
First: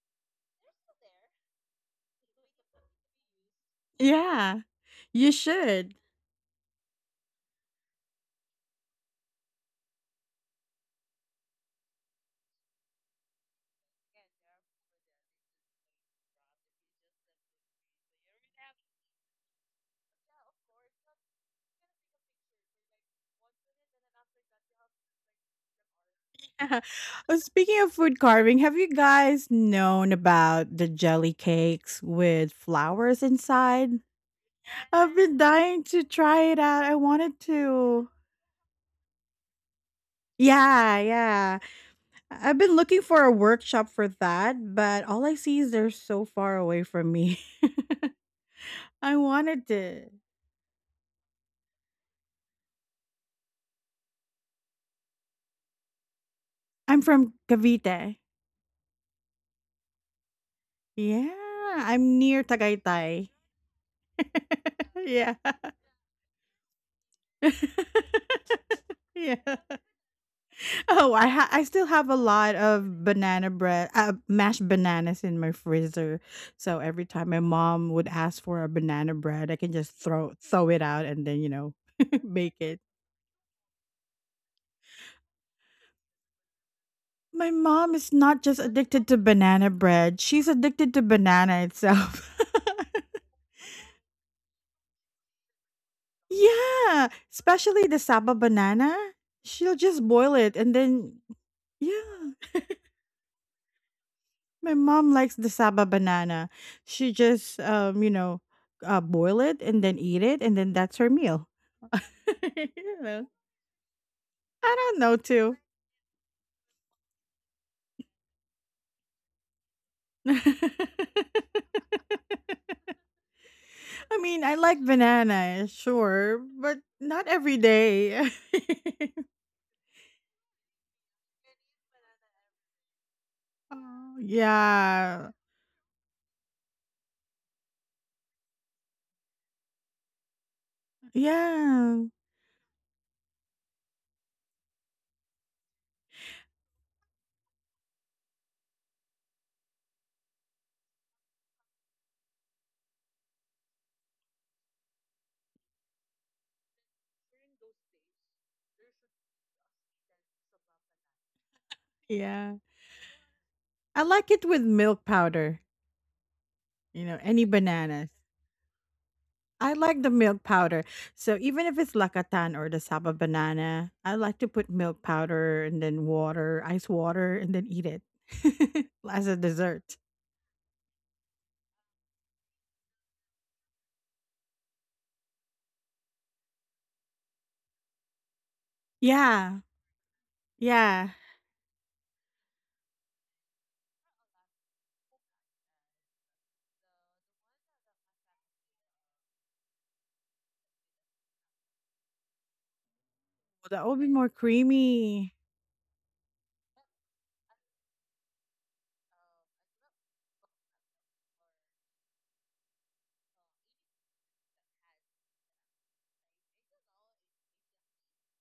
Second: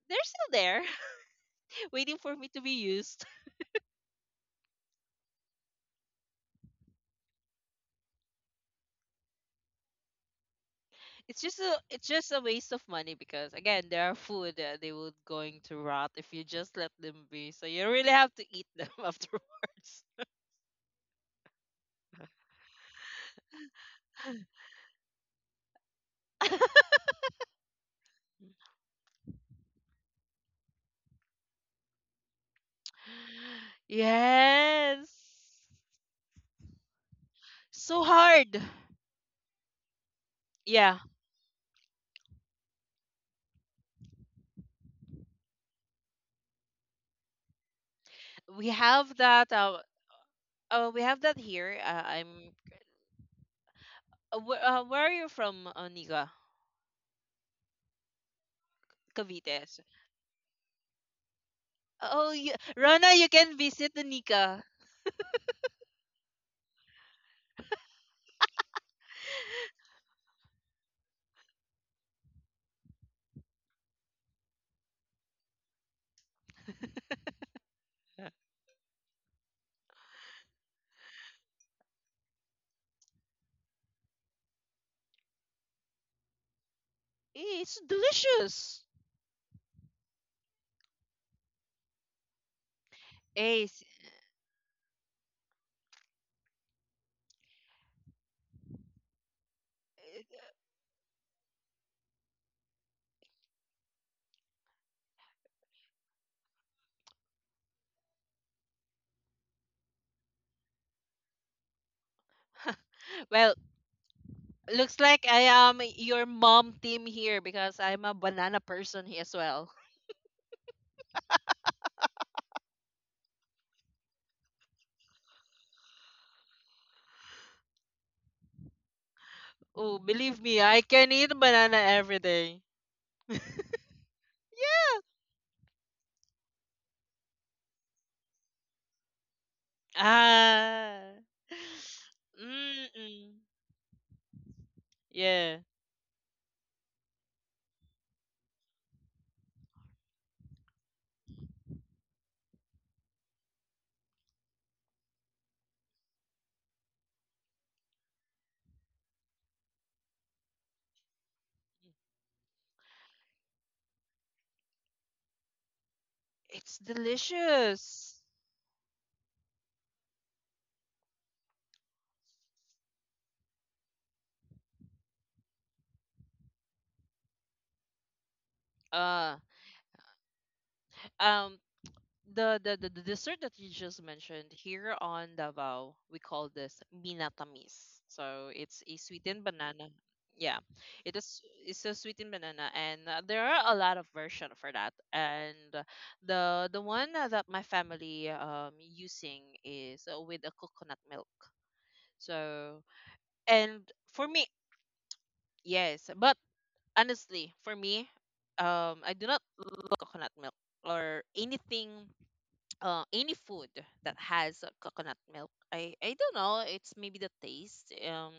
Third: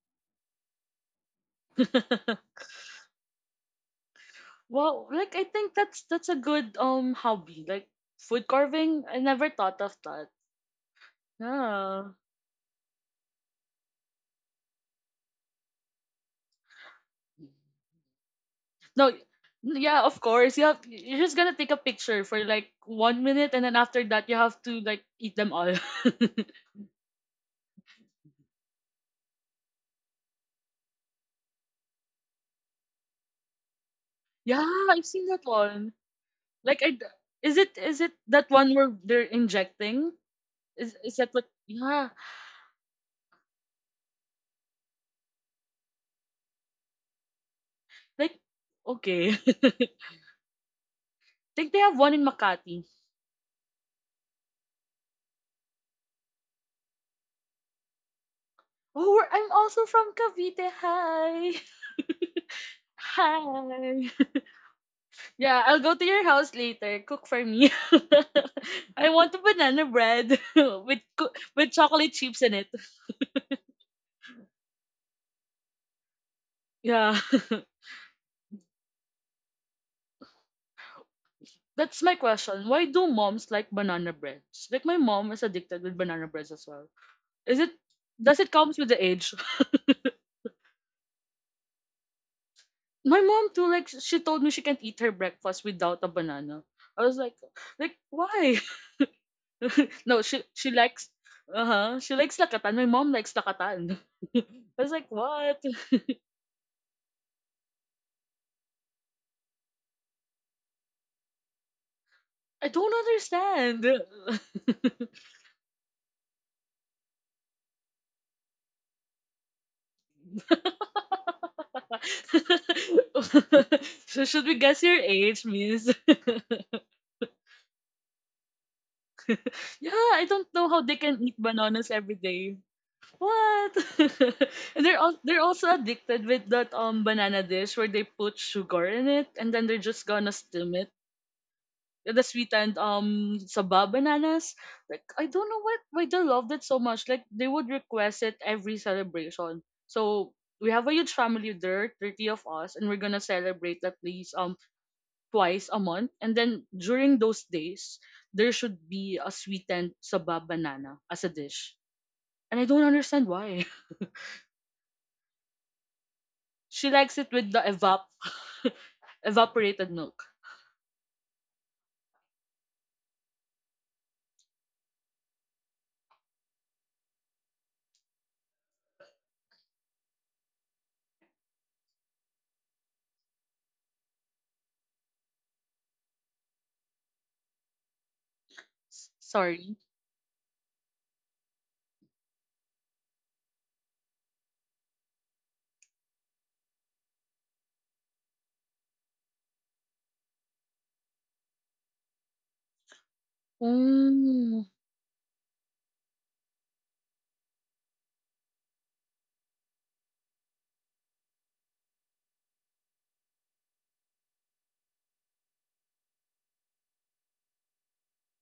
[SPEAKER 1] they're still there, waiting for me to be used.
[SPEAKER 2] Yeah.
[SPEAKER 3] Wow,
[SPEAKER 2] You
[SPEAKER 3] like, I think
[SPEAKER 2] should.
[SPEAKER 3] that's a good hobby. Like, food carving, I never thought of that.
[SPEAKER 1] It's
[SPEAKER 3] Yeah.
[SPEAKER 1] just a waste of money because again, there are food that they would going to rot if you just let them be, so you really have to eat them
[SPEAKER 3] No, yeah,
[SPEAKER 1] afterwards.
[SPEAKER 3] of course. You're just gonna take a picture for like 1 minute and then after that you have to, like, eat them all.
[SPEAKER 2] Speaking of food carving, have you guys known about the jelly cakes with flowers inside?
[SPEAKER 3] yeah, I've
[SPEAKER 1] Yes,
[SPEAKER 2] I've
[SPEAKER 3] seen
[SPEAKER 2] been
[SPEAKER 3] that
[SPEAKER 2] dying
[SPEAKER 3] one.
[SPEAKER 2] to try it
[SPEAKER 3] Like,
[SPEAKER 2] out. I wanted
[SPEAKER 3] is it is
[SPEAKER 1] so
[SPEAKER 2] to.
[SPEAKER 3] it that
[SPEAKER 1] hard.
[SPEAKER 3] one where they're injecting? Is
[SPEAKER 2] Yeah,
[SPEAKER 1] Yeah,
[SPEAKER 3] is that what,
[SPEAKER 2] yeah.
[SPEAKER 3] yeah.
[SPEAKER 2] I've been looking for a workshop for that, but all I see is they're so far away from me.
[SPEAKER 3] Like,
[SPEAKER 1] we
[SPEAKER 2] I
[SPEAKER 1] have
[SPEAKER 3] okay.
[SPEAKER 1] that
[SPEAKER 2] wanted
[SPEAKER 1] uh,
[SPEAKER 2] to.
[SPEAKER 1] we have that
[SPEAKER 3] I think
[SPEAKER 1] here.
[SPEAKER 3] they have one in Makati.
[SPEAKER 1] Where are you from, Nika?
[SPEAKER 2] I'm from Cavite.
[SPEAKER 3] Oh, I'm
[SPEAKER 1] Cavite.
[SPEAKER 3] also from Cavite.
[SPEAKER 2] Yeah,
[SPEAKER 3] Hi.
[SPEAKER 2] I'm
[SPEAKER 1] Oh,
[SPEAKER 2] near
[SPEAKER 1] you, Rana, you
[SPEAKER 2] Tagaytay.
[SPEAKER 1] can visit the
[SPEAKER 3] Hi.
[SPEAKER 1] Nika.
[SPEAKER 3] Yeah,
[SPEAKER 2] Yeah.
[SPEAKER 3] I'll go to your house later. Cook for me. I want
[SPEAKER 2] Yeah.
[SPEAKER 3] a banana bread
[SPEAKER 2] Oh, I
[SPEAKER 3] with
[SPEAKER 2] still have
[SPEAKER 3] chocolate
[SPEAKER 2] a
[SPEAKER 3] chips in
[SPEAKER 2] lot
[SPEAKER 3] it.
[SPEAKER 2] of banana bread, mashed bananas in my freezer. So every
[SPEAKER 3] Yeah.
[SPEAKER 2] time my mom would
[SPEAKER 1] Eh,
[SPEAKER 2] ask for a banana bread, I can just throw it out and then you know
[SPEAKER 3] That's my
[SPEAKER 2] make
[SPEAKER 3] question.
[SPEAKER 2] it.
[SPEAKER 3] Why do moms like banana breads? Like my mom is addicted with banana breads as well.
[SPEAKER 2] My
[SPEAKER 3] Is it
[SPEAKER 1] it's
[SPEAKER 2] mom is
[SPEAKER 3] does
[SPEAKER 2] not
[SPEAKER 3] it
[SPEAKER 2] just
[SPEAKER 3] comes
[SPEAKER 1] delicious.
[SPEAKER 3] with the
[SPEAKER 2] addicted to
[SPEAKER 3] age?
[SPEAKER 2] banana bread; she's addicted to banana itself.
[SPEAKER 3] My mom
[SPEAKER 1] Eh,
[SPEAKER 3] too, like, she told me she can't eat her breakfast without a banana. I
[SPEAKER 2] Yeah,
[SPEAKER 3] was like
[SPEAKER 2] especially
[SPEAKER 3] like
[SPEAKER 2] the saba
[SPEAKER 3] why?
[SPEAKER 2] banana. She'll just
[SPEAKER 3] No,
[SPEAKER 2] boil
[SPEAKER 3] she
[SPEAKER 2] it
[SPEAKER 3] she
[SPEAKER 2] and
[SPEAKER 3] likes
[SPEAKER 2] then
[SPEAKER 3] uh-huh. She likes
[SPEAKER 2] yeah.
[SPEAKER 3] Lakatan. My mom likes Lakatan. I
[SPEAKER 2] My
[SPEAKER 3] was like,
[SPEAKER 2] mom likes the
[SPEAKER 3] what?
[SPEAKER 2] saba banana. She just, you know, boil it and then eat it and then that's her meal.
[SPEAKER 3] I don't
[SPEAKER 2] You know.
[SPEAKER 1] well,
[SPEAKER 3] understand.
[SPEAKER 2] I
[SPEAKER 1] looks
[SPEAKER 2] don't know
[SPEAKER 1] like I
[SPEAKER 2] too.
[SPEAKER 1] am your mom team here because I'm a banana person here as well.
[SPEAKER 2] I
[SPEAKER 3] So
[SPEAKER 2] mean,
[SPEAKER 3] should
[SPEAKER 2] I
[SPEAKER 3] we
[SPEAKER 2] like
[SPEAKER 3] guess your age,
[SPEAKER 2] banana,
[SPEAKER 3] miss?
[SPEAKER 2] sure, but not every day.
[SPEAKER 1] Oh,
[SPEAKER 3] Yeah, I
[SPEAKER 1] believe
[SPEAKER 3] don't
[SPEAKER 1] me,
[SPEAKER 3] know how
[SPEAKER 1] I
[SPEAKER 3] they
[SPEAKER 1] can
[SPEAKER 3] can
[SPEAKER 1] eat
[SPEAKER 3] eat
[SPEAKER 1] banana
[SPEAKER 3] bananas every
[SPEAKER 1] every
[SPEAKER 3] day.
[SPEAKER 1] day.
[SPEAKER 3] What?
[SPEAKER 2] Oh,
[SPEAKER 3] And
[SPEAKER 2] yeah.
[SPEAKER 3] they're also addicted with that banana dish where they put sugar in it and then they're just gonna steam
[SPEAKER 1] Ah.
[SPEAKER 2] Yeah.
[SPEAKER 3] the sweetened
[SPEAKER 1] Mm-mm.
[SPEAKER 3] saba bananas. Like I don't know
[SPEAKER 1] Yeah.
[SPEAKER 3] what why they loved it so much. Like they would request it every celebration. So we have a huge family there, 30 of us, and we're gonna celebrate at least twice a month. And then during those days, there should be a sweetened saba banana as a dish.
[SPEAKER 2] Yeah.
[SPEAKER 3] And I don't understand why.
[SPEAKER 2] I like it with milk powder,
[SPEAKER 1] It's
[SPEAKER 3] She
[SPEAKER 2] you know,
[SPEAKER 3] likes it
[SPEAKER 2] any
[SPEAKER 3] with the
[SPEAKER 2] bananas.
[SPEAKER 3] evap
[SPEAKER 1] delicious.
[SPEAKER 2] I
[SPEAKER 3] evaporated
[SPEAKER 2] like the
[SPEAKER 3] milk.
[SPEAKER 2] milk powder. So even if it's Lakatan or the Saba banana, I like to put milk powder and then water, ice water, and then eat it as a
[SPEAKER 1] Uh,
[SPEAKER 2] dessert.
[SPEAKER 1] um the dessert that you just mentioned here on Davao, we call this minatamis. So it's a
[SPEAKER 3] S-
[SPEAKER 1] sweetened
[SPEAKER 2] Yeah.
[SPEAKER 3] Sorry.
[SPEAKER 1] banana. Yeah,
[SPEAKER 2] Yeah.
[SPEAKER 1] it is. It's a sweetened banana, and there are a lot of version for that. And the one that my family using is with a coconut milk. So and
[SPEAKER 2] That will be
[SPEAKER 1] for
[SPEAKER 2] more
[SPEAKER 1] me,
[SPEAKER 3] Mm.
[SPEAKER 2] creamy
[SPEAKER 1] yes, but honestly, for me, I do not love coconut milk or anything any food that has coconut milk. I don't know. It's maybe the taste.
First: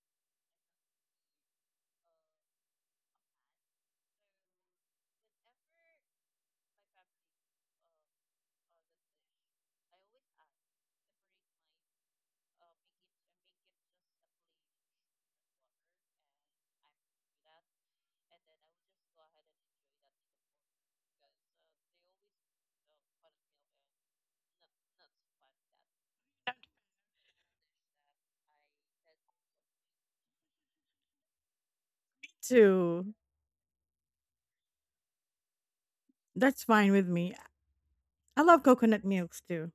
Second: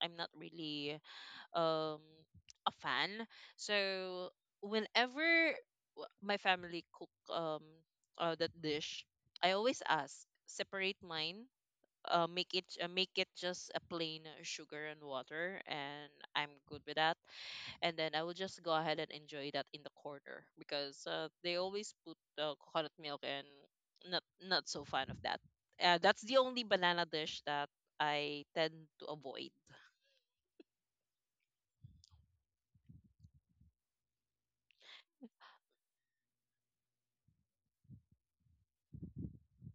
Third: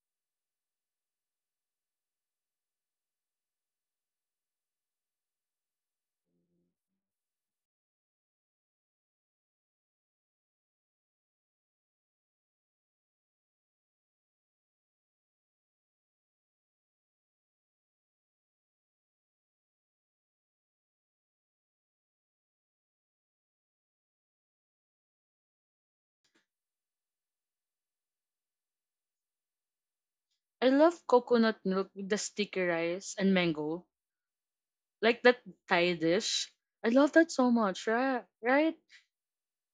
[SPEAKER 1] I'm not really um a fan. So whenever my family cook that dish, I always ask separate mine. Make it just a plain sugar and water, and I'm good with that, and then I will just go ahead and enjoy that in the corner because they always put coconut milk and not so fan of that. That's the only banana dish that I tend to avoid.
[SPEAKER 3] I love coconut milk with the sticky
[SPEAKER 2] too.
[SPEAKER 3] rice and mango, like that Thai dish.
[SPEAKER 2] That's
[SPEAKER 3] I
[SPEAKER 2] fine with
[SPEAKER 3] love that
[SPEAKER 2] me.
[SPEAKER 3] so much, right?
[SPEAKER 2] I love
[SPEAKER 3] Right?
[SPEAKER 2] coconut milks too.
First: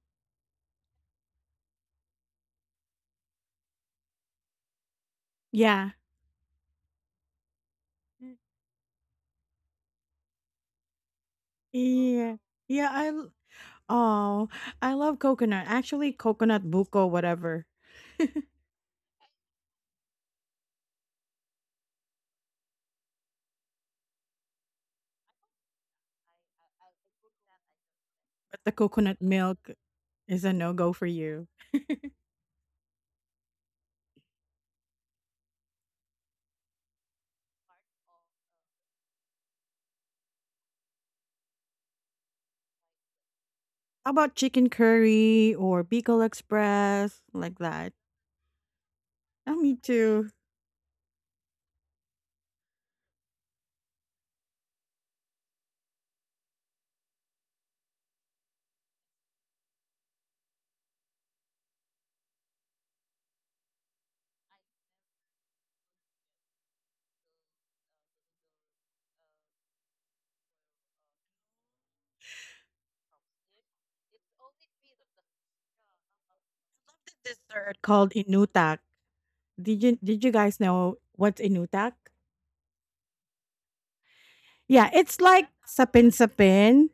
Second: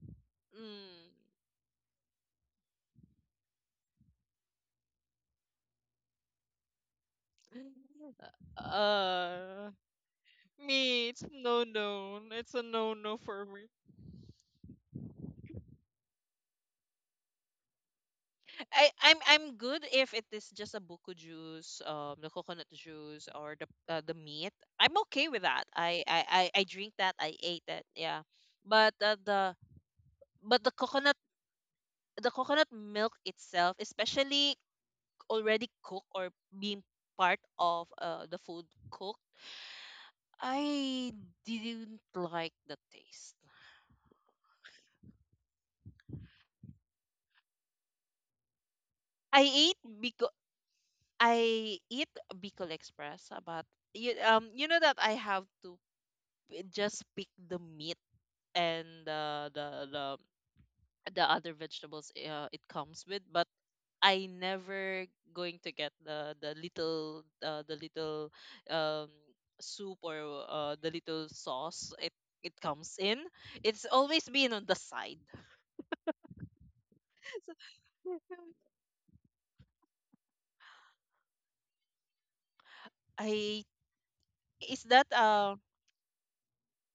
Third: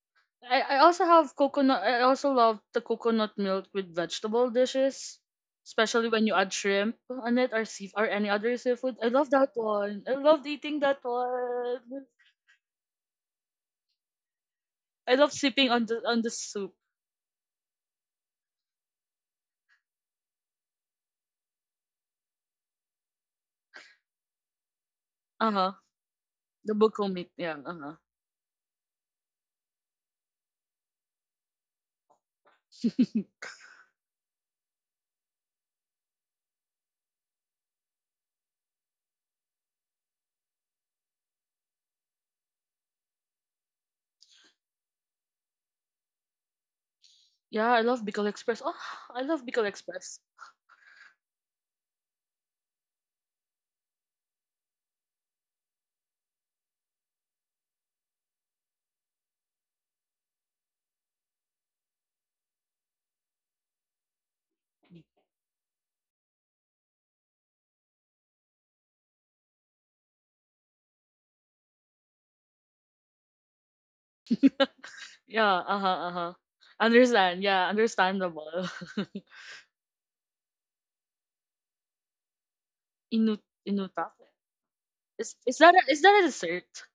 [SPEAKER 3] I also
[SPEAKER 1] Mm.
[SPEAKER 3] have coconut. I also love the coconut milk with vegetable dishes,
[SPEAKER 2] Yeah.
[SPEAKER 3] especially when you add shrimp on it or sea or any other seafood. I love that
[SPEAKER 1] Uh,
[SPEAKER 3] one. I love eating that
[SPEAKER 1] Me, it's no
[SPEAKER 3] one.
[SPEAKER 1] no.
[SPEAKER 2] Yeah.
[SPEAKER 1] It's a
[SPEAKER 2] Yeah.
[SPEAKER 1] no no for me.
[SPEAKER 2] Oh, I
[SPEAKER 3] I
[SPEAKER 2] love
[SPEAKER 3] love
[SPEAKER 2] coconut.
[SPEAKER 3] sipping on the
[SPEAKER 2] Actually, coconut
[SPEAKER 3] soup.
[SPEAKER 2] buko, whatever.
[SPEAKER 1] I'm good if it is just a buko juice, the coconut juice or the meat. I'm okay with
[SPEAKER 3] Uh
[SPEAKER 1] that.
[SPEAKER 3] huh.
[SPEAKER 1] I
[SPEAKER 3] The
[SPEAKER 1] drink
[SPEAKER 3] buko
[SPEAKER 1] that.
[SPEAKER 3] meat.
[SPEAKER 1] I
[SPEAKER 3] Yeah.
[SPEAKER 1] ate
[SPEAKER 3] Uh
[SPEAKER 1] it.
[SPEAKER 3] huh.
[SPEAKER 1] Yeah,
[SPEAKER 2] But the
[SPEAKER 1] but
[SPEAKER 2] coconut
[SPEAKER 1] the
[SPEAKER 2] milk is a
[SPEAKER 1] but the
[SPEAKER 2] no go for
[SPEAKER 1] coconut,
[SPEAKER 2] you.
[SPEAKER 1] the coconut milk itself, especially already cooked or being part of the food cooked, I didn't like the taste.
[SPEAKER 2] How about chicken curry or Bicol Express, like
[SPEAKER 3] Yeah. I
[SPEAKER 2] that?
[SPEAKER 3] love Bicol Express. Oh, I
[SPEAKER 1] I
[SPEAKER 3] love Bicol
[SPEAKER 2] Me
[SPEAKER 1] ate
[SPEAKER 3] Express.
[SPEAKER 2] too.
[SPEAKER 1] because I eat bicol express, but you, you know that I have to just pick the meat and the other vegetables it comes with, but I never going to get the the little um soup or the little sauce it it comes in. It's always been on the side.
[SPEAKER 3] Yeah, uh-huh, uh-huh. Understand. Yeah,
[SPEAKER 2] Called
[SPEAKER 1] So,
[SPEAKER 3] understandable.
[SPEAKER 2] inutak. Did you guys know what's inutak?
[SPEAKER 3] Inu
[SPEAKER 1] I
[SPEAKER 3] Inuta.
[SPEAKER 1] is
[SPEAKER 2] Yeah,
[SPEAKER 1] that
[SPEAKER 2] it's
[SPEAKER 3] Is
[SPEAKER 2] like
[SPEAKER 3] is
[SPEAKER 2] sapin
[SPEAKER 3] that a dessert?
[SPEAKER 2] sapin.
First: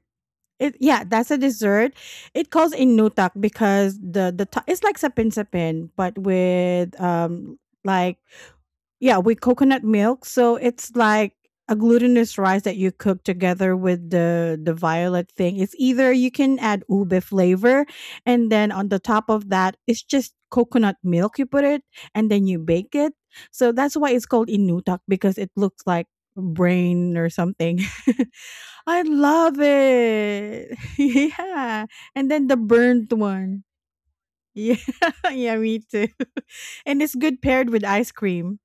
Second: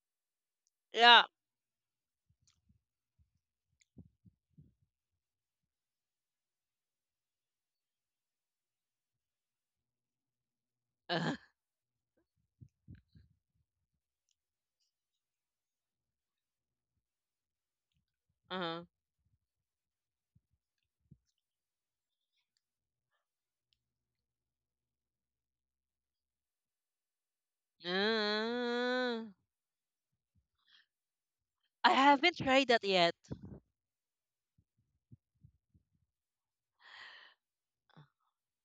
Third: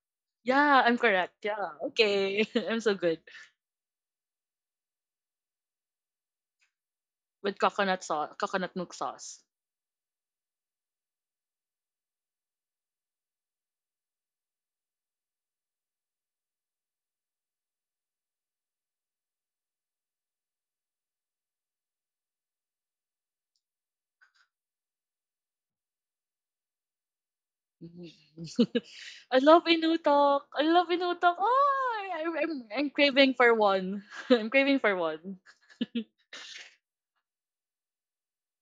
[SPEAKER 2] It
[SPEAKER 3] Yeah, I'm
[SPEAKER 2] yeah,
[SPEAKER 1] yeah.
[SPEAKER 2] that's
[SPEAKER 3] correct.
[SPEAKER 2] a
[SPEAKER 3] Yeah.
[SPEAKER 2] dessert.
[SPEAKER 3] Okay.
[SPEAKER 2] It calls
[SPEAKER 3] I'm so good
[SPEAKER 2] inutak because it's like sapin sapin, but with
[SPEAKER 3] with coconut
[SPEAKER 2] like
[SPEAKER 3] sauce, coconut milk
[SPEAKER 2] yeah, with
[SPEAKER 3] sauce.
[SPEAKER 2] coconut milk. So it's like a glutinous rice that you cook together with the violet thing. It's either you can add ube flavor and then
[SPEAKER 1] Uh-huh.
[SPEAKER 2] on the top of that it's just coconut milk you put it and then you bake it. So that's why it's called inutak because it looks like brain or something.
[SPEAKER 3] Mm.
[SPEAKER 2] I
[SPEAKER 1] Uh,
[SPEAKER 3] I
[SPEAKER 2] love
[SPEAKER 3] love Inutok. I
[SPEAKER 2] it.
[SPEAKER 3] love Inutok.
[SPEAKER 2] Yeah.
[SPEAKER 1] I
[SPEAKER 3] Oh,
[SPEAKER 2] And
[SPEAKER 1] haven't
[SPEAKER 2] then the
[SPEAKER 1] tried that
[SPEAKER 3] I'm
[SPEAKER 2] burnt
[SPEAKER 1] yet.
[SPEAKER 3] craving for
[SPEAKER 2] one.
[SPEAKER 3] one. I'm
[SPEAKER 2] Yeah,
[SPEAKER 3] craving for one.
[SPEAKER 2] yeah, me too. And it's good paired with ice cream.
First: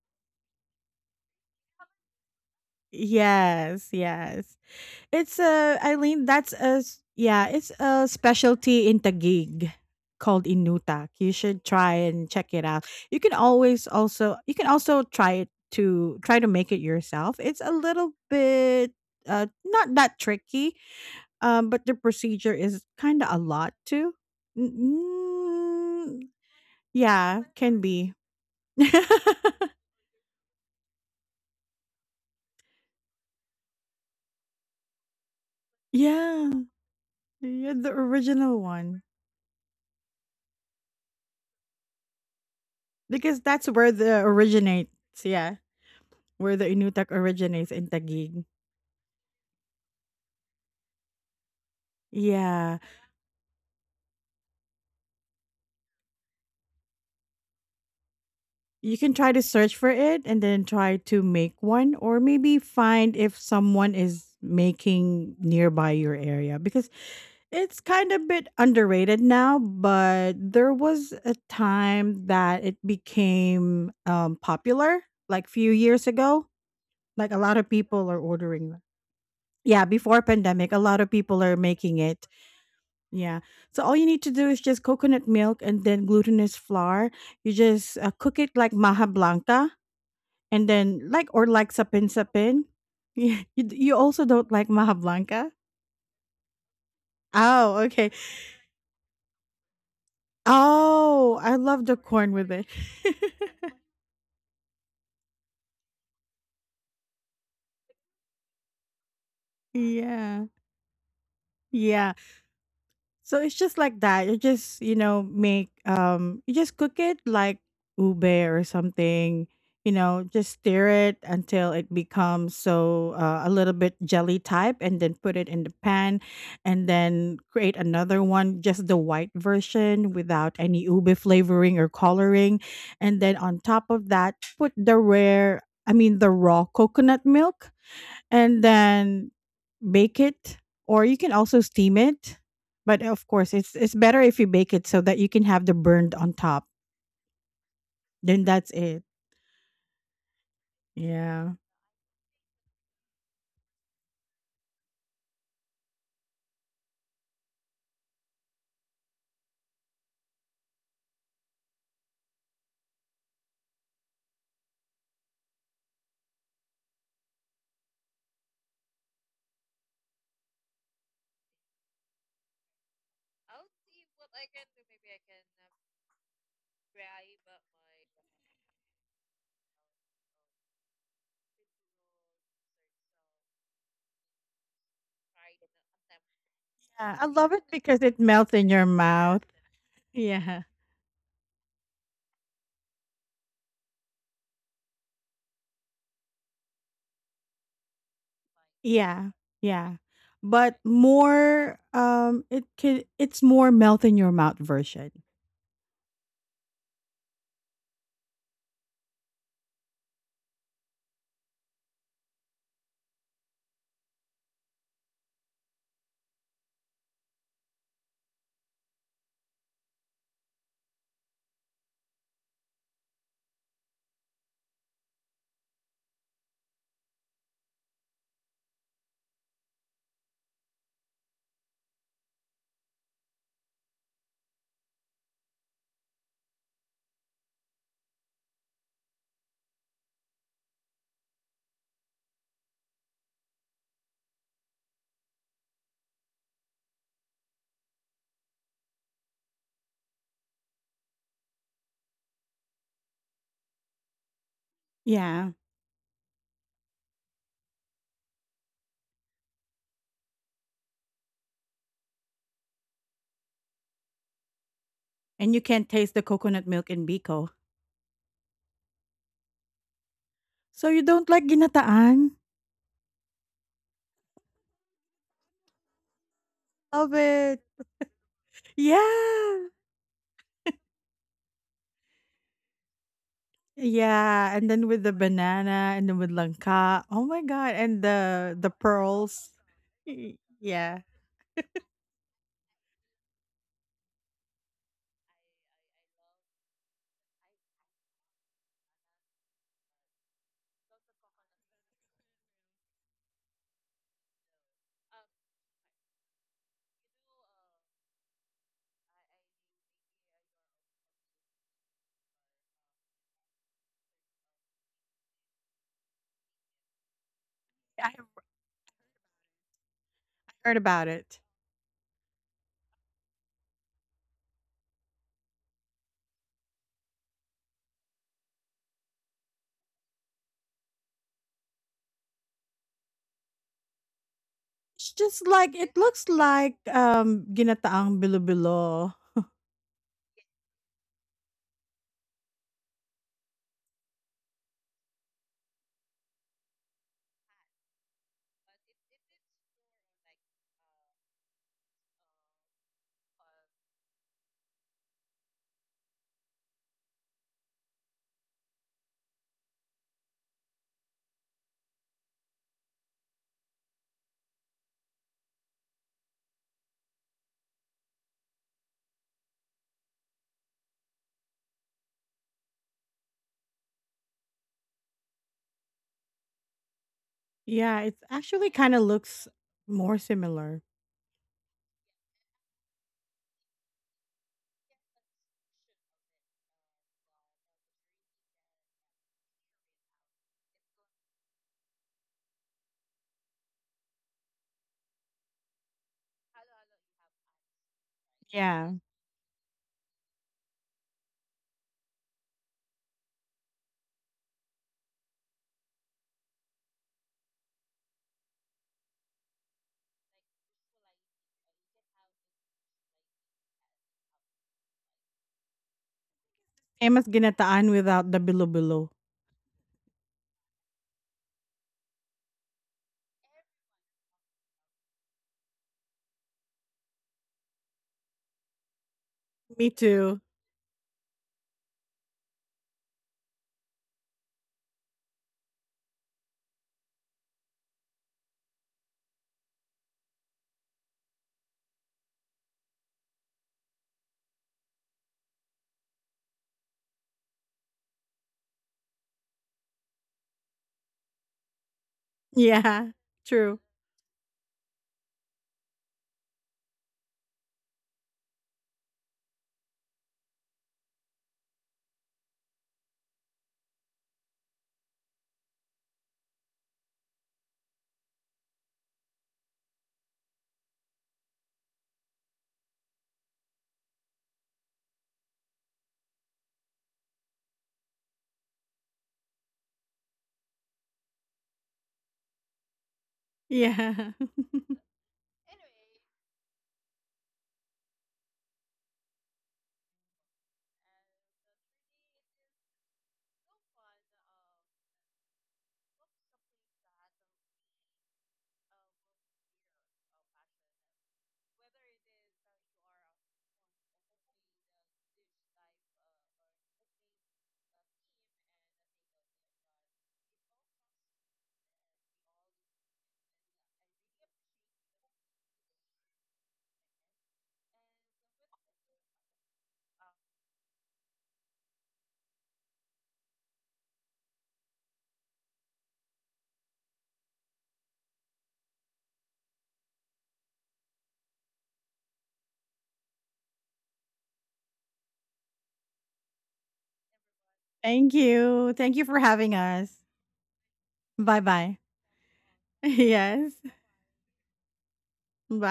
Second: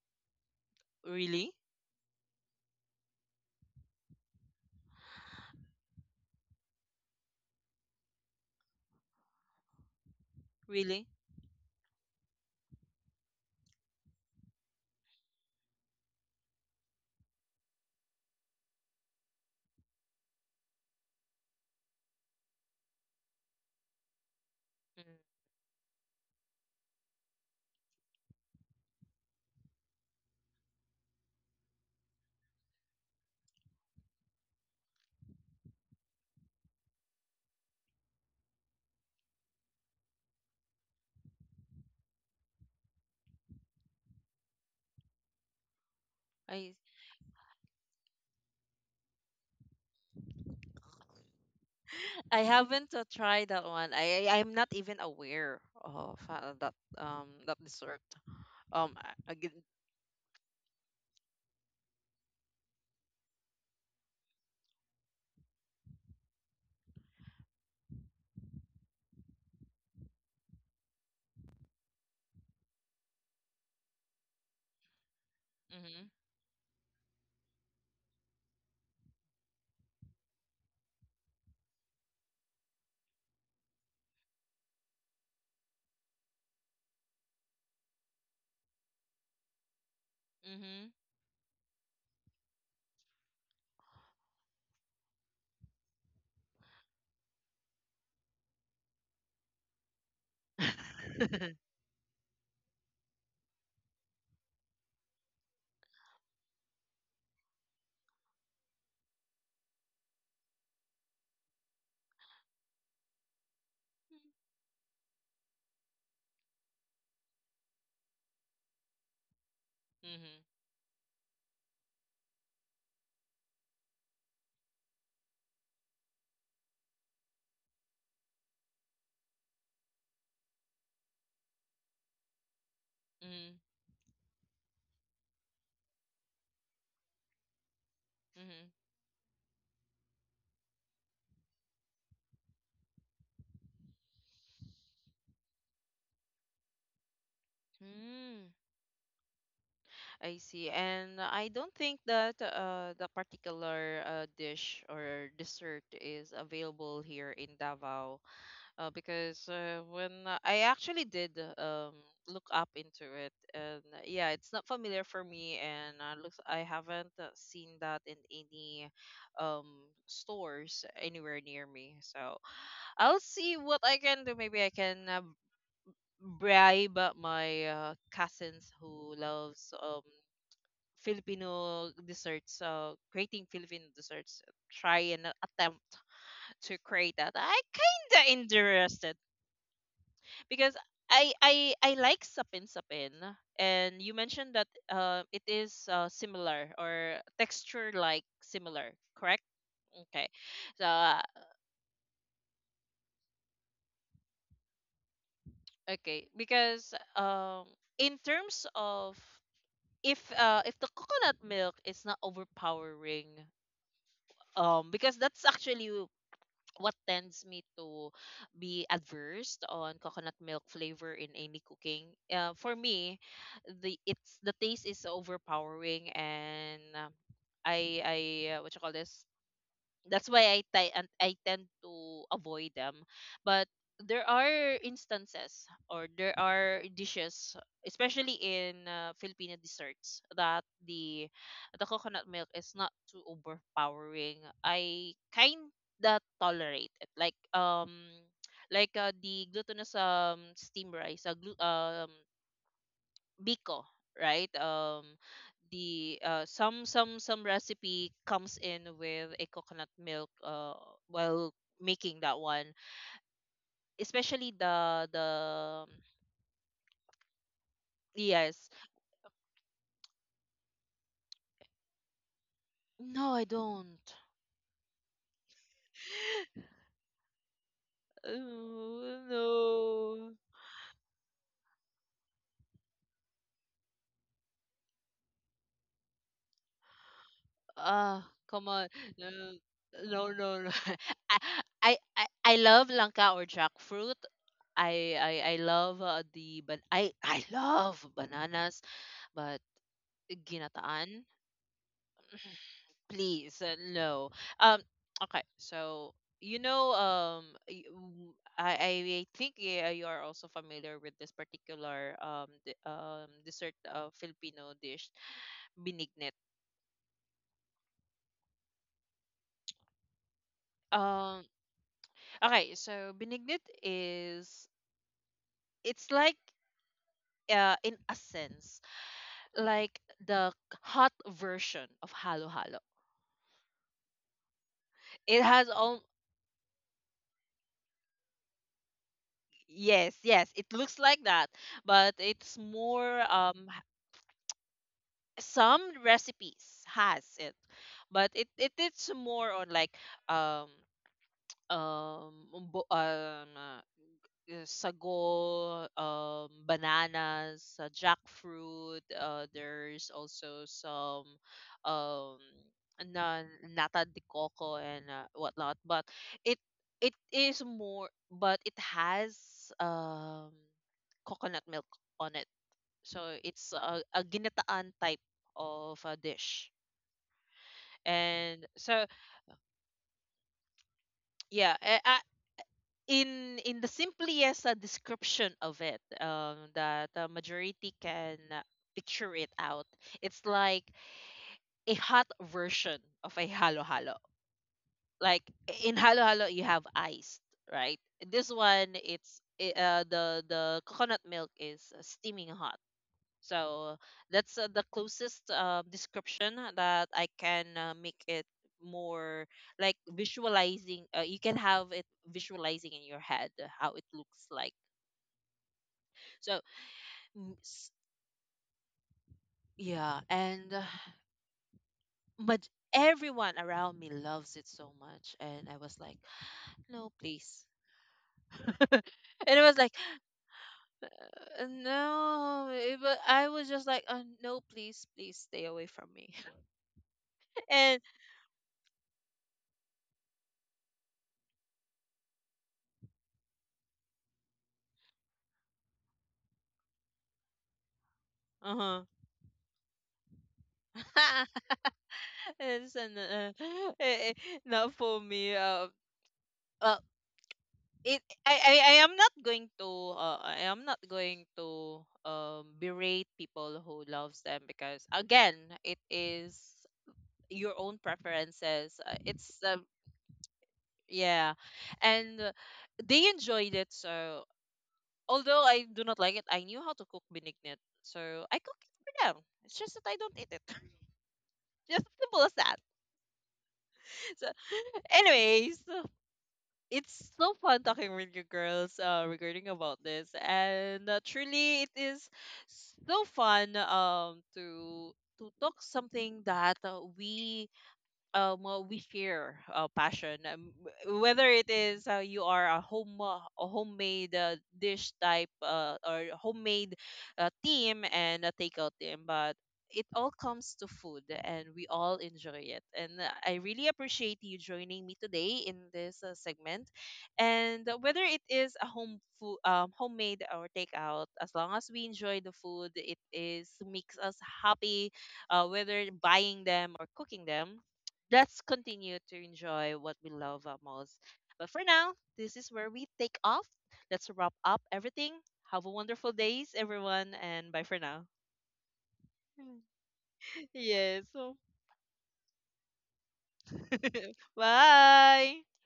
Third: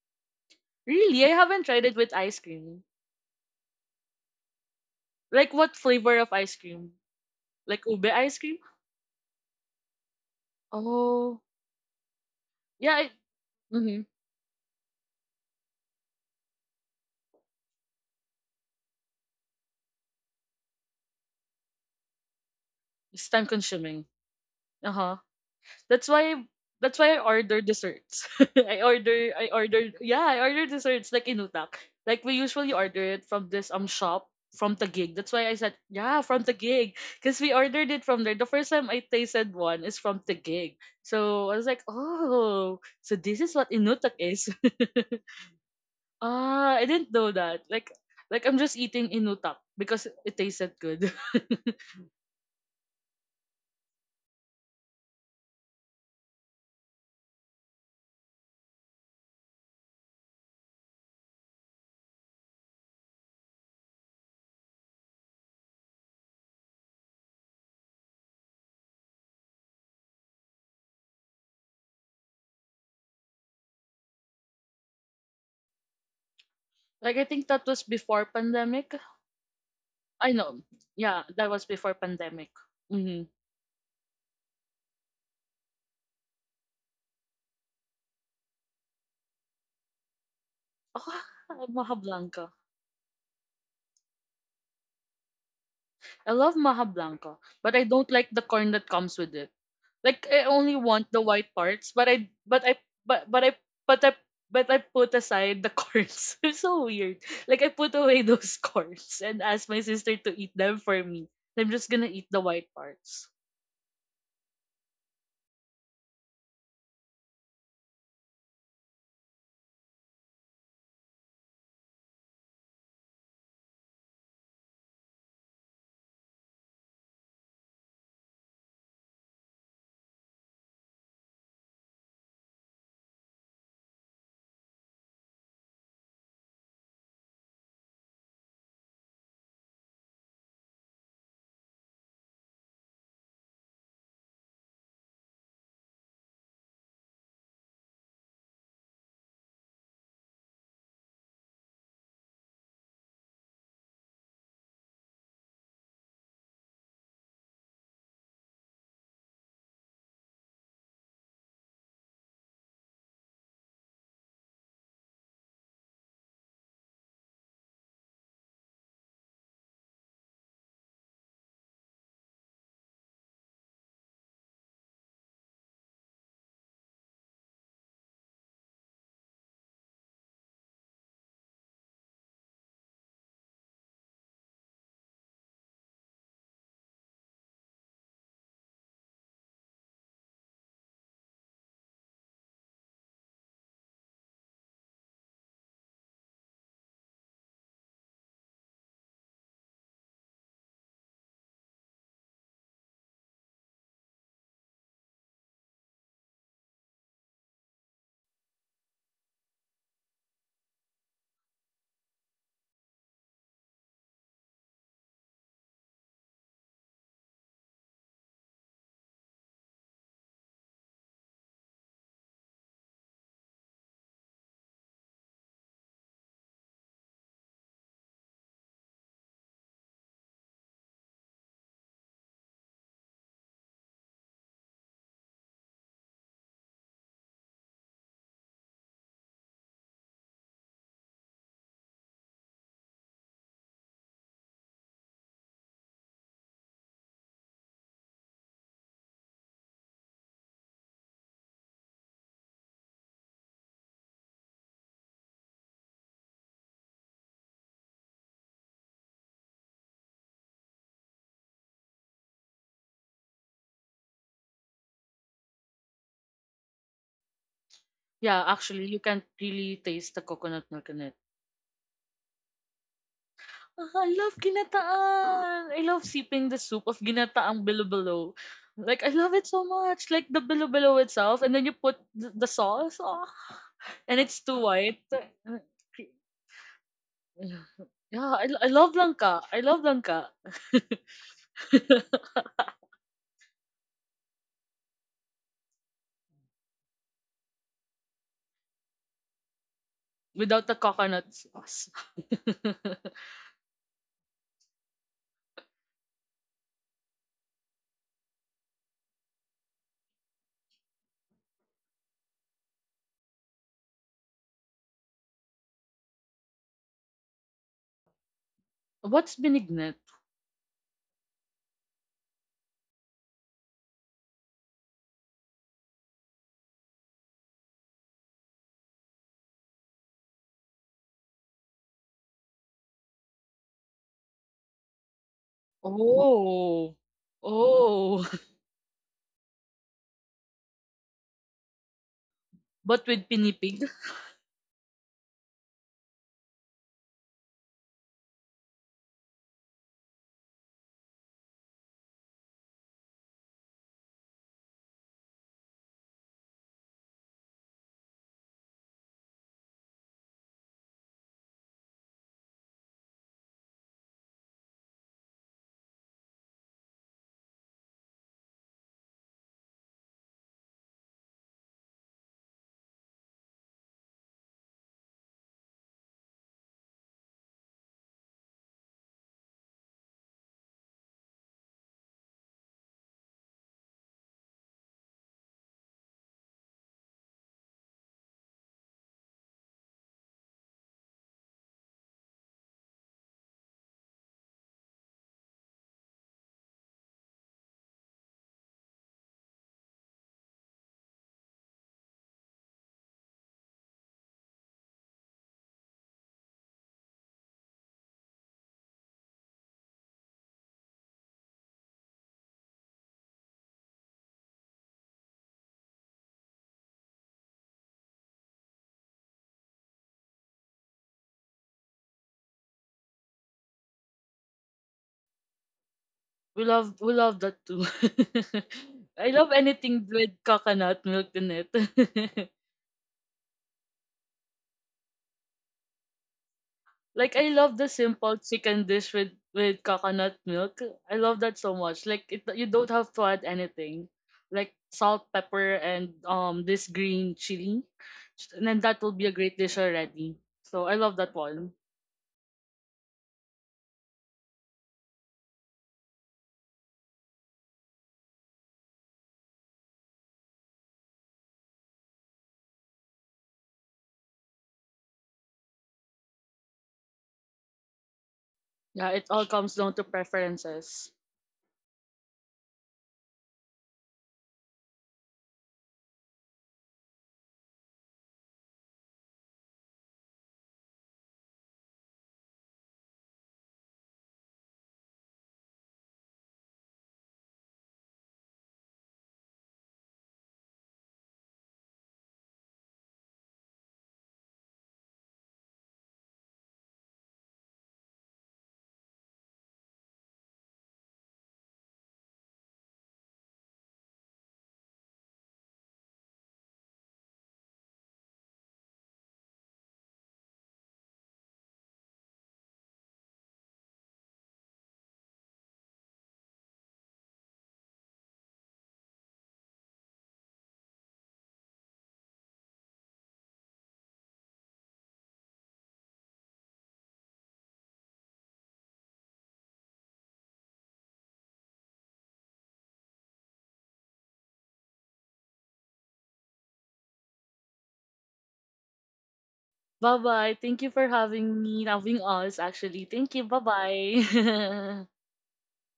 [SPEAKER 3] Really, I
[SPEAKER 1] Really?
[SPEAKER 3] haven't tried it with ice cream.
[SPEAKER 2] Yes, yes. It's
[SPEAKER 3] Like what
[SPEAKER 2] a
[SPEAKER 3] flavor
[SPEAKER 2] Eileen,
[SPEAKER 3] of ice cream?
[SPEAKER 2] yeah, it's
[SPEAKER 3] Like ube
[SPEAKER 2] a
[SPEAKER 3] ice cream?
[SPEAKER 2] specialty in Taguig called
[SPEAKER 1] Really?
[SPEAKER 2] Inutak. You
[SPEAKER 3] Oh,
[SPEAKER 2] should try and check it out.
[SPEAKER 3] yeah. It,
[SPEAKER 2] You can always
[SPEAKER 3] mm-hmm.
[SPEAKER 2] also you can also try it to try to make it yourself. It's a little bit not that tricky, but the procedure is kind
[SPEAKER 3] It's
[SPEAKER 2] of a
[SPEAKER 3] time
[SPEAKER 2] lot
[SPEAKER 3] consuming.
[SPEAKER 2] too.
[SPEAKER 1] Mm.
[SPEAKER 3] Uh-huh. That's
[SPEAKER 2] Mm,
[SPEAKER 3] why I
[SPEAKER 2] yeah,
[SPEAKER 3] order
[SPEAKER 2] can be.
[SPEAKER 3] desserts. I ordered, yeah, I ordered desserts like in Utak. Like we usually order it from this shop from Taguig. That's why I said, yeah, from
[SPEAKER 2] Yeah,
[SPEAKER 3] Taguig because we
[SPEAKER 2] yeah,
[SPEAKER 3] ordered
[SPEAKER 2] the
[SPEAKER 3] it from there. The
[SPEAKER 2] original
[SPEAKER 3] first time I
[SPEAKER 2] one.
[SPEAKER 3] tasted one is from Taguig. So I was like, "Oh, so this
[SPEAKER 2] Because
[SPEAKER 3] is
[SPEAKER 2] that's
[SPEAKER 3] what
[SPEAKER 2] where
[SPEAKER 3] Inutak
[SPEAKER 2] the
[SPEAKER 3] is."
[SPEAKER 2] originates, yeah. Where the
[SPEAKER 3] Ah,
[SPEAKER 1] I
[SPEAKER 3] I didn't
[SPEAKER 2] Inutak
[SPEAKER 3] know that.
[SPEAKER 2] originates in
[SPEAKER 3] Like
[SPEAKER 2] Taguig.
[SPEAKER 3] I'm just eating Inutak because it tasted good.
[SPEAKER 1] I
[SPEAKER 2] Yeah.
[SPEAKER 1] haven't tried that one. I'm not even aware of that dessert.
[SPEAKER 2] You can try
[SPEAKER 1] I
[SPEAKER 2] to
[SPEAKER 1] get,
[SPEAKER 2] search for it and then try to make one or maybe find if someone is making nearby your area because it's kind of bit underrated now, but there was a time that it became popular, like few years
[SPEAKER 1] Mhm.
[SPEAKER 2] ago.
[SPEAKER 3] Like I
[SPEAKER 2] Like a
[SPEAKER 3] think
[SPEAKER 2] lot
[SPEAKER 3] that
[SPEAKER 2] of
[SPEAKER 3] was
[SPEAKER 2] people are
[SPEAKER 3] before
[SPEAKER 2] ordering.
[SPEAKER 3] pandemic.
[SPEAKER 2] Yeah, before
[SPEAKER 3] I know.
[SPEAKER 2] pandemic, a lot of
[SPEAKER 3] Yeah,
[SPEAKER 2] people
[SPEAKER 3] that
[SPEAKER 2] are
[SPEAKER 3] was before
[SPEAKER 2] making it.
[SPEAKER 3] pandemic. Mm-hmm.
[SPEAKER 2] Yeah. So all you need to do is just coconut milk and then glutinous flour. You just cook it like maha blanca and
[SPEAKER 1] Mhm.
[SPEAKER 2] then
[SPEAKER 3] Oh,
[SPEAKER 2] like or like
[SPEAKER 3] Maha
[SPEAKER 2] sapin
[SPEAKER 3] Blanca.
[SPEAKER 2] sapin. Yeah. You, you also don't like maha blanca?
[SPEAKER 3] I love Maha Blanca, but
[SPEAKER 2] Oh,
[SPEAKER 3] I don't
[SPEAKER 2] okay.
[SPEAKER 3] like the corn that comes with it. Like I only want the
[SPEAKER 2] Oh,
[SPEAKER 3] white
[SPEAKER 2] I love
[SPEAKER 3] parts,
[SPEAKER 2] the
[SPEAKER 3] but I
[SPEAKER 2] corn with it.
[SPEAKER 3] but I but I but I put aside the corns. It's so weird. Like I put away those corns and asked my sister to
[SPEAKER 2] Yeah.
[SPEAKER 3] eat them for me. I'm just gonna
[SPEAKER 2] Yeah.
[SPEAKER 3] eat the white parts.
[SPEAKER 2] So it's just like that. You just, you know, make you just cook it like ube or something, you know,
[SPEAKER 1] Mhm.
[SPEAKER 2] just stir it until it becomes so a little bit jelly type and then put it in the pan and then create another one just the white version without any ube flavoring or coloring and then
[SPEAKER 1] Mhm.
[SPEAKER 2] on top of that put the rare, I mean the raw coconut milk and
[SPEAKER 1] Mhm.
[SPEAKER 2] then bake it or you can also steam it, but of course it's better if you bake it so that you can have the burned on top. Then
[SPEAKER 1] Mm.
[SPEAKER 2] that's it.
[SPEAKER 1] I see. And I
[SPEAKER 2] Yeah.
[SPEAKER 1] don't think that the particular dish or dessert is available here in Davao because when I actually did look up into it, and yeah, it's not familiar for me, and looks I haven't seen that in any um, stores anywhere near me. So I'll see what I can do. Maybe I can bribe my cousins who loves Filipino desserts, creating Filipino desserts. Try and attempt to
[SPEAKER 2] Yeah,
[SPEAKER 1] create
[SPEAKER 2] I
[SPEAKER 1] that.
[SPEAKER 2] love it
[SPEAKER 1] I
[SPEAKER 2] because it
[SPEAKER 1] kinda
[SPEAKER 2] melts in your
[SPEAKER 1] interested
[SPEAKER 2] mouth. Yeah.
[SPEAKER 1] because I like sapin sapin, and you mentioned that it is similar or texture like similar,
[SPEAKER 2] Yeah.
[SPEAKER 1] correct?
[SPEAKER 2] Yeah,
[SPEAKER 1] Okay,
[SPEAKER 2] but
[SPEAKER 1] so
[SPEAKER 2] more, it can, it's more melt in your mouth version.
[SPEAKER 1] okay because in terms of if the coconut milk is not overpowering, because that's actually what tends me to be adverse on coconut milk flavor in any cooking, for me the it's the taste is overpowering, and I what you call this, that's why I ti- and I tend to avoid them. But there are instances or there are dishes, especially in Filipino desserts, that the coconut milk is not too overpowering. I kinda tolerate it, like the glutinous steam rice, biko, right?
[SPEAKER 2] Yeah.
[SPEAKER 1] The some some recipe comes in with a coconut milk while making that one, especially the
[SPEAKER 2] And you can taste the coconut milk in biko.
[SPEAKER 3] Yeah,
[SPEAKER 1] yes.
[SPEAKER 3] actually, you can't really taste the coconut
[SPEAKER 2] So
[SPEAKER 3] milk
[SPEAKER 2] you
[SPEAKER 3] in.
[SPEAKER 2] don't like ginataan?
[SPEAKER 1] No, I
[SPEAKER 3] Ah,
[SPEAKER 1] don't.
[SPEAKER 3] I love ginataan. I love sipping the soup of
[SPEAKER 2] Love it.
[SPEAKER 3] ginataang bilo-bilo. Like, I
[SPEAKER 1] Oh,
[SPEAKER 3] love it so
[SPEAKER 2] Yeah.
[SPEAKER 3] much. Like,
[SPEAKER 1] no.
[SPEAKER 3] the bilo-bilo itself, and then you put the sauce. Ah, and it's
[SPEAKER 2] Yeah,
[SPEAKER 3] too
[SPEAKER 2] and then with
[SPEAKER 3] white.
[SPEAKER 2] the banana and then with langka. Oh my god, and
[SPEAKER 1] Ah,
[SPEAKER 3] Yeah,
[SPEAKER 1] come
[SPEAKER 3] I
[SPEAKER 2] the
[SPEAKER 1] on.
[SPEAKER 3] love
[SPEAKER 1] No,
[SPEAKER 3] langka.
[SPEAKER 2] pearls.
[SPEAKER 3] I love langka.
[SPEAKER 1] no, no. no.
[SPEAKER 2] Yeah.
[SPEAKER 1] I love langka or jackfruit. I love the but I love bananas, but
[SPEAKER 3] Without the
[SPEAKER 1] ginataan.
[SPEAKER 3] coconut sauce.
[SPEAKER 1] Please no um okay so you know um y- w- i i I think yeah, you are also familiar with this particular dessert filipino dish binignit.
[SPEAKER 2] I have
[SPEAKER 3] What's binignet?
[SPEAKER 2] heard about it.
[SPEAKER 1] um okay so binignit is, it's like, in a sense, like the hot version of halo halo.
[SPEAKER 2] It's
[SPEAKER 1] It
[SPEAKER 2] just
[SPEAKER 1] has
[SPEAKER 2] like it
[SPEAKER 1] all
[SPEAKER 2] looks like
[SPEAKER 3] Oh. Oh.
[SPEAKER 2] ginataang bilo.
[SPEAKER 1] yes yes it looks like that but it's
[SPEAKER 3] But
[SPEAKER 1] more
[SPEAKER 3] with pinipig?
[SPEAKER 1] some recipes has it but it it's more on like um um bu- um uh, sago bananas jackfruit there's also some um na nata de coco and whatnot but it it is more but it has um coconut milk on it. So it's a ginataan type of a dish.
[SPEAKER 2] Yeah, it
[SPEAKER 1] And
[SPEAKER 2] actually kind of
[SPEAKER 1] so
[SPEAKER 2] looks more similar.
[SPEAKER 1] yeah, in the simplest description of it, that the majority can picture it out. It's like a hot version of a halo halo. Like in halo halo, you have ice, right? This
[SPEAKER 2] Yeah.
[SPEAKER 1] one, the coconut milk is steaming hot. So that's the closest description that I can make it more like visualizing. You can have it visualizing in your head how it looks like. So
[SPEAKER 2] Same as
[SPEAKER 1] mm,
[SPEAKER 2] ginataan
[SPEAKER 1] s-
[SPEAKER 2] without the bilo-bilo.
[SPEAKER 1] yeah, and but everyone around me loves it so much, and I was like, no,
[SPEAKER 3] We love
[SPEAKER 1] please.
[SPEAKER 3] that too. I love
[SPEAKER 1] And it was
[SPEAKER 2] Me
[SPEAKER 1] like,
[SPEAKER 3] anything with
[SPEAKER 2] too.
[SPEAKER 3] coconut milk in it.
[SPEAKER 1] No, I was just like, no, please, please stay away from me."
[SPEAKER 3] Like I love the
[SPEAKER 1] And
[SPEAKER 3] simple chicken dish with coconut milk. I love that so much. Like it, you don't have to add anything, like salt, pepper, and this green chili, and then that
[SPEAKER 1] uh
[SPEAKER 3] will be a great dish already. So I love that
[SPEAKER 1] huh.
[SPEAKER 3] one.
[SPEAKER 1] Yes,
[SPEAKER 2] Yeah.
[SPEAKER 1] and
[SPEAKER 2] True.
[SPEAKER 1] eh, eh, now for me, uh, it I am not going to, I am not going to berate people who loves them because again, it is your own preferences.
[SPEAKER 3] Yeah, it all
[SPEAKER 1] It's
[SPEAKER 3] comes down to preferences.
[SPEAKER 1] Yeah, and they enjoyed it. So although I do not like it, I knew how to cook benignit, so I cook it for them. It's just that I don't eat it. Just simple as that.
[SPEAKER 2] Yeah.
[SPEAKER 1] So, anyways, it's so fun talking with you girls regarding about this, and truly it is so fun to talk something that we fear passion, w- whether it is you are a home a homemade dish type or homemade team and a takeout team, but it all comes to food and we all enjoy it, and I really appreciate you joining me today in this segment. And whether it is a home food, homemade or takeout, as long as we enjoy the food it is makes us happy, whether buying them or cooking them. Let's continue to enjoy what we love most. But for now, this is where we take off. Let's wrap up everything. Have a wonderful days, everyone, and bye for now.
[SPEAKER 2] Thank you. Thank you for having
[SPEAKER 3] Bye
[SPEAKER 2] us.
[SPEAKER 3] bye. Thank you for
[SPEAKER 1] Yes.
[SPEAKER 3] having me,
[SPEAKER 2] Bye-bye.
[SPEAKER 3] having us actually. Thank you. Bye
[SPEAKER 2] Yes.
[SPEAKER 3] bye.
[SPEAKER 1] Bye.
[SPEAKER 2] Bye.